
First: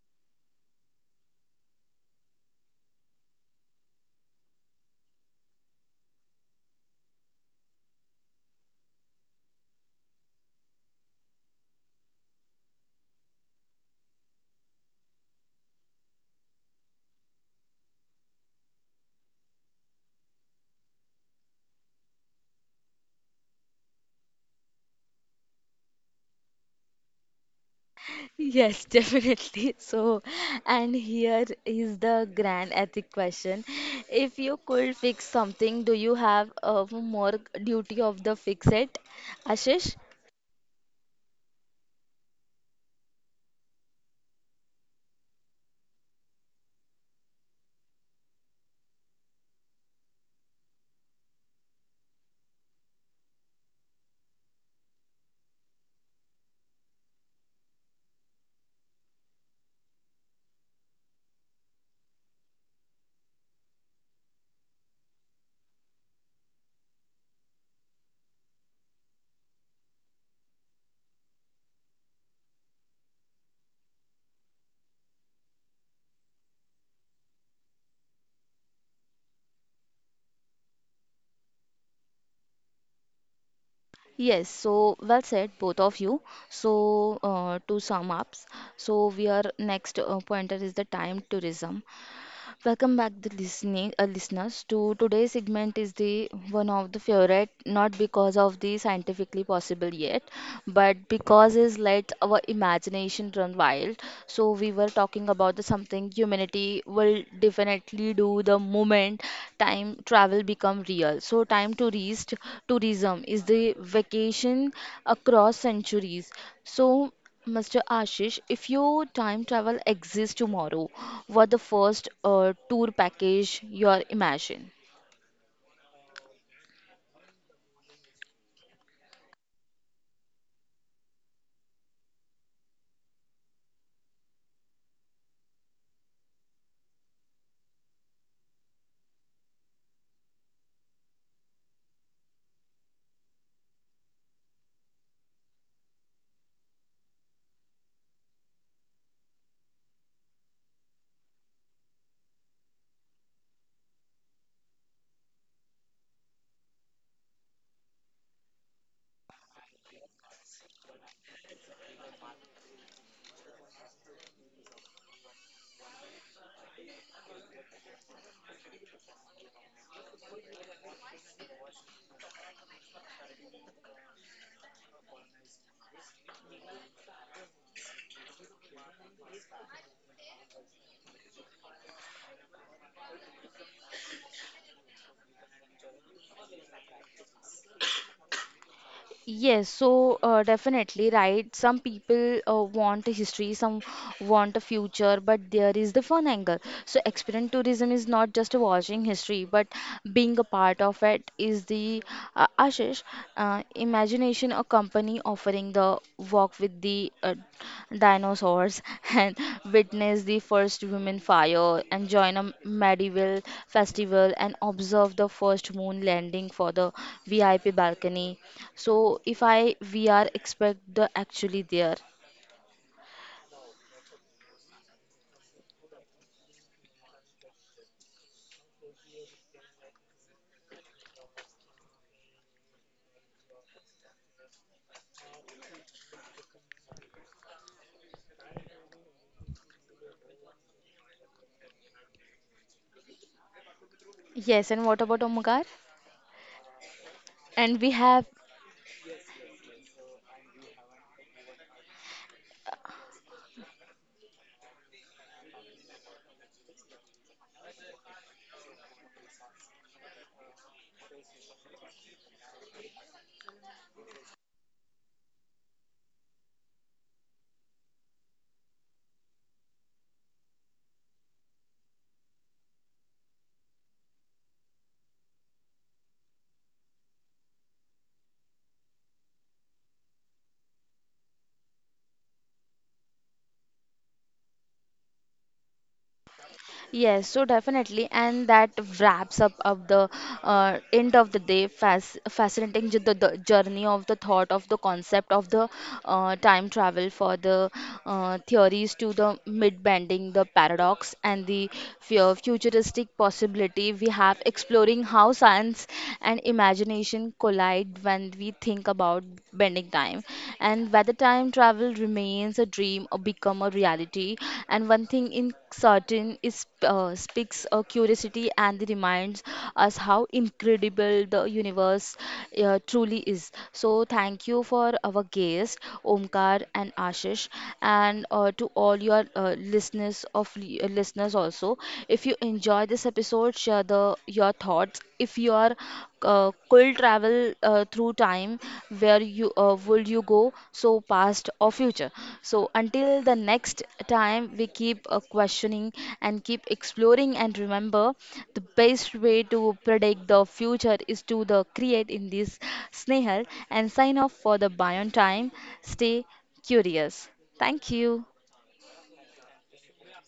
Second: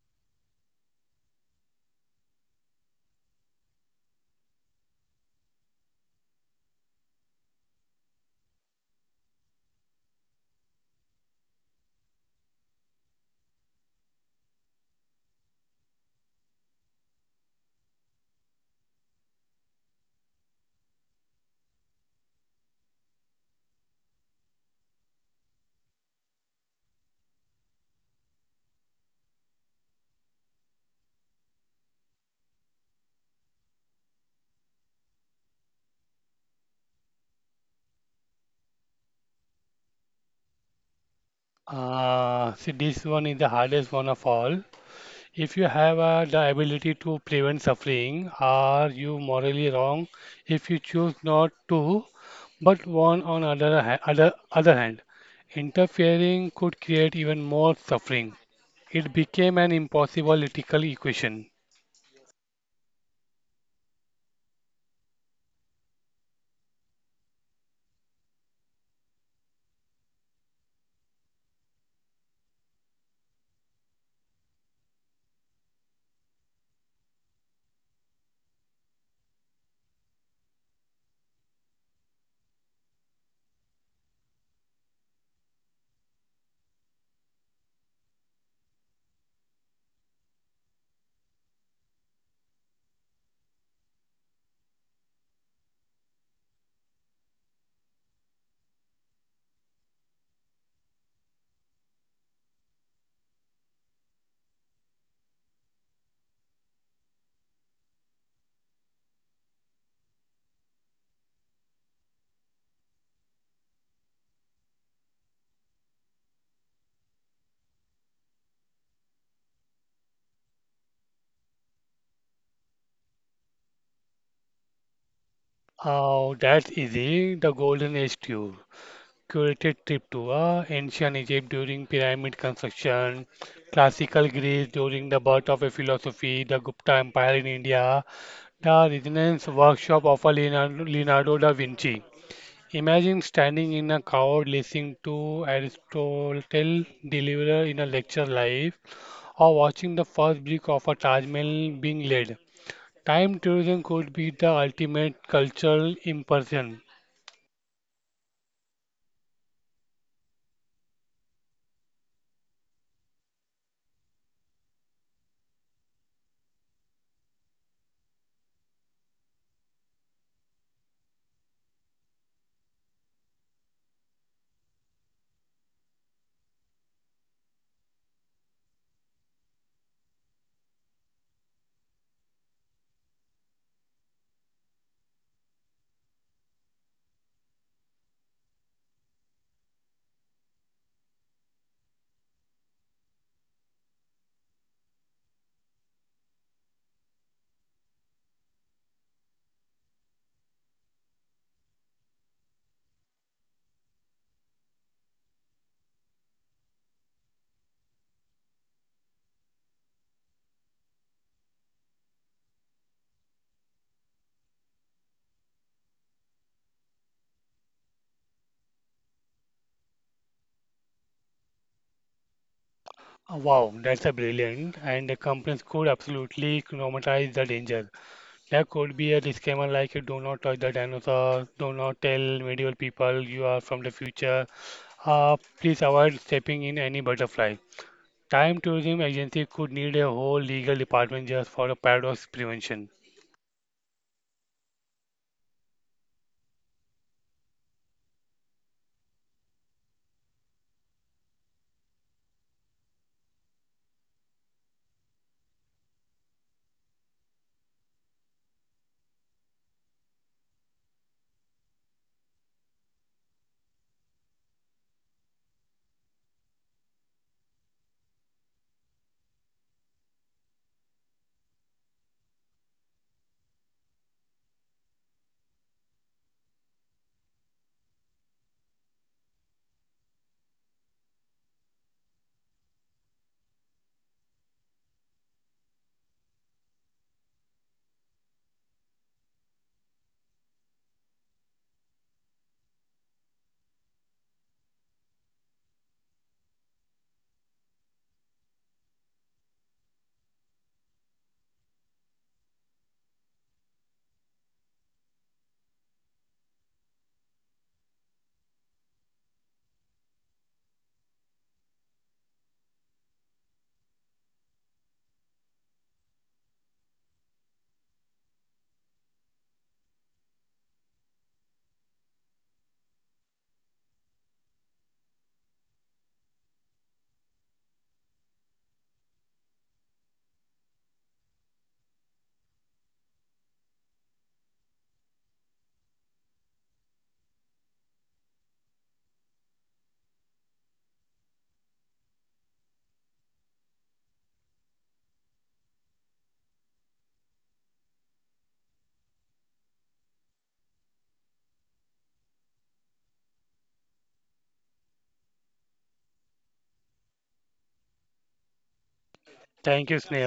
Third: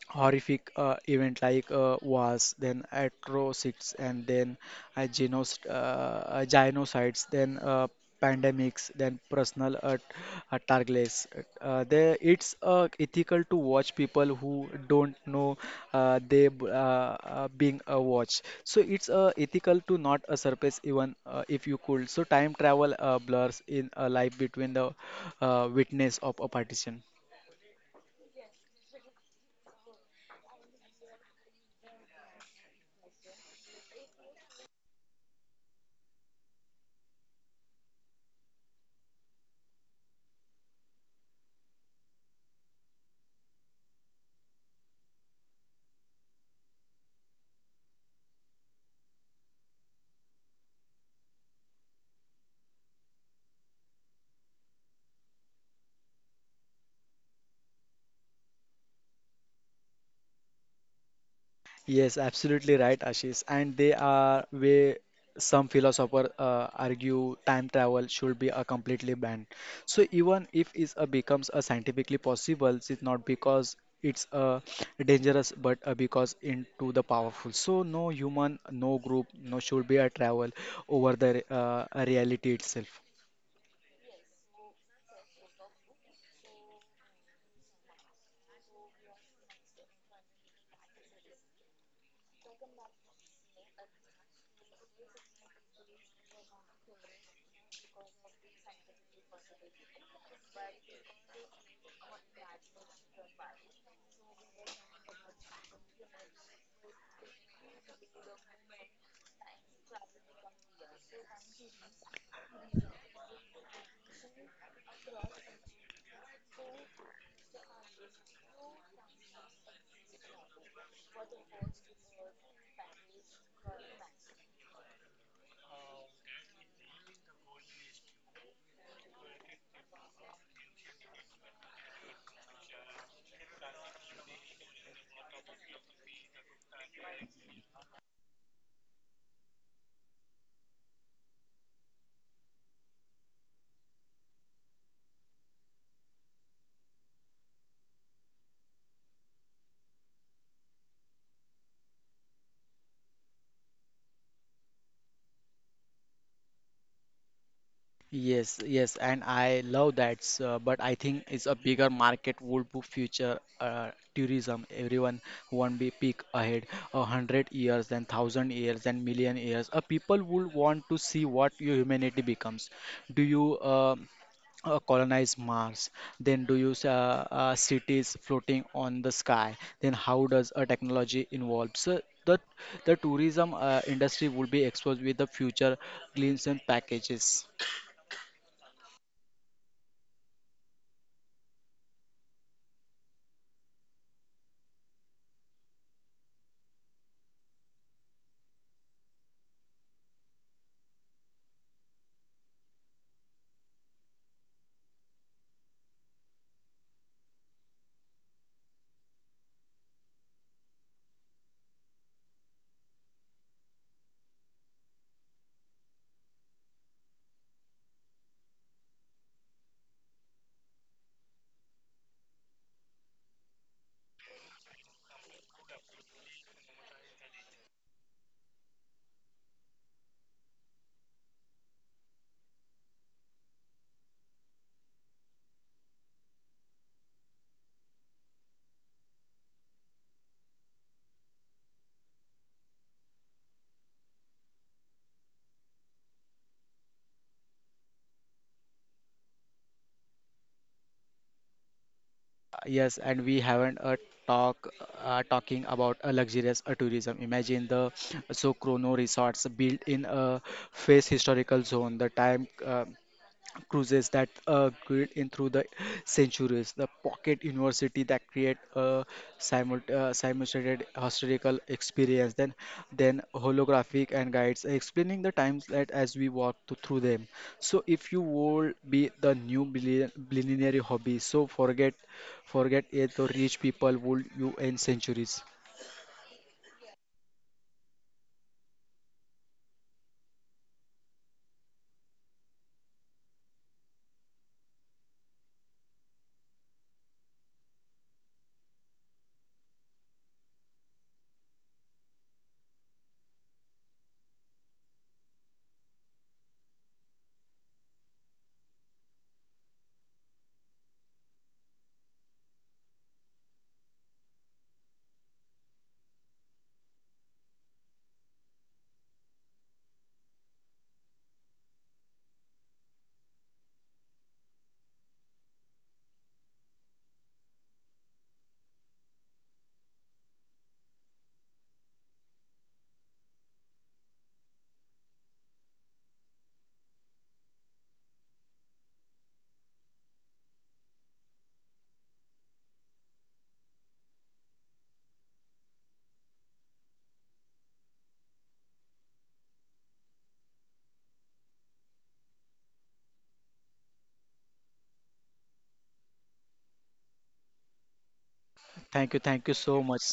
horrific event like wars, then atrocities, and then genos genocides, then pandemics, then personal targets. There, it's ethical to watch people who don't know they being watched. So it's ethical to not surface even if you could. So time travel blurs in a life between the witness of a partition.
Yes, definitely. So, and here is the grand ethic question. If you could fix something, do you have a more duty of the fix it, Ashish?
Ah, see, this one is the hardest one of all. If you have the ability to prevent suffering, are you morally wrong if you choose not to? But one on other ha- other other hand, interfering could create even more suffering. It became an impossible ethical equation.
Yes, absolutely right, Ashish. And they are where some philosophers argue time travel should be a completely banned. So even if it becomes a scientifically possible, it's not because it's dangerous, but because into the powerful. So no human, no group, no should be a travel over the reality itself.
Yes, so well said, both of you. So, to sum up, so we are next pointer is the time tourism. Welcome back, the listening listeners. To today's segment is the one of the favorite, not because of the scientifically possible yet, but because is let our imagination run wild. So we were talking about the something humanity will definitely do the moment time travel become real. So time tourist tourism is the vacation across centuries. So Mr. Ashish, if your time travel exists tomorrow, what the first tour package you are imagine?
Oh, that's easy. The Golden Age tour, curated trip to ancient Egypt during pyramid construction, classical Greece during the birth of a philosophy, the Gupta Empire in India, the Renaissance workshop of a Leonardo da Vinci. Imagine standing in a crowd listening to Aristotle deliver in a lecture live or watching the first brick of a Taj Mahal being laid. Time tourism could be the ultimate cultural immersion.
Yes, yes, and I love that, sir, but I think it's a bigger market would be future tourism. Everyone want be peak ahead 100 years, then 1,000 years, then 1,000,000 years. People would want to see what your humanity becomes. Do you colonize Mars? Then do you cities floating on the sky? Then how does a technology involve? So the tourism industry will be exposed with the future glimpse and packages.
Yes, so definitely right. Some people want a history, some want a future, but there is the fun angle. So experience tourism is not just watching history, but being a part of it is the Ashish imagination. A company offering the walk with the dinosaurs and witness the first women fire and join a medieval festival and observe the first moon landing for the VIP balcony. So if I VR expect the actually there.
Wow, that's a brilliant and the companies could absolutely normalize the danger. There could be a disclaimer like do not touch the dinosaurs, do not tell medieval people you are from the future. Please avoid stepping in any butterfly. Time tourism agency could need a whole legal department just for a paradox prevention.
Yes, and what about Omkar? And we have.
Yes, and we haven't a talk talking about a luxurious tourism. Imagine the so chrono resorts built in a face historical zone. The time. Cruises that grid in through the centuries, the pocket university that create a simulated historical experience, then holographic and guides explaining the times that as we walk through them. So if you would be the new billionaire hobby, so forget it, the rich people would you in centuries.
Yes, so definitely, and that wraps up of the end of the day. Fascinating the journey of the thought of the concept of the time travel for the theories to the mid bending, the paradox, and the futuristic possibility we have exploring how science and imagination collide when we think about bending time. And whether time travel remains a dream or become a reality. And one thing in certain is speaks a curiosity and reminds us how incredible the universe truly is. So thank you for our guest Omkar and Ashish, and to all your listeners also. If you enjoy this episode, share the your thoughts. If you are could travel through time, where you would you go? So past or future. So until the next time, we keep questioning and keep exploring and remember the best way to predict the future is to the create in this. Snehal and sign off for the Bayon time. Stay curious. Thank you.
Thank you so
Thank
much.
you, Sneha.